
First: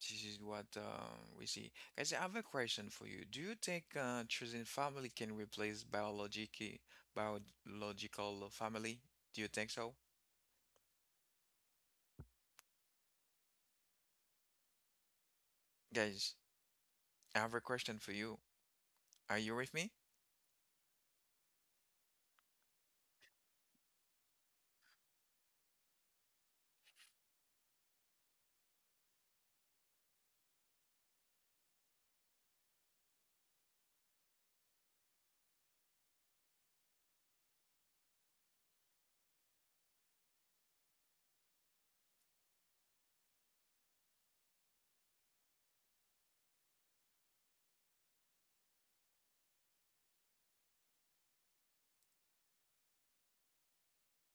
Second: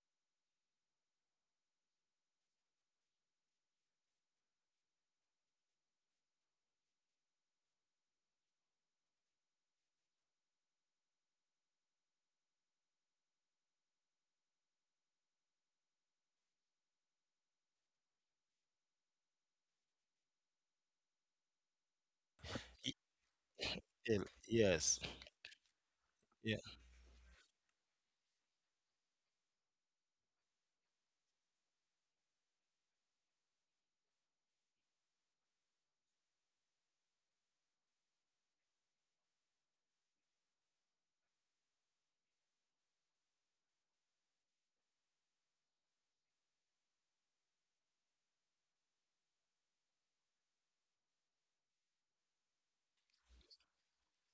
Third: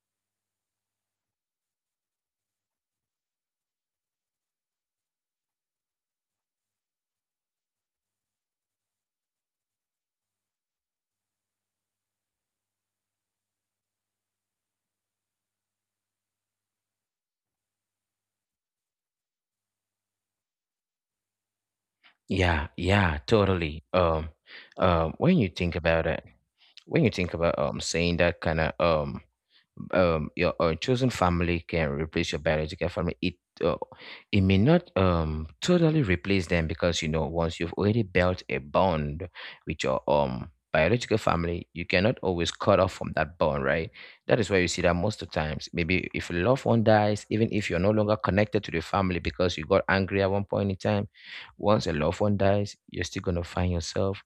This is what we see. Guys, I have a question for you. Do you think choosing family can replace biological biological family? Do you think so? Guys, I have a question for you. Are you with me? Yeah. Yeah. Totally. Y- Yes. When you think about it, when you think about saying that kind of your chosen family can replace your biological family. Uh, it may not totally replace them, because you know once you've already built a bond with your biological family, you cannot always cut off from that bond, right? That is why you see that most of times, maybe if a loved one dies, even if you're no longer connected to the family because you got angry at one point in time, once a loved one dies, you're still gonna find yourself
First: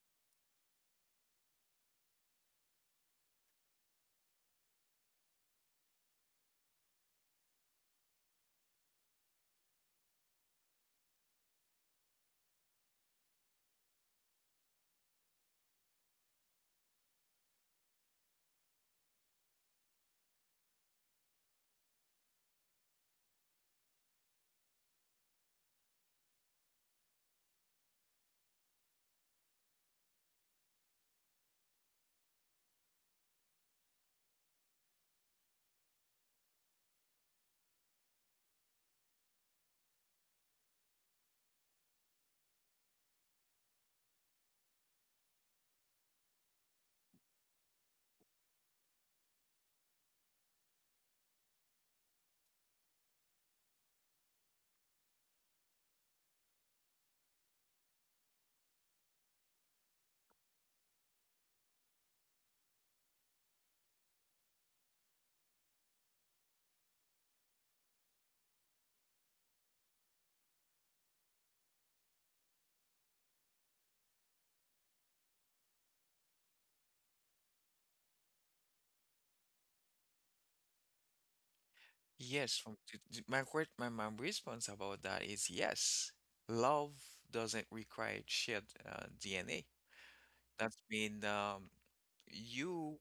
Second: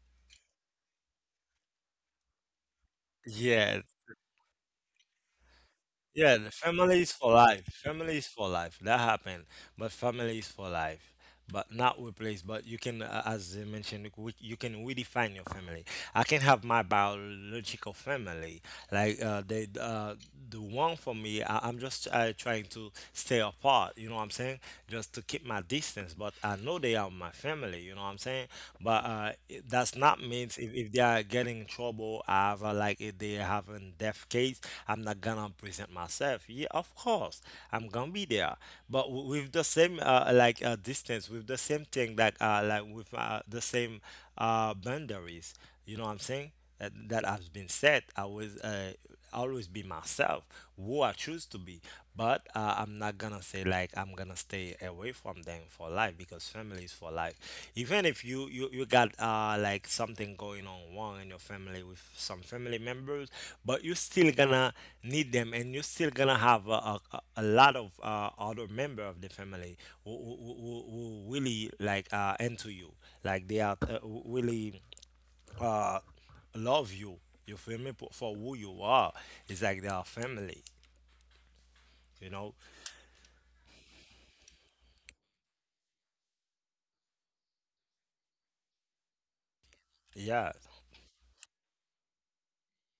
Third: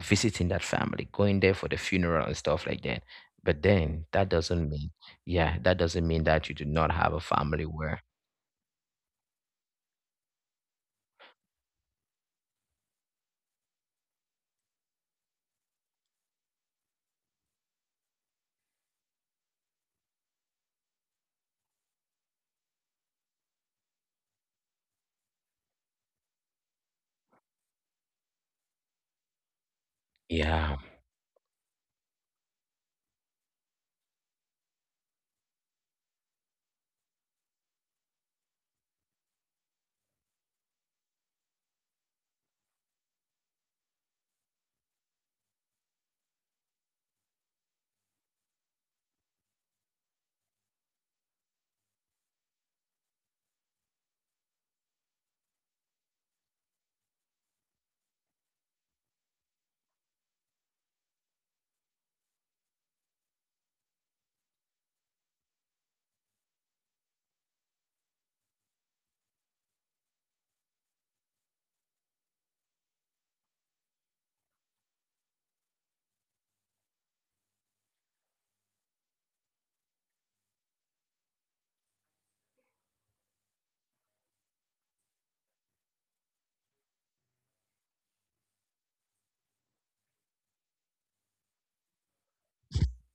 visiting that family, going there for the funeral and stuff like that. But Yeah, then that doesn't mean yeah, that doesn't mean yeah, that the you do not family is have a for family life. where. Family is for life. That happened, but family is for life. But not replace. But you can, as I mentioned, you can redefine your family. I can have my biological family, like the one for me. I'm just trying to stay apart. You know what I'm saying? Just to keep my distance. But I know they are my family. You know what I'm saying? But that's not means Yeah, if they are getting in trouble, however, like if they having death case, I'm not gonna present myself. Yeah, of course, I'm gonna be there. But with the same distance, with the same thing, like with the same boundaries. You know what I'm saying? That has been set. I was always be myself, who I choose to be. But I'm not gonna say like I'm gonna stay away from them for life because family is for life. Even if you got like something going on wrong in your family with some family members, but you still gonna need them, and you still gonna have a, a lot of other member of the family who really like into you, like they are really uh, love you. You feel me? For who you are, it's like they are family. You know? Yes. My que- my response about that is yes. Love doesn't require shared DNA. Yeah. That means you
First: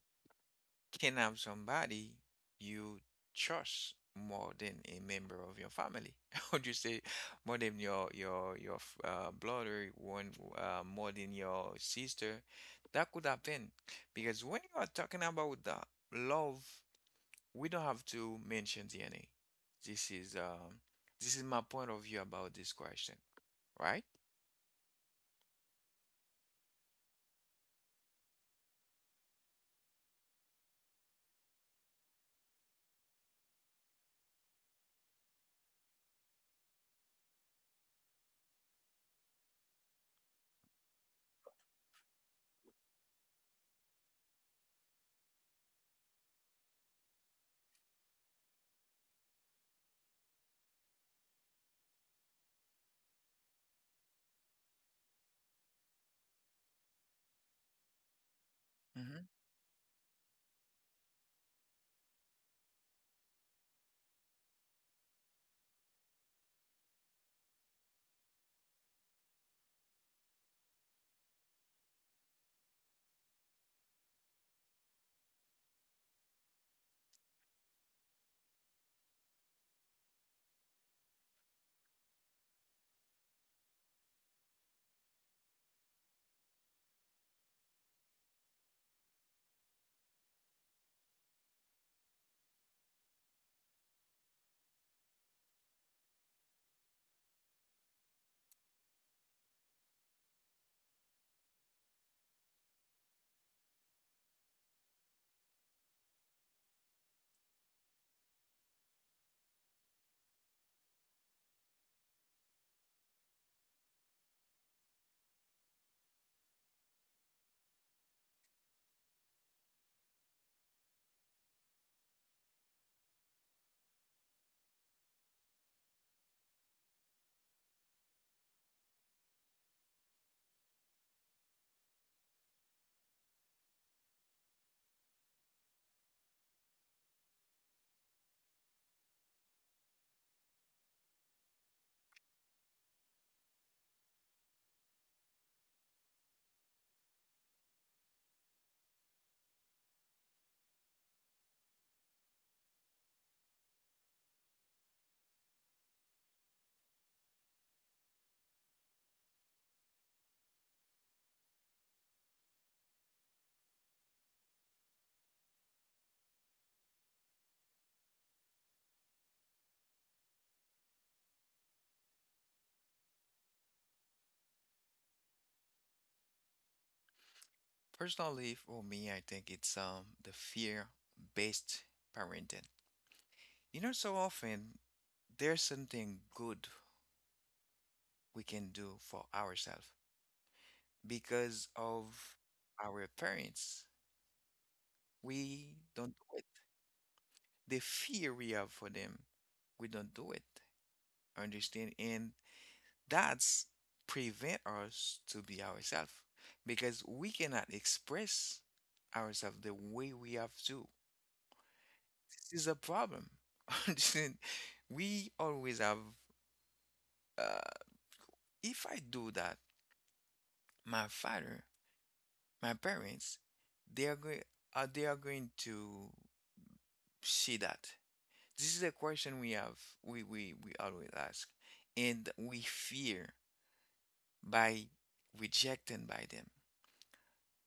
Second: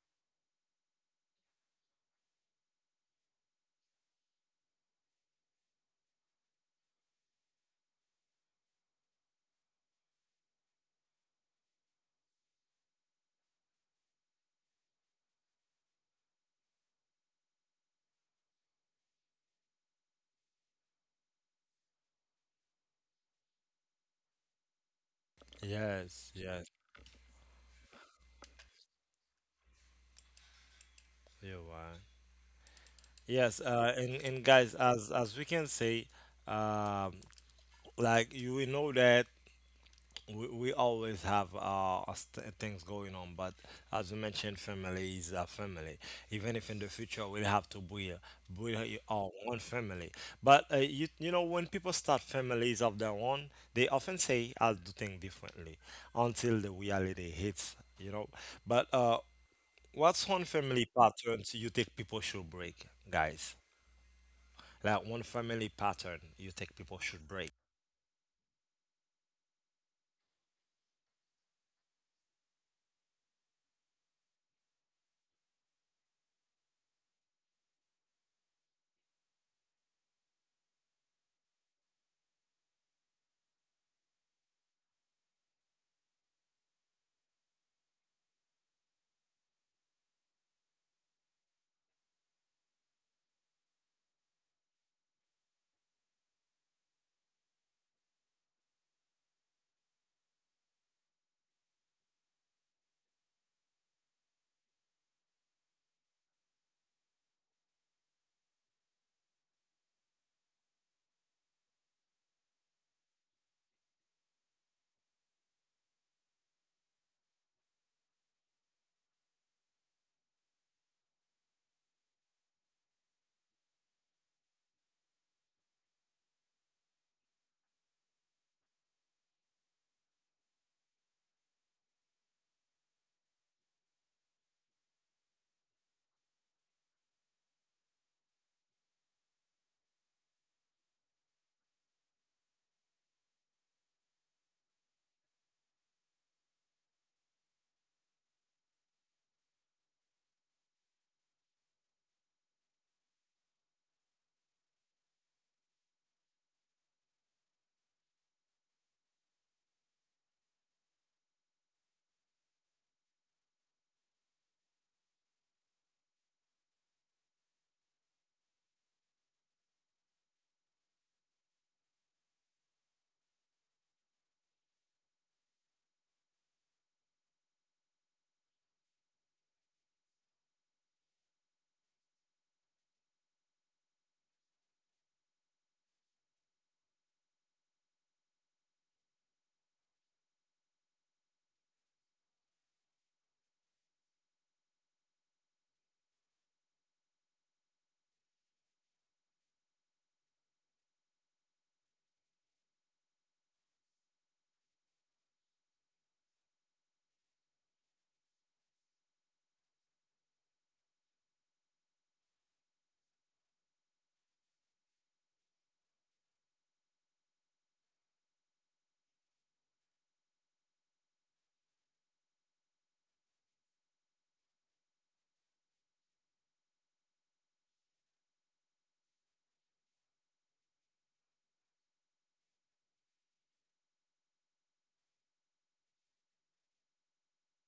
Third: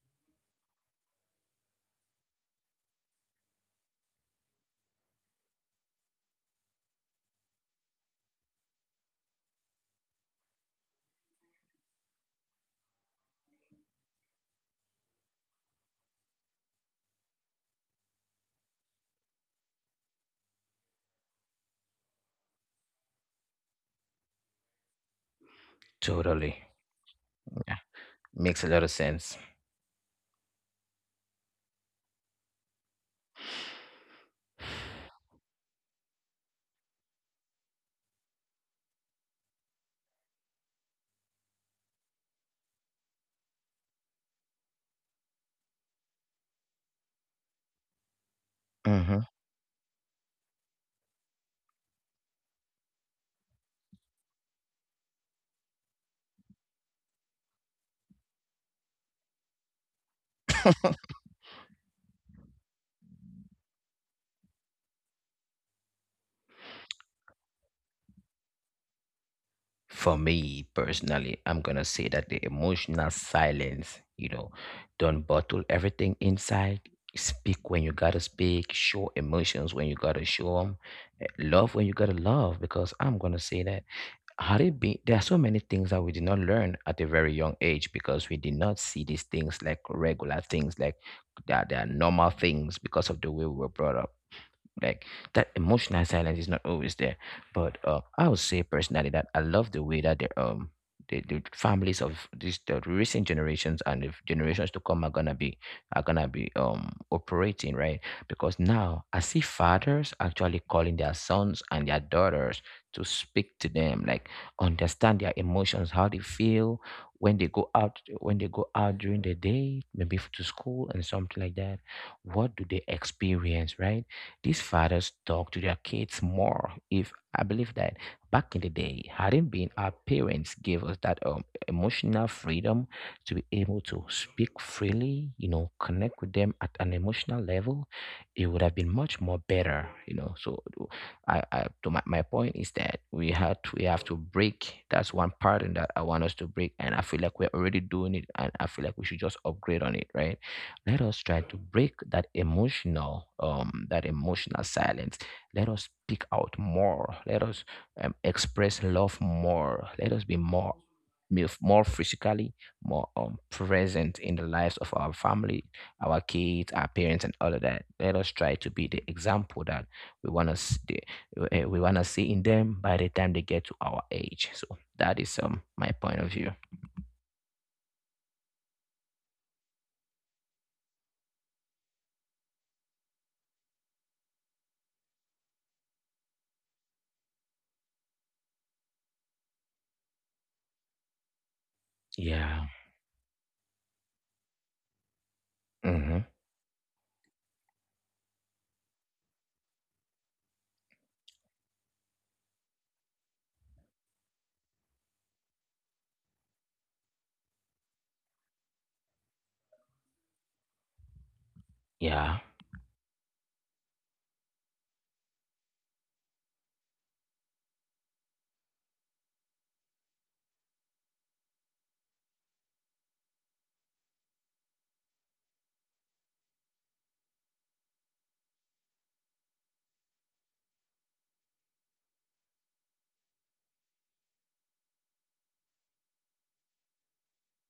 can have somebody you trust more than a member of your family. How would you say more than your f- blood or one more than your sister? That could happen because when you are talking about the love, we don't have to mention DNA. This is um, this is my point of view about this question, right? Yes. totally. Yes. Yeah, makes a lot of sense. You're right. Yes. And guys, as we can say, um, like you will know that we always have things going on, but as you mentioned, family is a family. Even if in the future we'll have to build Hmm. our own family, but you you know, when people start families of their own, they often say I'll do things differently until the reality hits, you know. But Hmm. what's one family pattern you think people should break, guys? Like one family pattern you think people should break. For me personally, I'm gonna say that the emotional silence. Don't bottle everything inside. Speak when you gotta speak, show emotions when you gotta show them, love when you gotta love. Because I'm gonna say that, had it been, there are so many things that we did not learn at a very young age because we did not see these things like regular things, like that they are normal things because of the way we were brought up. Like that emotional silence is not always there. But I would say personally that I love the way that the families of the recent generations, and the generations to come, are gonna be operating, right? Because now I see fathers actually calling their sons and their daughters to speak to them, like, understand their emotions, how they feel when they go out during the day, maybe to school and something like that, what do they experience, right? These fathers talk to their kids more. If I believe that back in the day, hadn't been our parents gave us that emotional freedom to be able to speak freely, connect with them at an emotional level, it would have been much more better. So, I to my point is that we have to break. That's one pattern that I want us to break, and I feel like we're already doing it, and I feel like we should just upgrade on it, right? Let us try to break that emotional silence. Let us speak out more. Let us express love more. Let us be more physically, more present in the lives of our family, our kids, our parents, and all of that. Let us try to be the example that we want us, we want to see in them by the time they get to our age. So that is my point of view. Personally, for me, I think it's the fear-based parenting. You know, so often there's something good we can do for ourselves because of Yeah. our parents. We don't Mm-hmm. do it. The fear we have for them, we don't do it. Understand? And that's prevent us to be ourselves because we cannot express ourselves the way we have to. Yeah. This is a problem. Understand? We always have. Uh, if I do that, my father, my parents, they are going. They are going to see that. This is a question we have. We always ask, and we fear by rejecting by them.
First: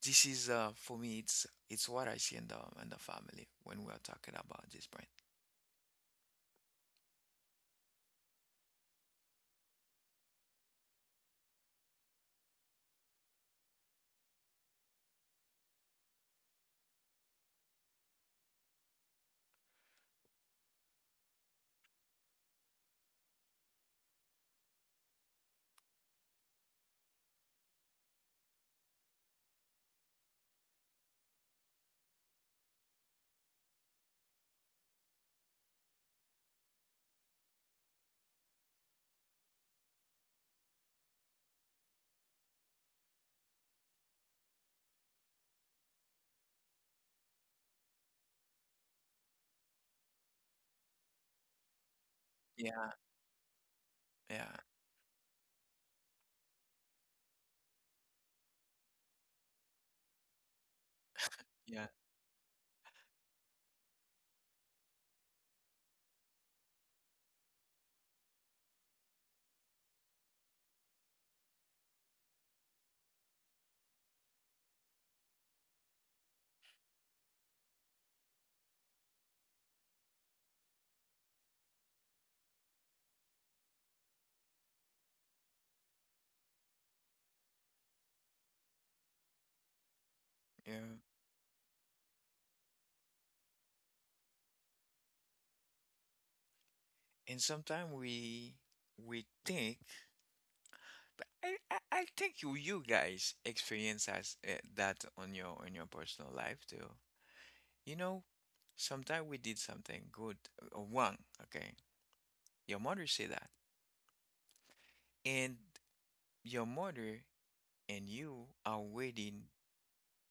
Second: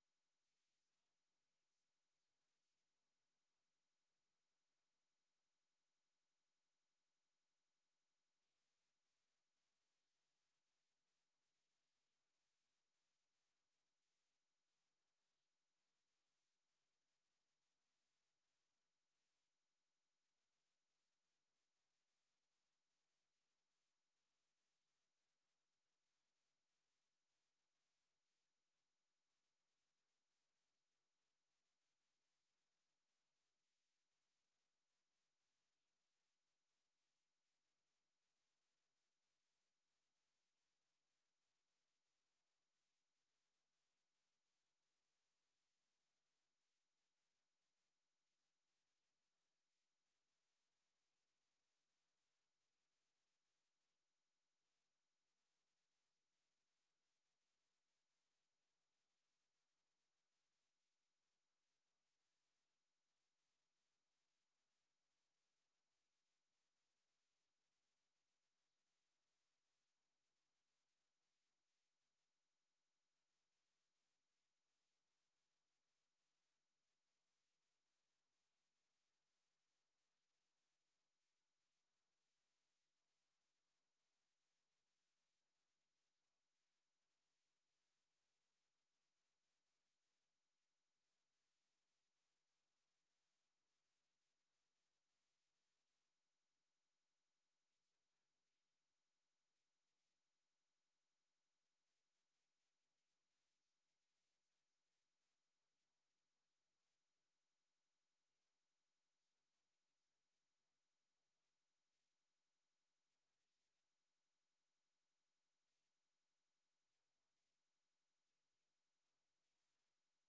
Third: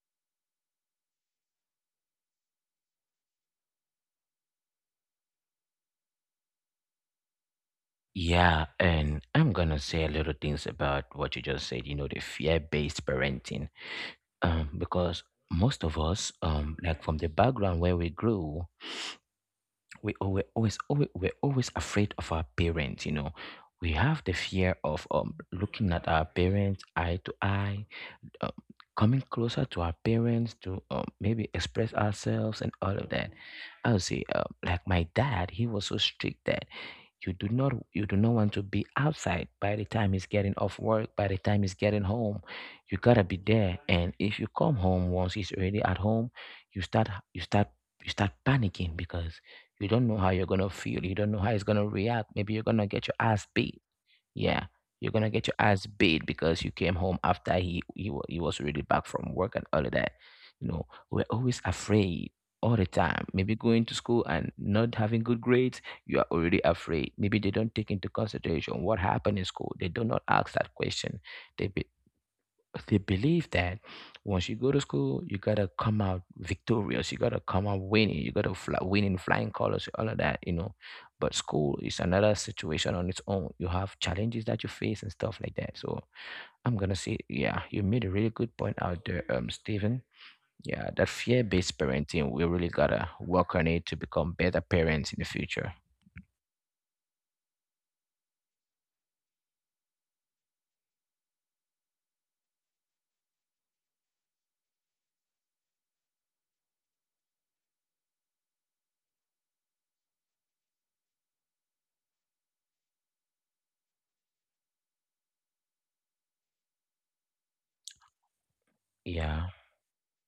This is uh, for me, it's what I see in the family when we are talking about this brand. Yeah, and I'm gonna say a little things about what you just said, the fear-based parenting. Because most of us, like from the background where we grew, we al- we're always, always we're always afraid of our parents. We have the fear of looking at our parents eye to eye, uh, coming closer to our parents to maybe express ourselves and all of that. I would say, like my dad, he was so strict that you do not want to be outside by the time he's getting off work, by the time he's getting home. You gotta be there, and if you come home once he's already at home, you start you start you start panicking, because you don't know how you're gonna feel, you don't know how he's gonna react. Maybe you're gonna Yeah, get your ass beat, yeah. yeah, you're gonna get your ass beat because you came home after he was already back from work and all of that. You know, we're always Yeah, afraid all the time. Maybe going to school and not having good grades, you are already afraid. Maybe they don't take into consideration what happened in school. They do not ask that question. They be, they believe that once you go to school, you gotta come out victorious. You gotta come out winning. You gotta fly, win in flying colors, all of that. But school is another situation on its own. You have challenges that you face and stuff like that. So I'm gonna say, yeah, you made a really good point out there, Stephen. yeah. Yeah, that fear-based parenting, we really gotta work on it to become better parents in the future. And sometimes we think, but I think you you guys experience as that on your personal life too. You know, sometimes we did something good or wrong, okay? Your mother say that. And your mother and you are waiting Yeah.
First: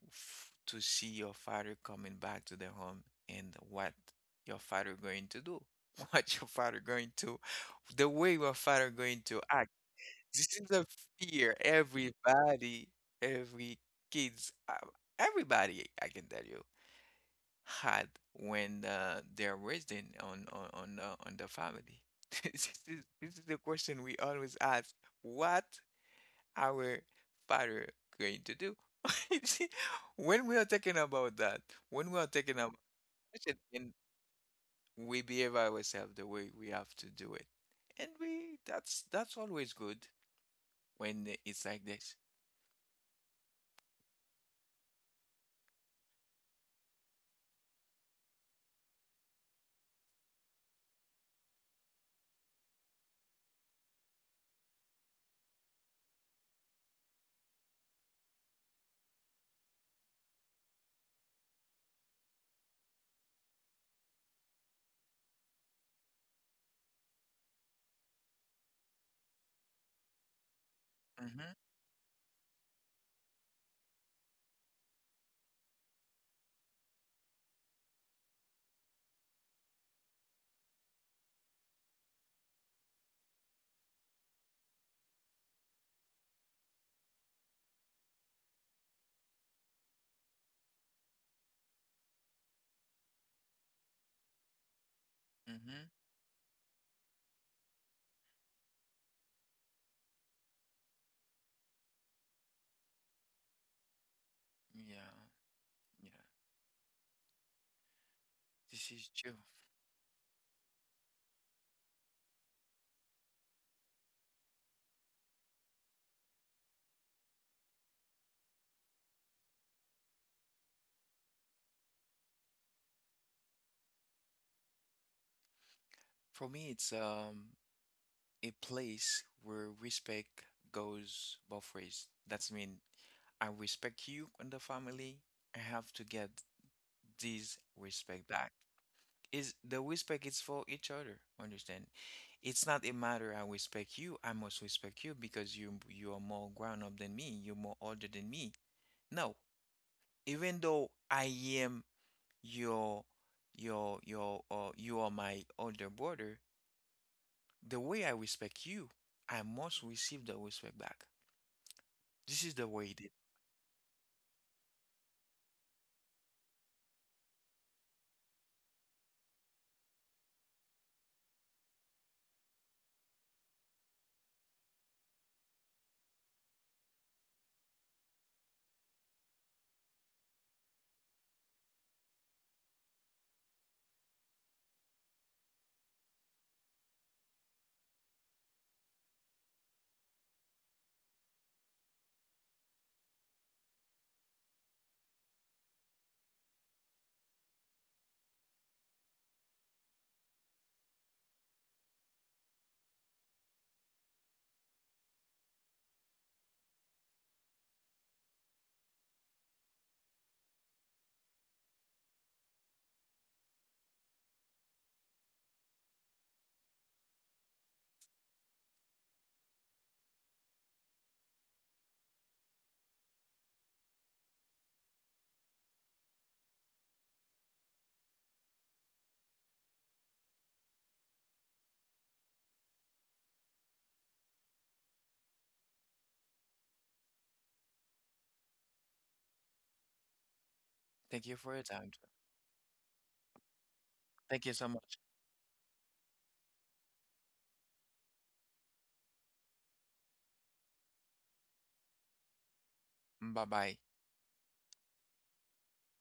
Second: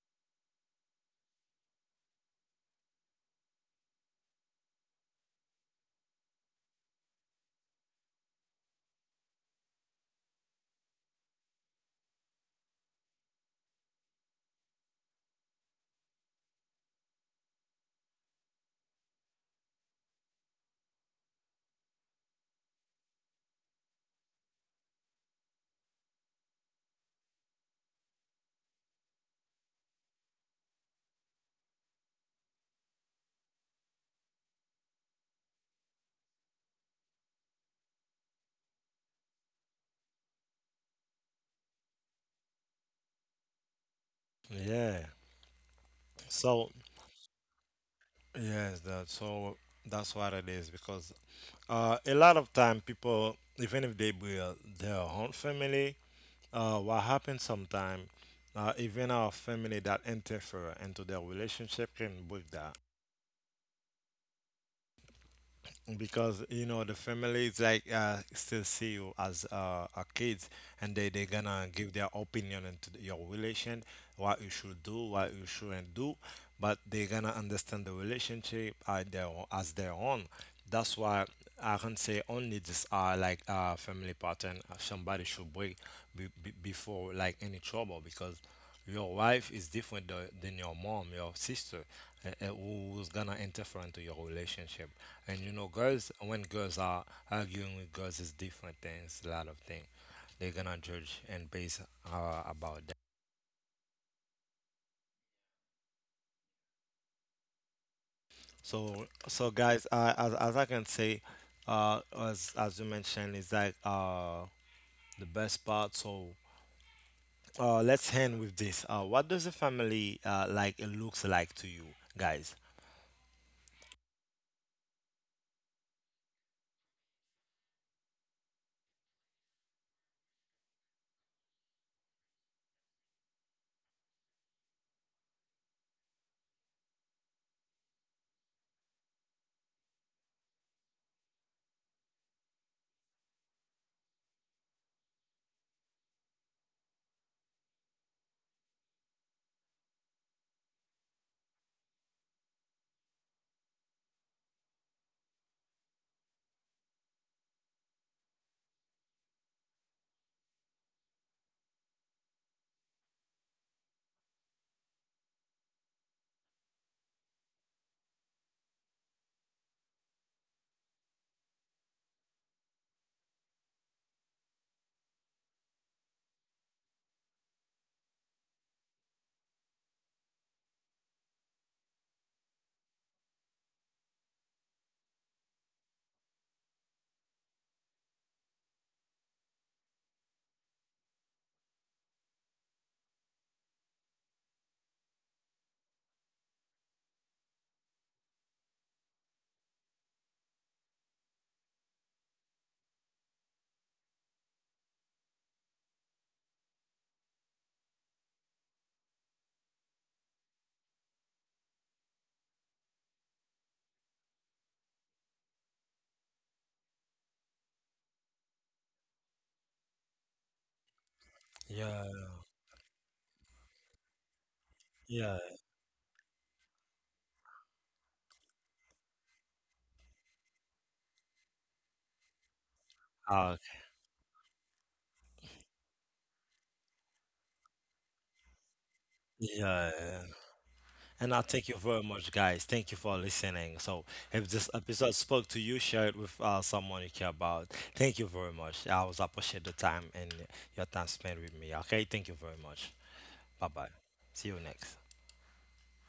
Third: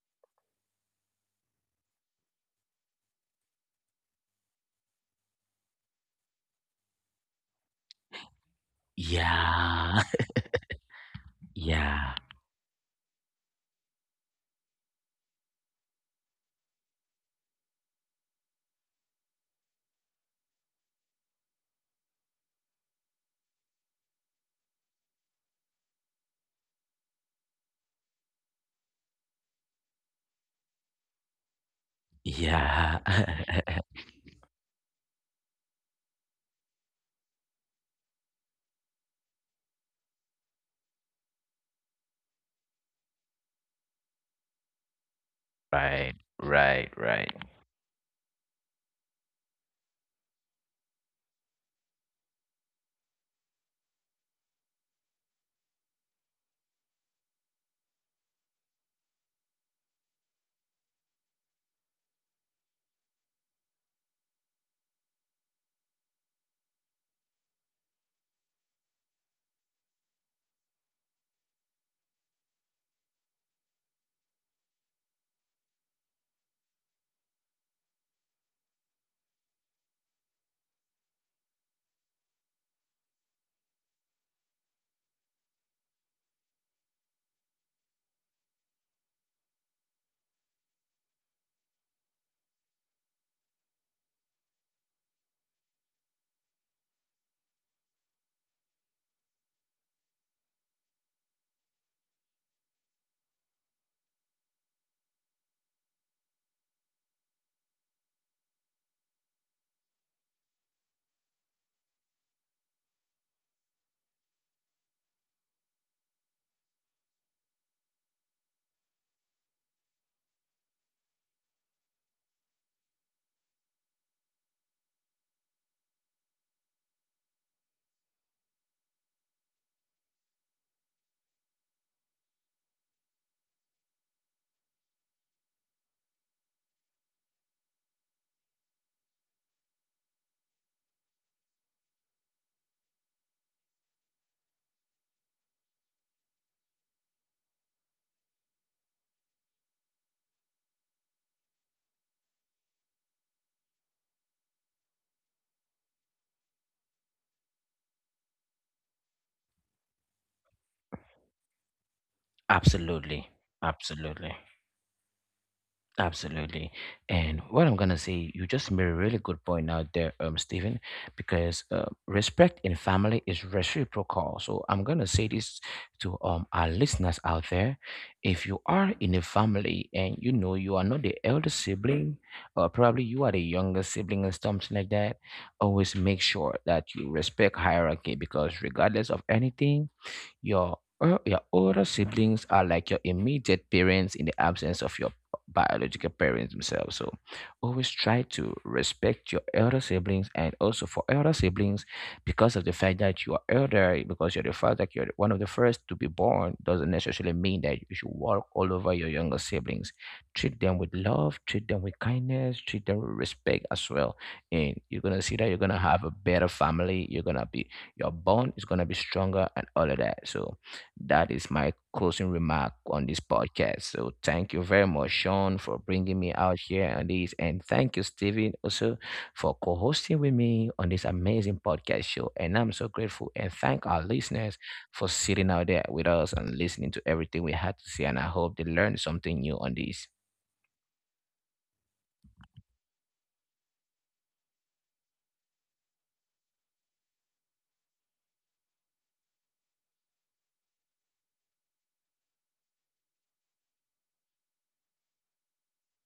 f- to see your father coming back to the home and what your father going to do, what your father going to, the way your father going to act. Yeah. This is a fear Yeah. everybody, every kids, everybody I can tell you had when they're raising on on the family. This is the question we always ask. What our father going to do? You see, when we are talking about that, when we are talking about Yeah. it, and we behave ourselves the way we have to do it, and we that's always good when it's like this. Yeah, Right, so right, right. yes, that so that's what it is, because a lot of time, people, even if they build their own family, what happens sometime, even our family that interfere into their relationship can break that, because you know the family is like still see you as a kid, and they Mm-hmm. gonna give their opinion into the- your relation, what you should do, what you shouldn't do, but they gonna understand the relationship as their own. That's why I can say only this family pattern somebody should break before like any trouble, because your wife is different than your mom, your sister, who's gonna interfere into your relationship. And you know, Mm-hmm. girls, when girls are arguing with girls, is different things, a lot of things. They're gonna judge and base about that. Yeah. Yeah. This So, is true. so guys, as I can say, as you mentioned, is like the best part. So let's end with this. What does a family like looks like to you guys? For me, it's a place where respect goes both ways. That's mean I respect you and the family. I have to get this respect back, is the respect is for each other. Understand? It's not a matter I respect you, I must respect you because you are more grown up than me, you're more older than me. No, even though I am your you are my older brother, the way I respect you, I must receive the respect back. This is the way it is. Absolutely, absolutely, absolutely. And what I'm gonna say, you just made a really good point out there, Stephen, because respect in family is reciprocal. So I'm gonna say this to our listeners out there: if you are in a family and you know you are not the elder sibling, or probably you are the younger sibling or something like that, always make sure that you respect hierarchy, because regardless of anything. Your older siblings are like your immediate parents in the absence of your biological parents themselves. So always try to respect your elder siblings, and also for elder siblings, because of the fact that you are elder, because you're the fact that you're one of the first to be born, doesn't necessarily mean that you should walk all over your younger siblings. Treat them with love, treat them with kindness, treat them with respect as well. And you're gonna see that you're gonna have a better family. You're gonna be your bond is going to be stronger and all of that. So, that is my Yeah, closing remark on this podcast. So, thank you very much, yeah, Sean, for bringing me out here on this. And thank you, Steven, also for co hosting with me on this amazing podcast show. And I'm so grateful. Uh, And thank our listeners for sitting out there with us and listening to everything we had to say. And I hope they learned something new on this. yeah. Thank And I you for your thank you time. very much, guys. Thank you for listening. So, if Thank you this so much. episode spoke to you, share it with someone you care about. Thank you very much. I always appreciate the time and your time spent with me. Okay, thank you very much. Bye Bye bye. bye. See you next.